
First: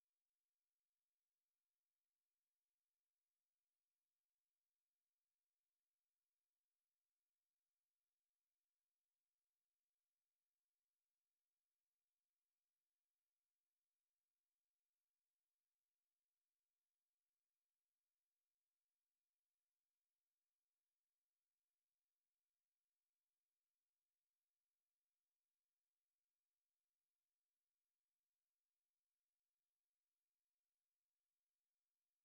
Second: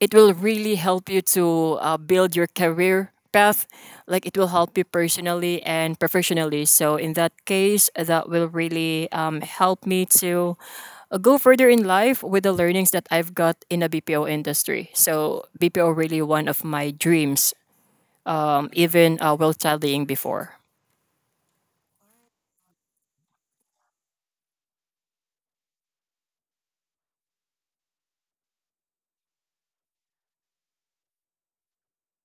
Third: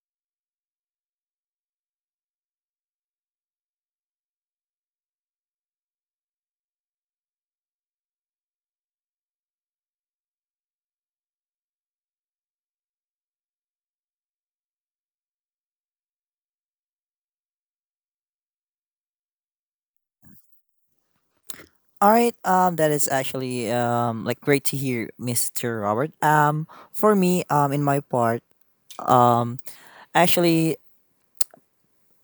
Speaker 2: it will really help you to build your career path. Like it will help you personally and professionally. So in that case, that will really help me to go further in life with the learnings that I've got in the BPO industry. So BPO really one of my dreams, even while studying before.
Speaker 3: All right. That is actually great to hear, Mister Robert. Um, for me, in my part, um, actually,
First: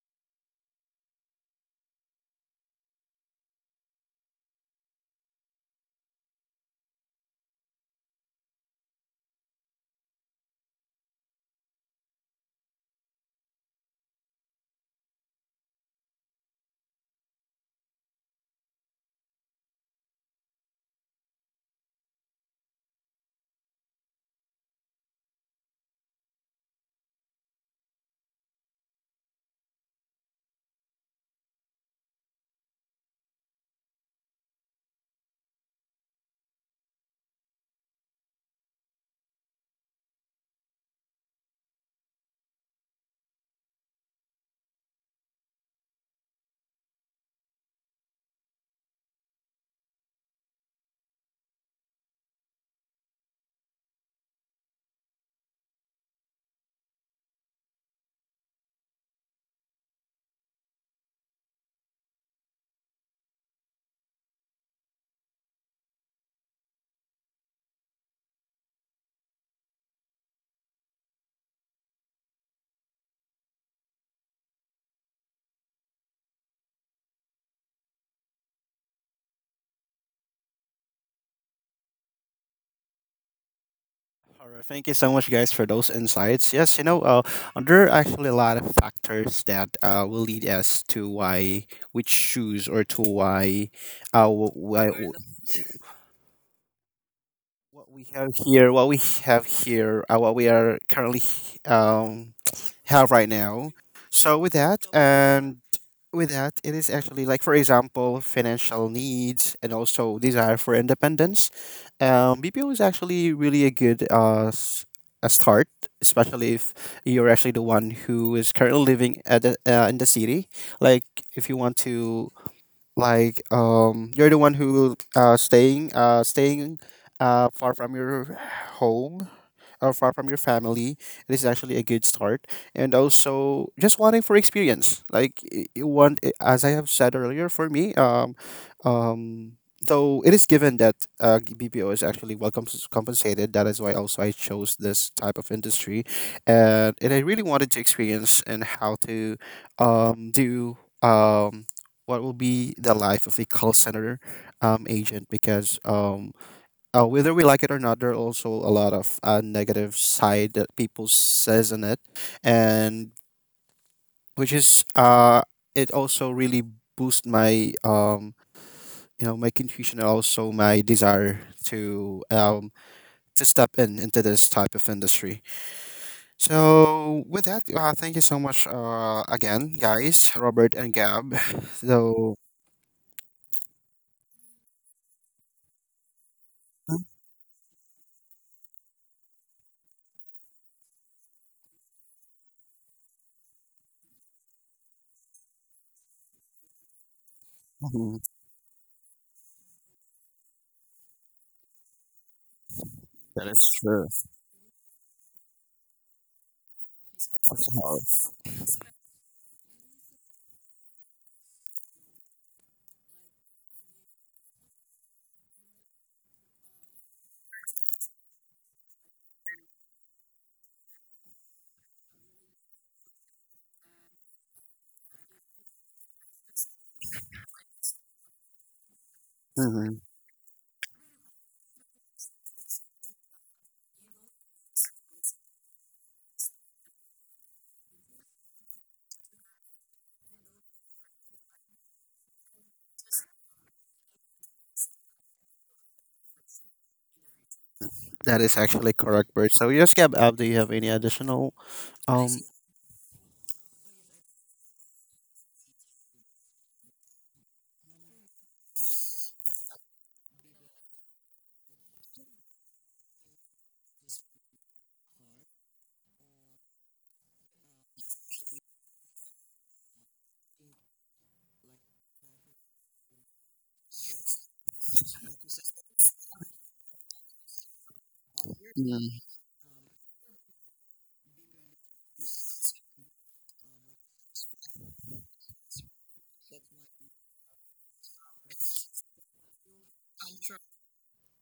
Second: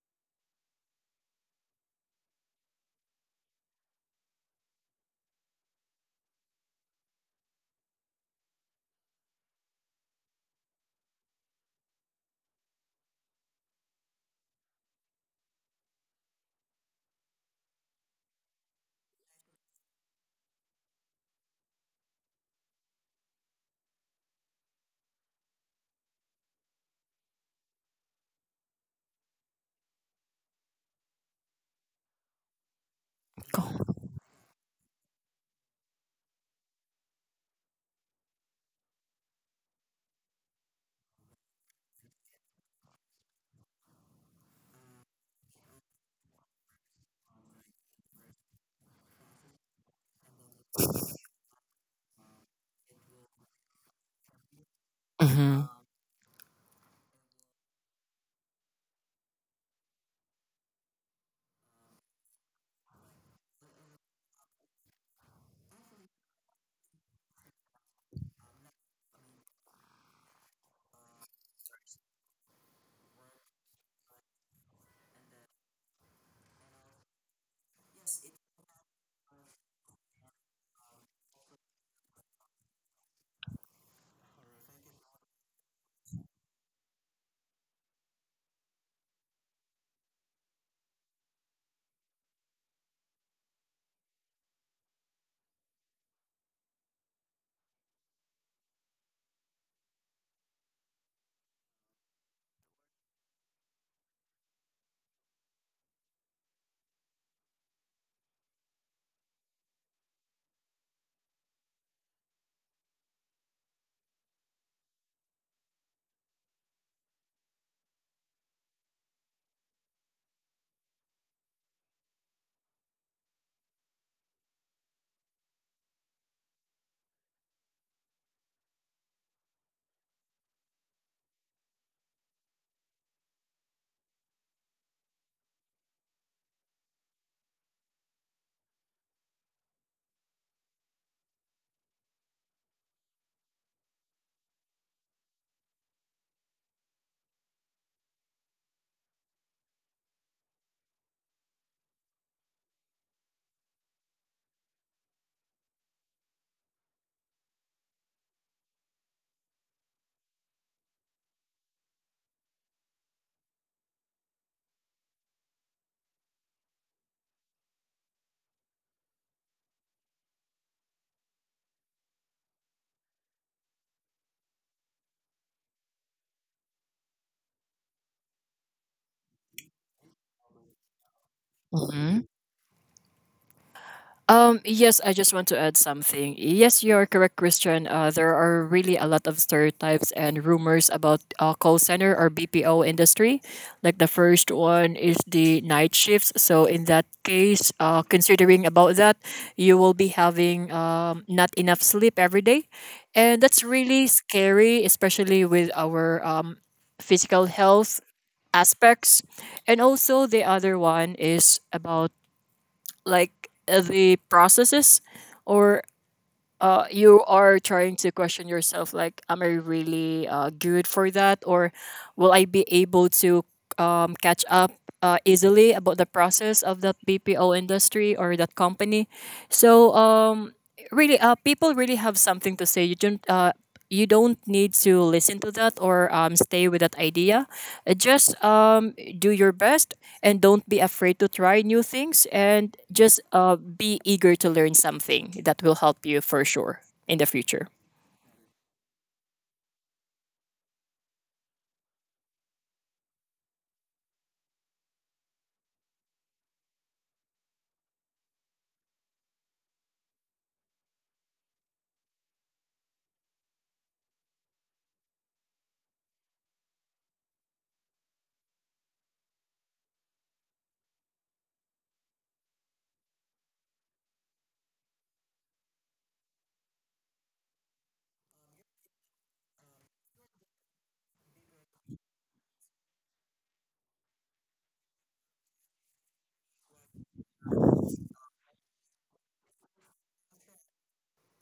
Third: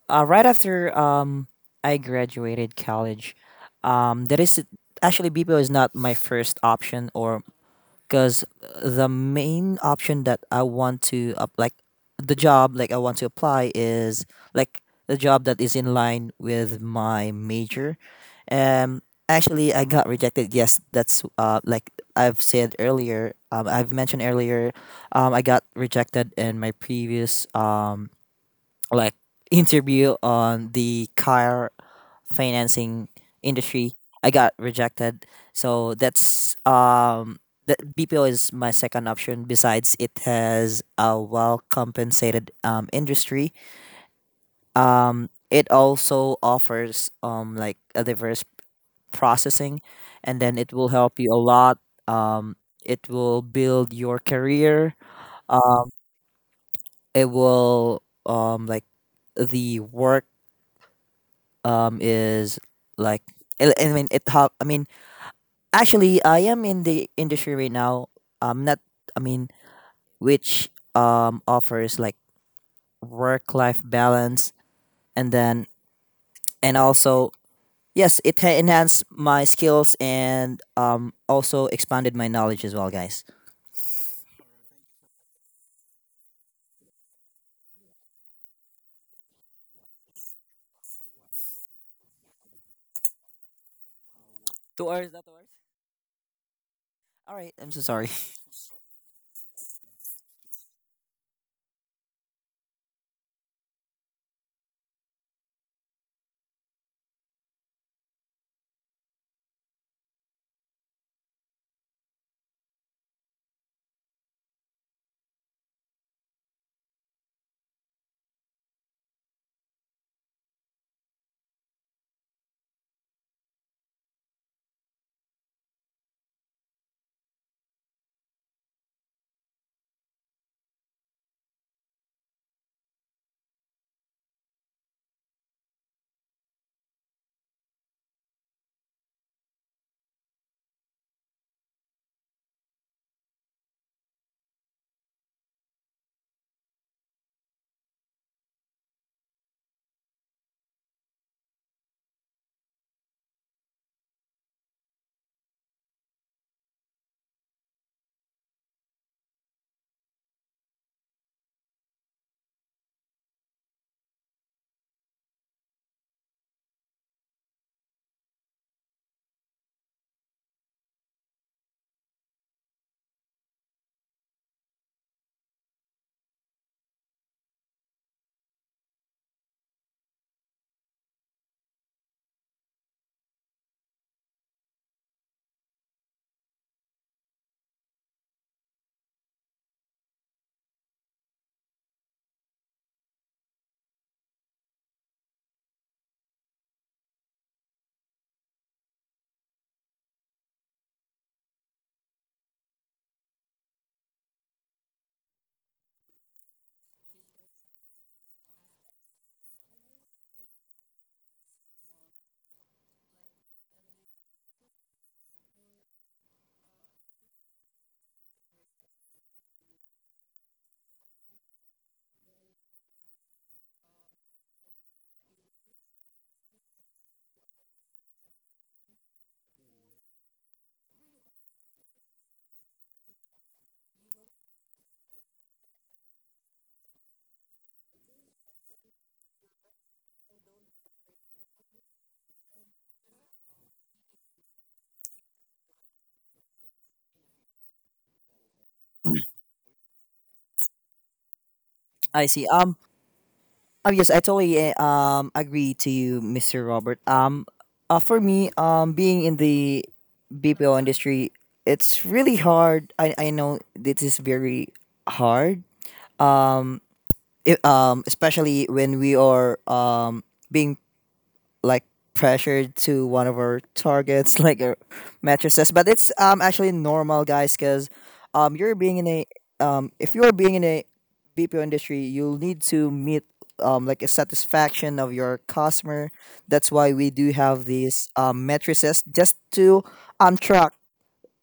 Speaker 3: right after I graduated college, that is actually BPO is not my first option or because the main option that I want to up like the job like I want to apply is like the job that is in line with my major. Um, Actually, I got rejected. Yes, that's like I've said earlier. I've mentioned earlier. I got rejected in my previous like interview on the car financing industry.
Speaker 2: Cool.
Speaker 3: I got rejected. So that BPO is my second option. Besides, it has a well compensated industry. It also offers a diverse processing, and then it will help you a lot. Um it will build your career. Uh it will like the work is like I mean it help I mean Actually, I am in the industry right now. I'm not. I mean, Which offers like work life balance, and then and also yes, it enhanced my skills and also expanded my knowledge as well, guys.
Speaker 1: All right, thank you so much, guys, for those insights. Yes, you know, there are actually a lot of factors that will lead us to why we choose, or to why, uh, wh-
Speaker 3: Two
Speaker 1: why,
Speaker 3: hours, not two hours. All right, I'm so
Speaker 1: we
Speaker 3: sorry.
Speaker 1: have here, what we are currently um, have right now. So with that, it is actually, like for example, financial needs, and also desire for independence. BPO is actually really a good a start, especially if you're actually the one who is currently living at the, in the city. Like if you want to, you're the one who staying far from your home, far from your family. It is actually a good start. And also just wanting for experience. Like you want, as I have said earlier, for me, um, though it is given that BPO is actually well compensated. That is why also I chose this type of industry, and I really wanted to experience and how to do, um, what will be the life of a call center agent, because whether we like it or not, there are also a lot of negative side that people says in it, and which is it also really boost my, you know, my confusion and also my desire to, to step in into this type of industry. So with that, thank you so much again, guys, Robert and Gab.
Speaker 2: Mm-hmm.
Speaker 1: So.
Speaker 2: Yes, I just want to add something. Yes, you're correct, Christian. There are really a lot of stereotypes and rumors about call center or BPO industry. Like the first one is the night shifts. So in that case,
Speaker 1: Mhm,
Speaker 2: considering about that, you will be having not enough sleep every day. And
Speaker 1: that
Speaker 2: that's
Speaker 1: is true.
Speaker 2: really scary, especially with our physical health aspects. And also the other one is about like the processes or you are trying to question yourself like am I really good for that or will I be able to catch up easily about the process of that BPO industry or that company, so
Speaker 1: Mhm,
Speaker 2: really people really have something to say. You don't you don't need to listen to that or stay with that idea. Just do your best and don't be afraid to try new things and just be eager to learn something that will help you for sure in the future.
Speaker 1: that is actually correct, Bert. So, yes, Gab, do you have any additional
Speaker 3: I
Speaker 1: um
Speaker 3: see. Oh yes, I totally agree to you, Mr. Robert. Um, for me, being in the BPO industry, it's really hard. I know this is very hard. Um, Especially when we are being like pressured to one of our targets, like our mattresses. But it's actually normal, guys, because you're being in
Speaker 1: mm,
Speaker 3: a if you're being in a BPO industry, you'll need to meet a satisfaction of your customer. That's why we do have these mattresses just to track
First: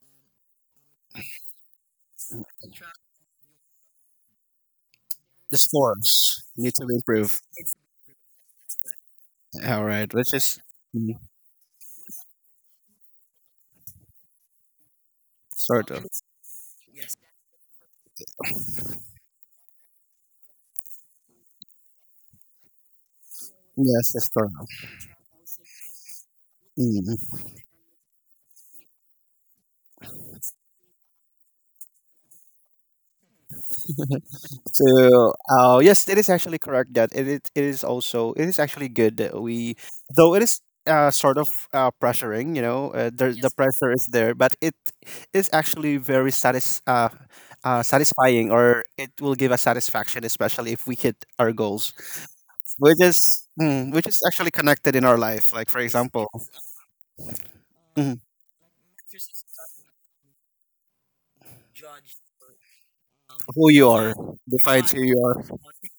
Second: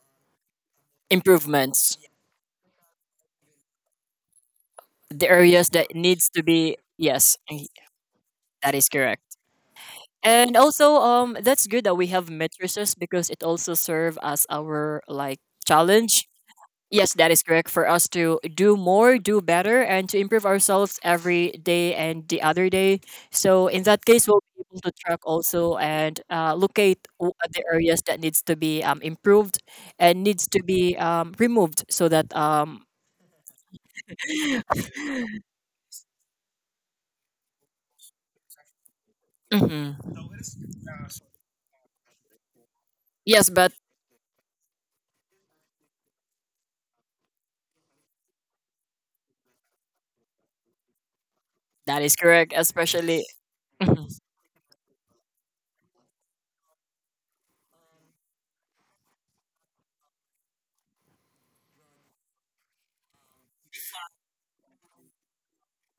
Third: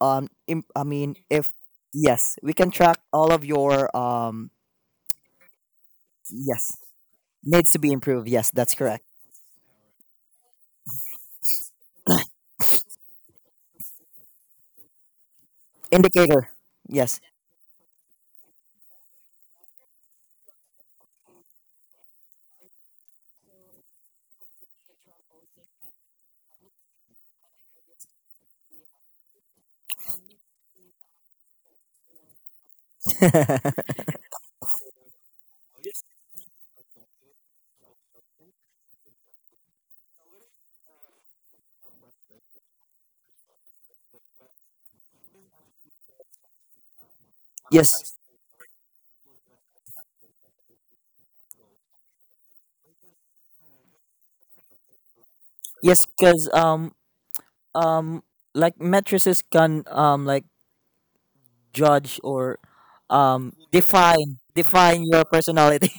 Speaker 3: im- I mean if
Speaker 2: Improvements,
Speaker 3: yes, we can track all of your
Speaker 2: the
Speaker 1: the
Speaker 2: areas that needs
Speaker 1: scores
Speaker 2: to
Speaker 1: need
Speaker 3: yes
Speaker 2: be,
Speaker 1: to
Speaker 2: yes,
Speaker 1: improve.
Speaker 3: needs to be improved yes that's
Speaker 2: that is
Speaker 3: correct
Speaker 2: correct.
Speaker 1: All right, let's
Speaker 2: And
Speaker 1: just
Speaker 2: also,
Speaker 1: mm,
Speaker 2: that's good that we have matrices because it also serve as our like
Speaker 1: start off.
Speaker 2: challenge.
Speaker 3: indicator
Speaker 2: Yes,
Speaker 3: yes
Speaker 2: that is correct for us to do more, do better, and to improve ourselves every day and the other day. So in that
Speaker 1: Yes, let's
Speaker 2: case, we'll
Speaker 1: start
Speaker 2: be able
Speaker 1: off.
Speaker 2: to track also and locate
Speaker 1: Mm.
Speaker 2: the areas that needs to be improved and needs to be removed so that
Speaker 1: So, yes, it is actually correct that it is also it is actually good that we,
Speaker 2: mhm.
Speaker 1: though it is sort of pressuring, you know, there,
Speaker 2: Yes,
Speaker 1: the
Speaker 2: but
Speaker 1: pressure is there, but it is actually very
Speaker 3: yes.
Speaker 1: satisfying, or it will give us satisfaction, especially if we hit our goals,
Speaker 2: that is correct.
Speaker 1: which
Speaker 2: Especially
Speaker 1: is which
Speaker 2: mhm,
Speaker 1: is actually connected in our life. Like for
Speaker 3: Yes,
Speaker 1: example.
Speaker 3: because
Speaker 1: Mm-hmm.
Speaker 3: um mattresses can judge or
Speaker 1: Who you are defines who
Speaker 3: define
Speaker 1: you
Speaker 3: your
Speaker 1: are,
Speaker 3: personality.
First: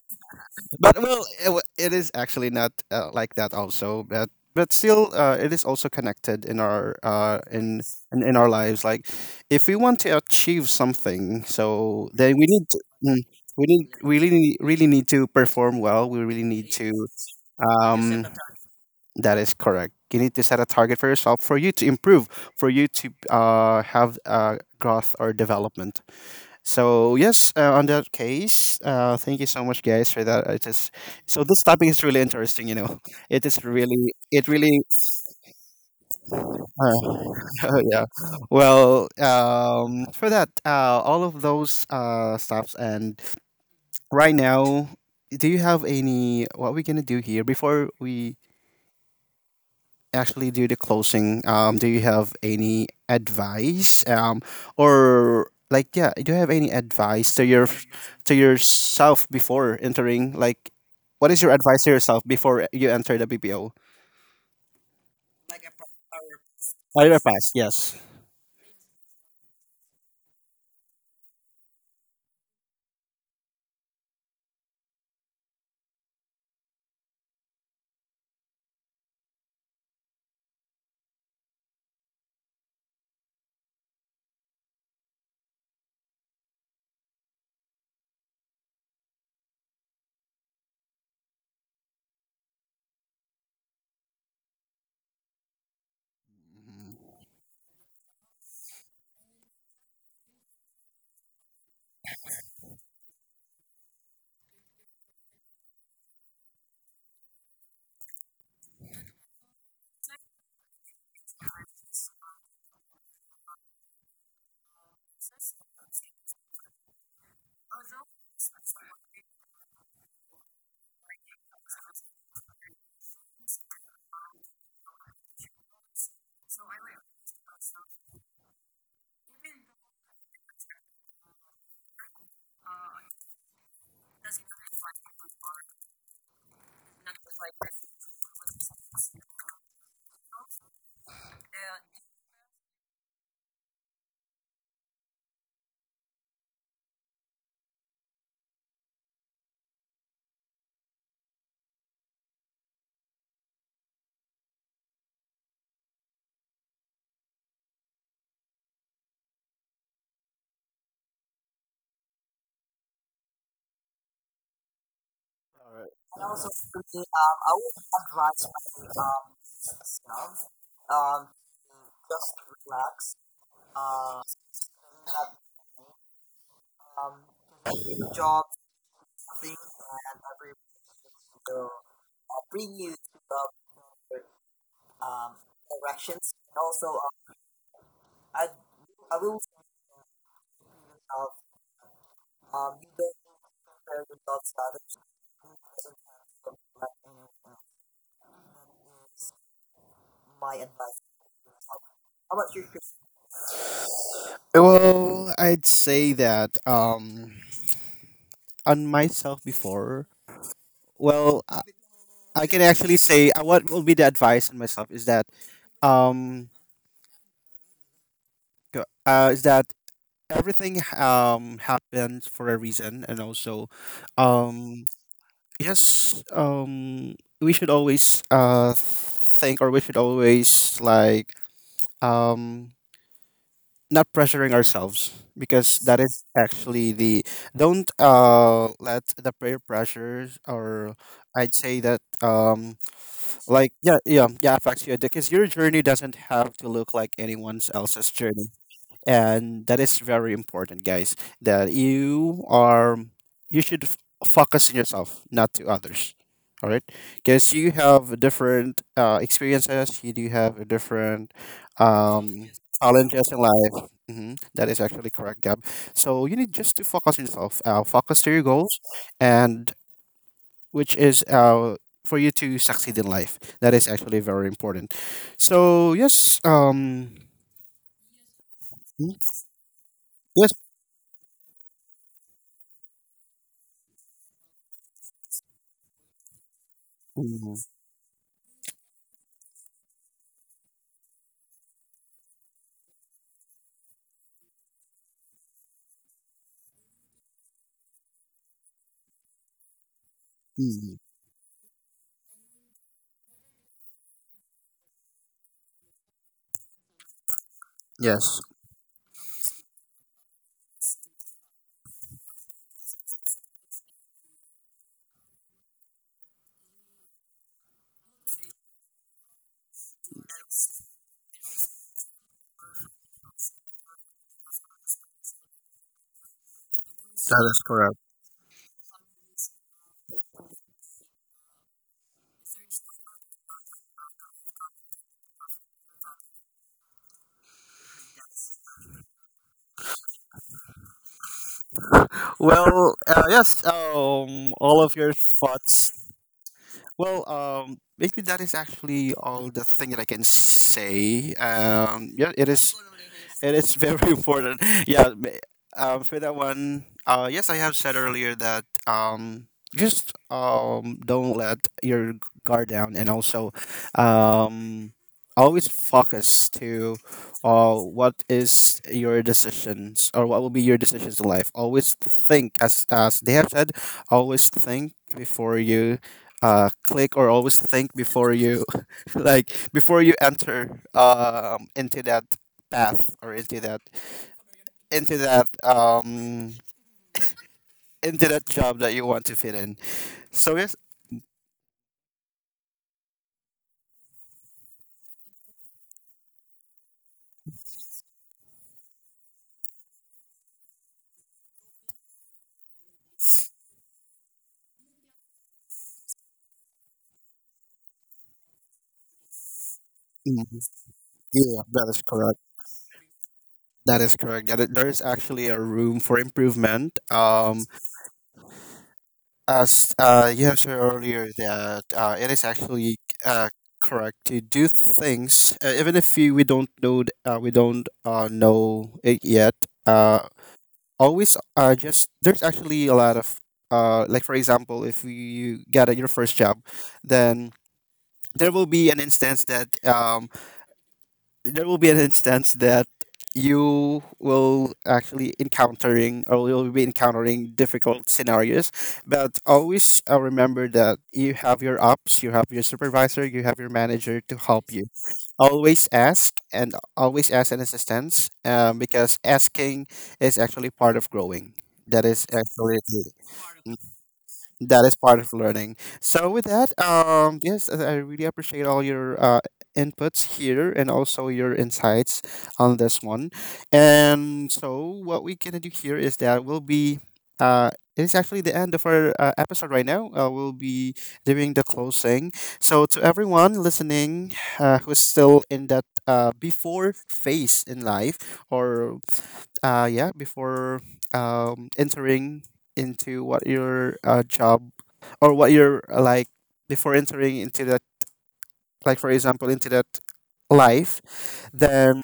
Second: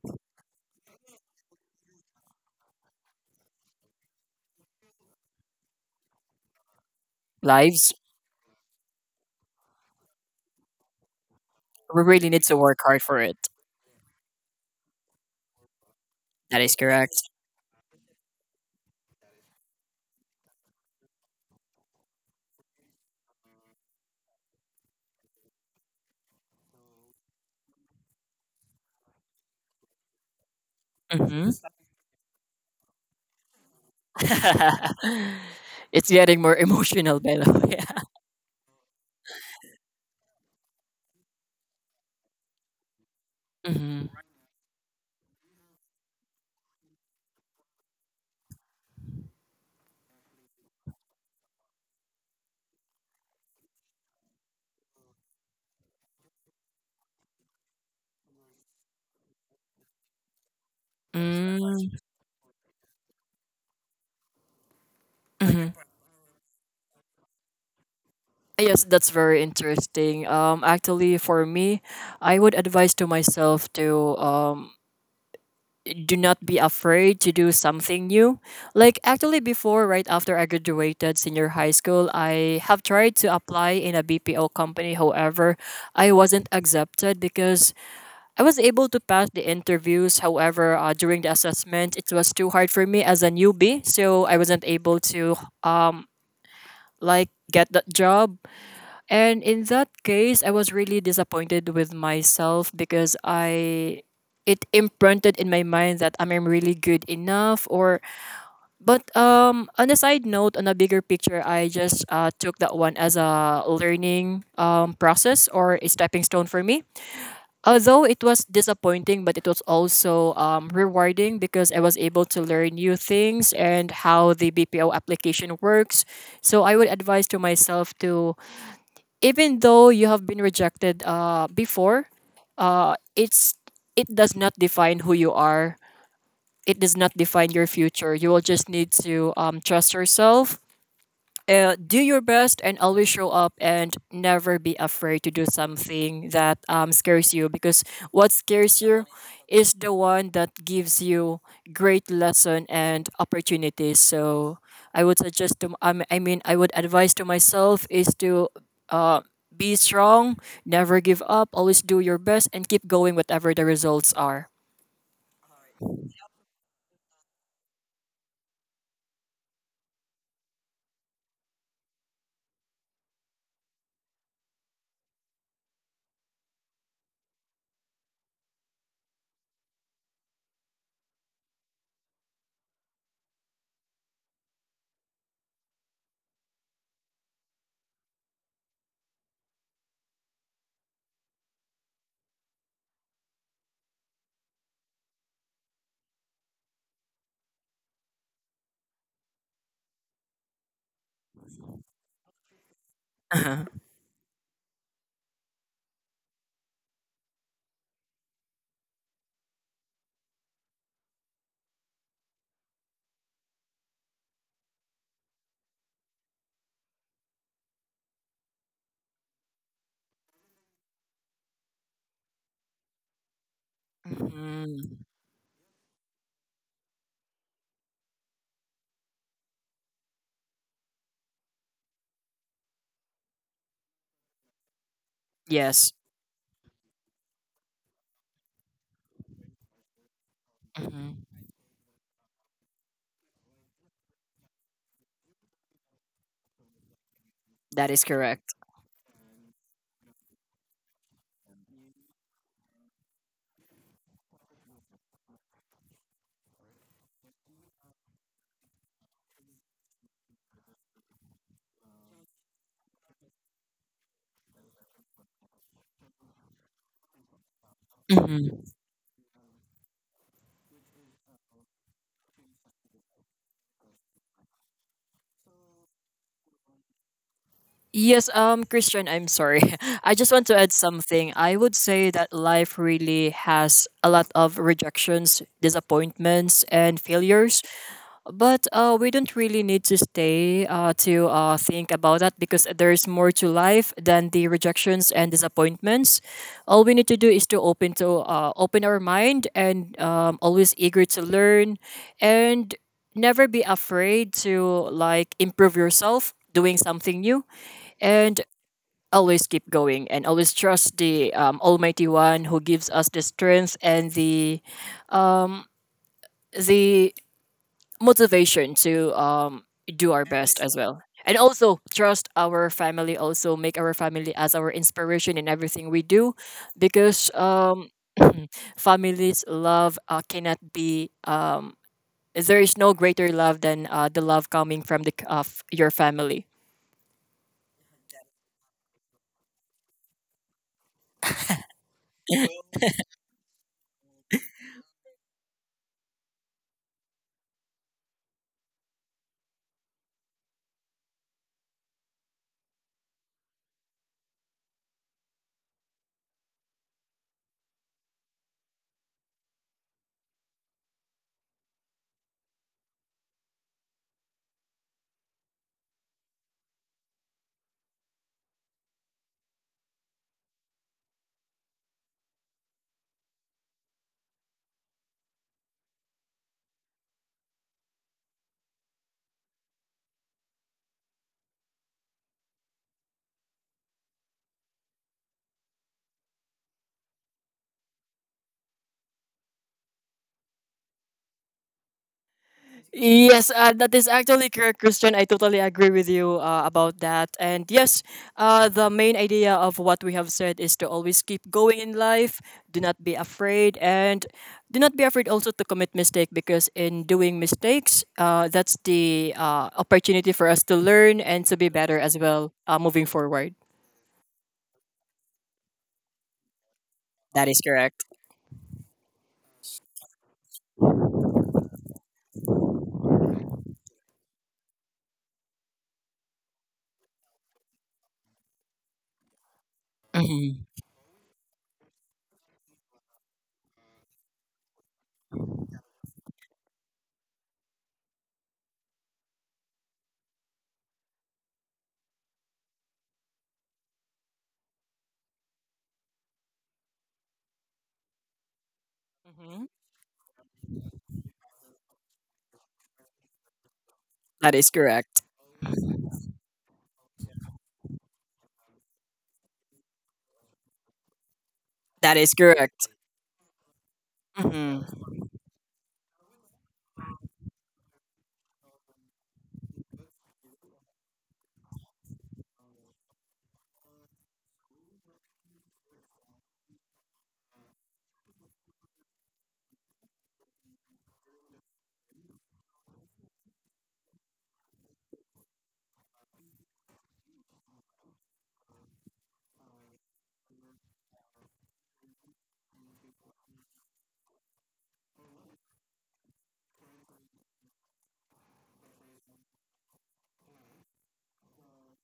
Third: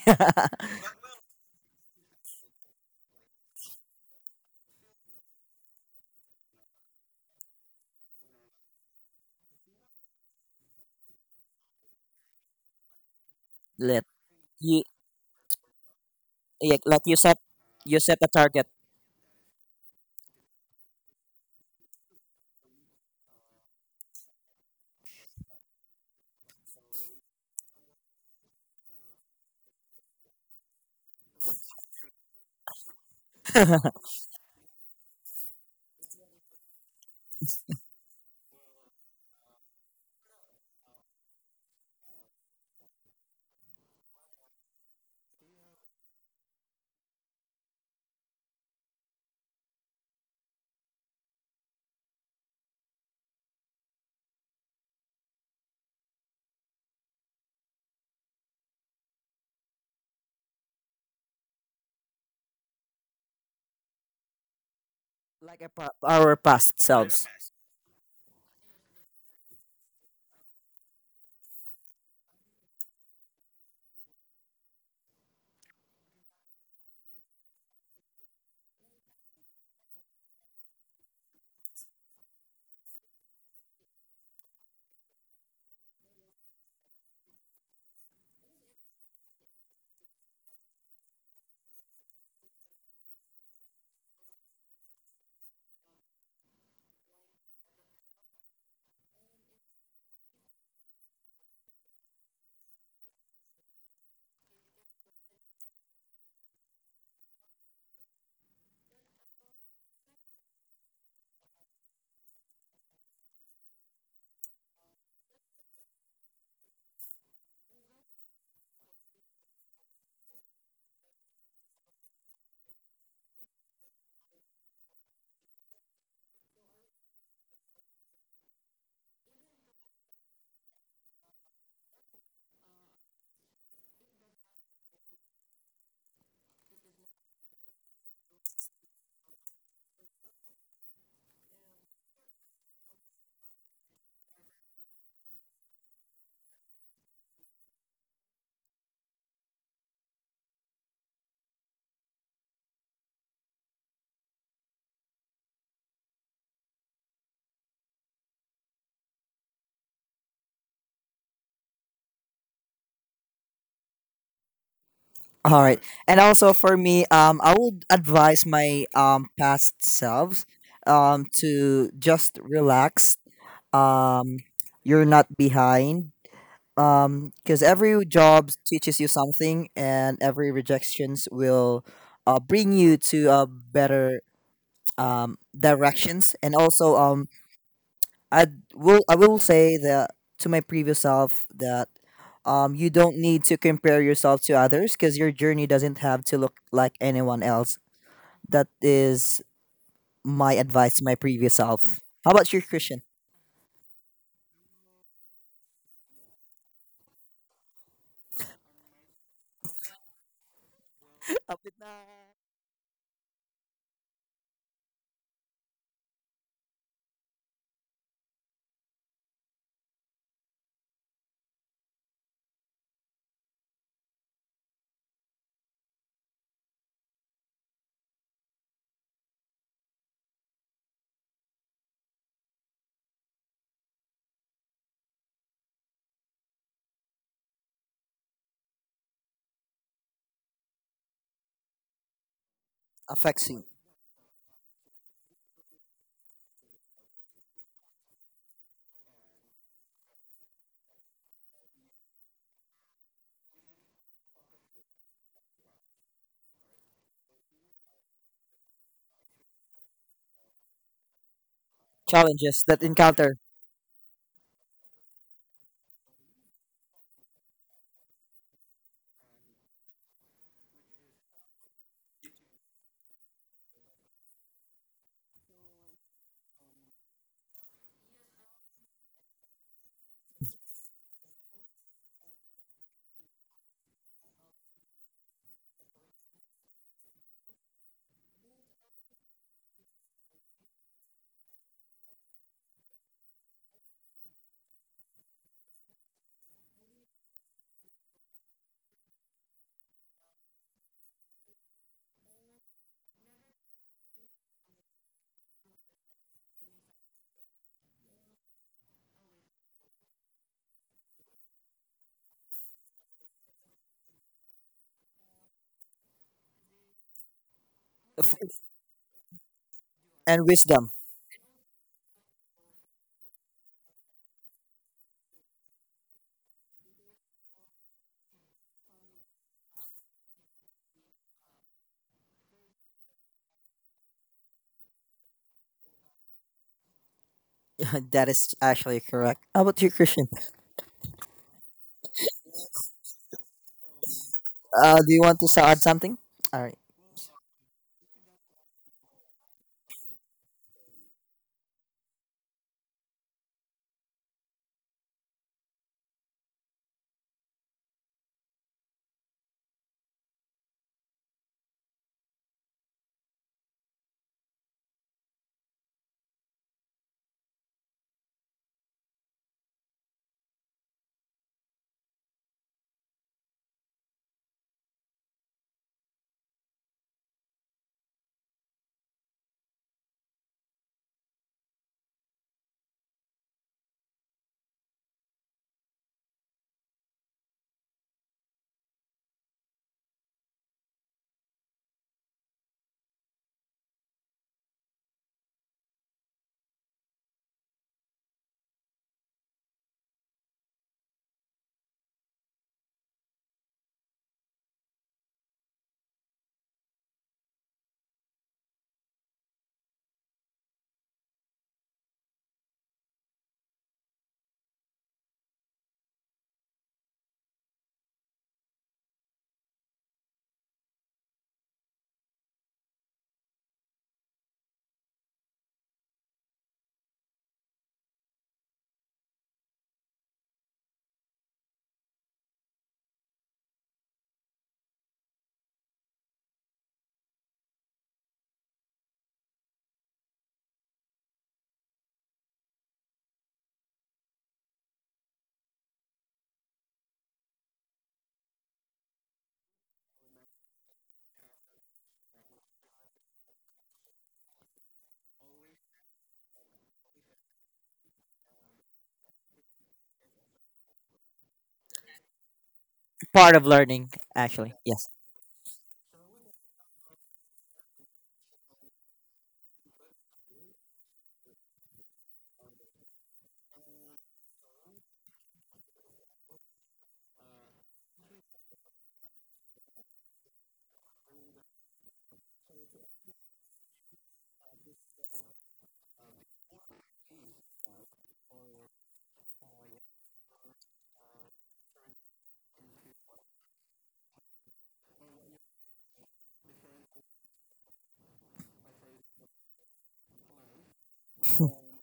Speaker 1: but it is actually not like that also, but still it is also connected in our
Speaker 2: lives,
Speaker 1: in our lives. Like if we want to achieve something,
Speaker 2: we
Speaker 1: so
Speaker 2: really
Speaker 1: then
Speaker 2: need
Speaker 1: we
Speaker 2: to
Speaker 1: need to,
Speaker 2: work hard for
Speaker 1: mm,
Speaker 2: it.
Speaker 1: we need
Speaker 3: Let
Speaker 1: we really
Speaker 3: you
Speaker 1: really need to perform well. We really
Speaker 2: That
Speaker 1: need
Speaker 3: yeah,
Speaker 2: is
Speaker 1: to
Speaker 3: like
Speaker 2: correct.
Speaker 3: you set
Speaker 1: um
Speaker 3: a target
Speaker 1: that is correct. You need to set a target for yourself for you to improve, for you to have growth or development. So yes, on that case, thank you so much, guys, for that. It is so
Speaker 2: Mhm.
Speaker 1: this topic is really interesting. You know, it is really, it really,
Speaker 2: It's getting more emotional, by the way.
Speaker 1: uh, yeah. Well, for that, all of those stuffs, and
Speaker 2: Mhm.
Speaker 1: right now, do you have any? What we gonna do here before we actually do the closing, do you have any advice, or like yeah, do you have any advice to your to yourself before entering? Like, what is your advice to
Speaker 2: Mm,
Speaker 1: yourself before you enter the BPO?
Speaker 3: like a
Speaker 2: mhm.
Speaker 3: our past
Speaker 1: Career
Speaker 3: selves.
Speaker 1: path, yes.
Speaker 2: Yes, that's very interesting. Actually, for me, I would advise to myself to do not be afraid to do something new. Like actually, before right after I graduated senior high school, I have tried to apply in a BPO company. However, I wasn't accepted because I was able to pass the interviews. However, during the assessment, it was too hard for me as a newbie, so I wasn't able to like get that job. And in that case, I was really disappointed with myself because I it imprinted in my mind that I'm really good enough or but on a side note, on a bigger picture, I just took that one as a learning process or a stepping stone for me. Although it was disappointing, but it was also rewarding because I was able to learn new things and how the BPO application works. So I would advise to myself to, even though you have been rejected before, uh, it's it does not define who you are. It does not define your future. You will just need to trust yourself, do your best and always show up and never be afraid to do something that scares you because what scares you is the one that gives you great lesson and opportunities. So I mean, I would advise to myself is to uh, be strong, never give up, always do your best and keep going whatever the results are.
Speaker 3: All right. And also for me, I would advise my past selves to just relax. Um, you're not behind. Because every job teaches you something, and every rejections will bring you to a better directions. And also, um, I I will say that to my previous self that you don't need to compare yourself to others, because your journey doesn't have to look like anyone else. That is my advice to my previous self. How about you, Christian?
Speaker 2: Uh-huh.
Speaker 1: Well, I'd say that on myself before. Well, I can actually say what will be the advice on myself is that, um, is that everything happens for a reason, and also um
Speaker 2: Mhm.
Speaker 1: yes we should always think, or we should always um not pressuring ourselves, because
Speaker 2: Yes.
Speaker 1: that is actually the don't let the peer pressures or,
Speaker 2: Mhm.
Speaker 1: I'd say that
Speaker 3: Affects you,
Speaker 1: like yeah, affects you, because your journey doesn't have to look like anyone
Speaker 2: That is
Speaker 1: else's journey.
Speaker 2: correct.
Speaker 1: And that is very important, guys, that you are you should focus on yourself, not to others, all right? Because you have different experiences, you do have a different um,
Speaker 3: challenges that
Speaker 1: challenges
Speaker 3: encounter,
Speaker 1: in life. Mhm, that is actually correct, Gab. So you need just to focus on yourself, focus to your
Speaker 2: Mhm.
Speaker 1: goals, and which is for you to succeed in life. That is actually very important. So yes,
Speaker 2: Yes, Christian,
Speaker 1: hmm,
Speaker 2: I'm sorry. I just want
Speaker 1: yes.
Speaker 2: to add something. I would say that life really has a lot of rejections, disappointments, and
Speaker 1: Mhm.
Speaker 2: failures. But we don't really need to stay to think about that because there's more to life than the rejections and disappointments. All we need to do is to open our mind and always
Speaker 1: Mhm.
Speaker 2: eager to learn and never be afraid to like improve yourself doing something new
Speaker 1: Yes,
Speaker 2: and always keep going and always trust the almighty one who gives us the strength and um, the
Speaker 3: f-
Speaker 2: motivation to do our
Speaker 3: and
Speaker 2: best as
Speaker 3: wisdom.
Speaker 2: well and also trust our family, also make our family as our inspiration in everything we do because
Speaker 1: that is correct.
Speaker 2: families love cannot be there is no greater love than the love coming from the of your family.
Speaker 3: That is actually correct. How about you, Christian?
Speaker 1: Well, yes, all of your
Speaker 3: Do you want to add
Speaker 1: thoughts.
Speaker 3: something? All right.
Speaker 1: Well, maybe that is actually all the thing that I can say. Yeah, it is. It is very important. For that one. Yes, I have said earlier that just don't let your guard down, and also um, always focus to what is your decisions, or what will be your decisions in life. Always think, as they have said, always think before you click, or always think before you like before you enter into that path, or into that, into that job that you want to fit in. So yes,
Speaker 2: Yes, that is actually correct, Christian. I totally agree with you about that. And yes, the main idea of what we have said is to always keep going in life, do not be afraid, and do not be afraid also to commit mistake because in doing mistakes, that's the opportunity
Speaker 1: mhm.
Speaker 2: for us to learn and to
Speaker 1: Yeah,
Speaker 2: be
Speaker 1: that
Speaker 2: better
Speaker 1: is
Speaker 2: as
Speaker 1: correct.
Speaker 2: well moving forward.
Speaker 1: That is correct. That there is actually a room for improvement.
Speaker 2: That is correct.
Speaker 1: As you have said earlier, that it is actually uh, correct to do things even if we don't we don't know it yet. Uh,
Speaker 2: Mhm.
Speaker 1: always just there's actually a lot of for example, if you get your first job, then there will be an instance that um there will be an instance that you will actually encountering or you'll be encountering difficult scenarios. But
Speaker 2: Mm-hmm.
Speaker 1: always remember that you have your ups, you have your supervisor, you have your manager to
Speaker 2: That
Speaker 1: help
Speaker 2: is
Speaker 1: you.
Speaker 2: correct.
Speaker 1: Always ask, and always ask an assistance, because asking is actually part of growing. That
Speaker 2: That
Speaker 1: is
Speaker 2: is
Speaker 1: actually
Speaker 2: correct.
Speaker 3: Part of learning, actually.
Speaker 1: that is
Speaker 2: Mm-hmm.
Speaker 3: Yes.
Speaker 1: part of learning. So with that, yes, I really appreciate all your inputs here, and also your insights on this one. And so what we're gonna do here is that we'll be. Uh, it's actually the end of our episode right now. We'll be doing the closing. So to everyone listening, who's still in that before phase in life, or yeah, before entering into what your job, or what you're before entering into that, like for example into that life, then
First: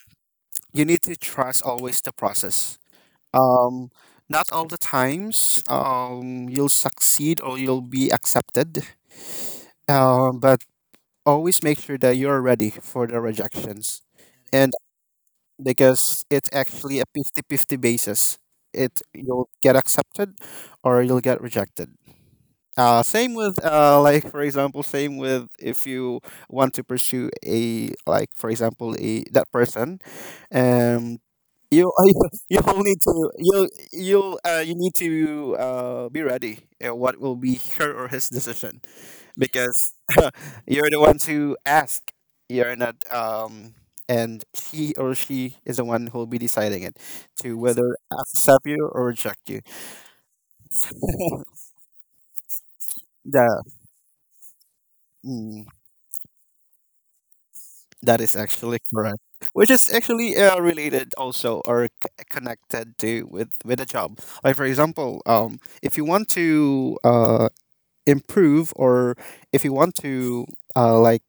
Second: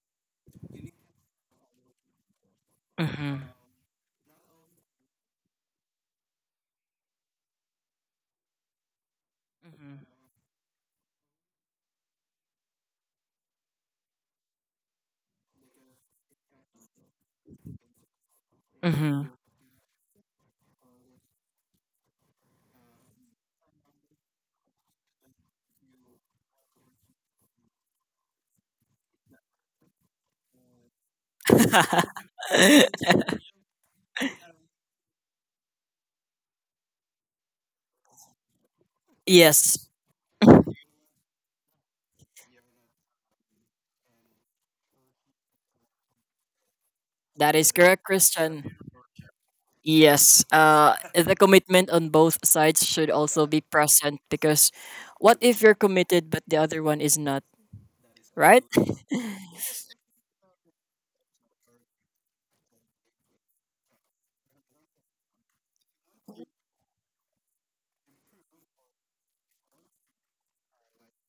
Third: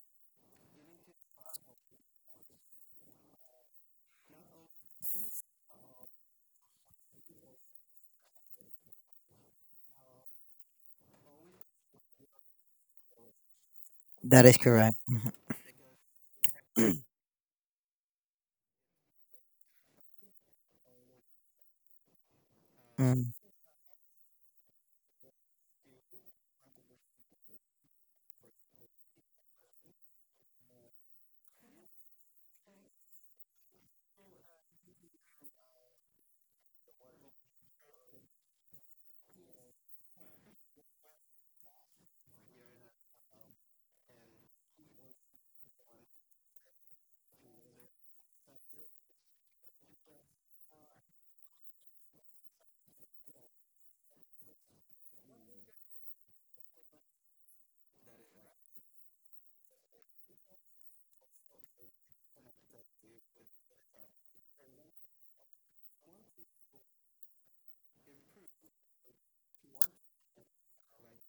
Speaker 1: you need to trust always the process.
Speaker 2: Mm-hmm.
Speaker 1: Um, not all the times you'll succeed, or you'll be accepted,
Speaker 2: Mm-hmm.
Speaker 1: but always make sure that you're ready for the rejections,
Speaker 3: That is
Speaker 1: and
Speaker 3: correct.
Speaker 1: because it's actually a 50-50 basis, it
Speaker 2: Mm-hmm.
Speaker 1: you'll get accepted, or you'll get rejected.
Speaker 3: Mm.
Speaker 1: Same with, like for example, same with if you want to pursue a, like for example, a that person, um, you you'll need to you need to be ready. What will be her or his decision?
Speaker 2: Yes,
Speaker 1: Because you're the one to ask. You're not and he or she is the one who'll be deciding it,
Speaker 2: that
Speaker 1: to
Speaker 2: is
Speaker 1: whether
Speaker 2: correct,
Speaker 1: accept
Speaker 2: Christian.
Speaker 1: you or reject you.
Speaker 2: Yes, the commitment on both sides should also be
Speaker 1: The
Speaker 2: present because what if
Speaker 1: mm,
Speaker 2: you're committed but the other one is not,
Speaker 1: that is
Speaker 2: right?
Speaker 1: actually correct. Which is actually related also, or connected to, with a job. Like for example, if you want to improve, or if you want to uh, like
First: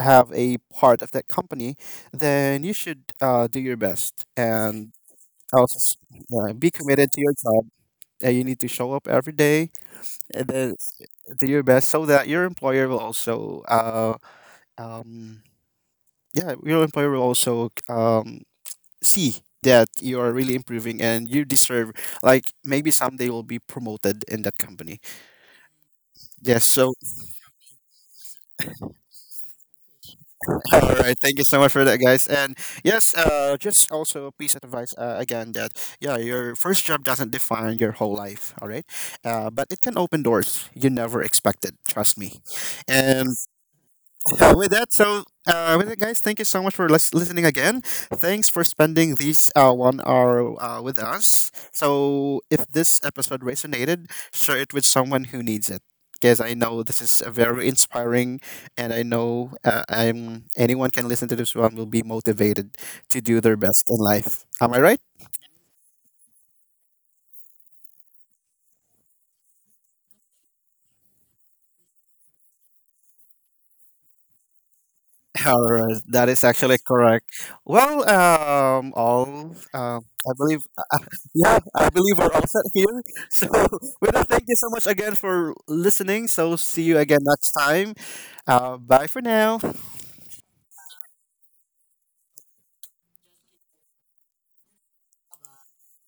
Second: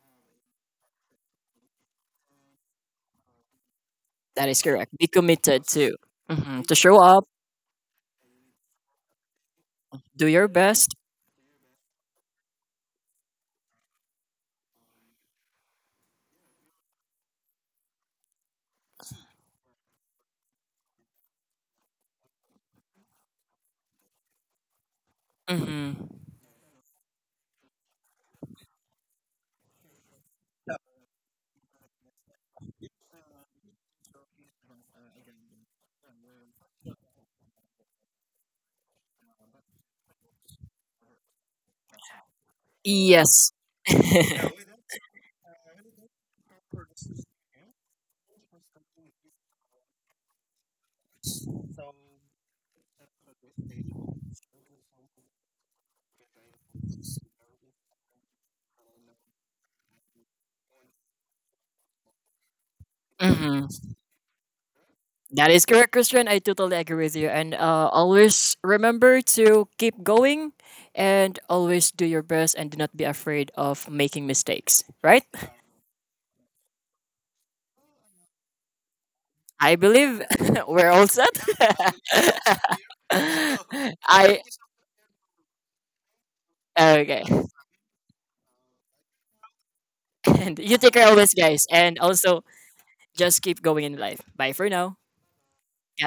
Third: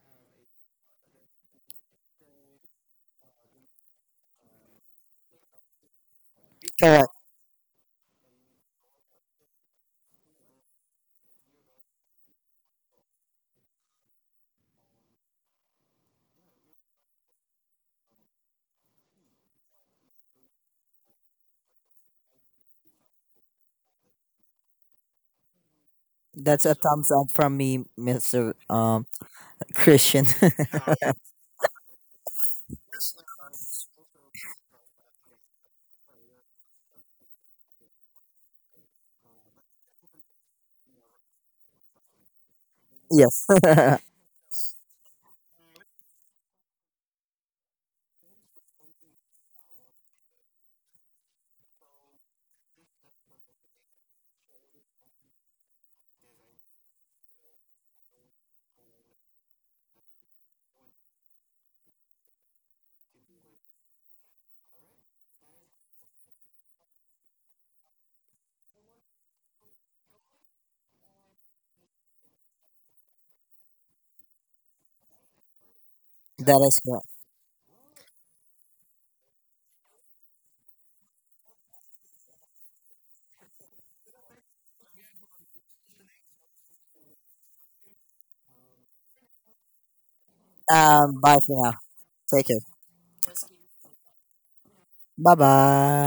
Speaker 1: have a part of that company, then you should do your best,
Speaker 2: That is
Speaker 1: and
Speaker 2: correct. Be committed
Speaker 1: also
Speaker 2: to, mhm,
Speaker 1: be
Speaker 2: to show
Speaker 3: Correct.
Speaker 1: committed to
Speaker 2: up.
Speaker 1: your job. You need to show up every day,
Speaker 2: Do
Speaker 1: and
Speaker 2: your
Speaker 1: then
Speaker 2: best.
Speaker 1: do your best, so that your employer will also um, yeah, your employer will also see that you are really improving, and you deserve like maybe someday you'll be promoted in that company.
Speaker 2: Hmm.
Speaker 1: Yes,
Speaker 3: That's a
Speaker 1: so
Speaker 3: thumbs up from me, Mr. Christian.
Speaker 1: all right, thank you so much for that, guys. And yes, just also a piece of advice, again, that yeah, your first job doesn't define your whole life, all right? Uh, but it can open doors you never expected, trust me. And
Speaker 3: Yes.
Speaker 2: Yes.
Speaker 3: That
Speaker 1: With that, so with that, guys, thank you so much for listening again. Thanks for spending these 1 hour with us. So, if this episode resonated, share it with someone who needs it. Because I know this is a very inspiring, and I know I'm anyone can listen to this one will be motivated to do their
Speaker 2: Hmm.
Speaker 1: best in life. Am I right?
Speaker 2: That is correct, Christian. I totally agree with you. And always remember to keep going and always do your best and do not be afraid of making mistakes, right?
Speaker 1: Alright, that is actually
Speaker 3: is correct.
Speaker 1: correct. Well, all
Speaker 2: I believe
Speaker 1: I believe,
Speaker 2: we're all set.
Speaker 1: yeah, I believe we're all set here. So, well,
Speaker 2: I.
Speaker 1: thank you so much again for listening. So, see you again
Speaker 2: Okay.
Speaker 1: next time. Bye for now.
Speaker 2: And you take care always,
Speaker 3: Bye for
Speaker 2: guys.
Speaker 3: now.
Speaker 2: And also,
Speaker 3: Take care.
Speaker 2: just keep going in life. Bye for now.
Speaker 3: Bye
Speaker 2: God
Speaker 3: bye.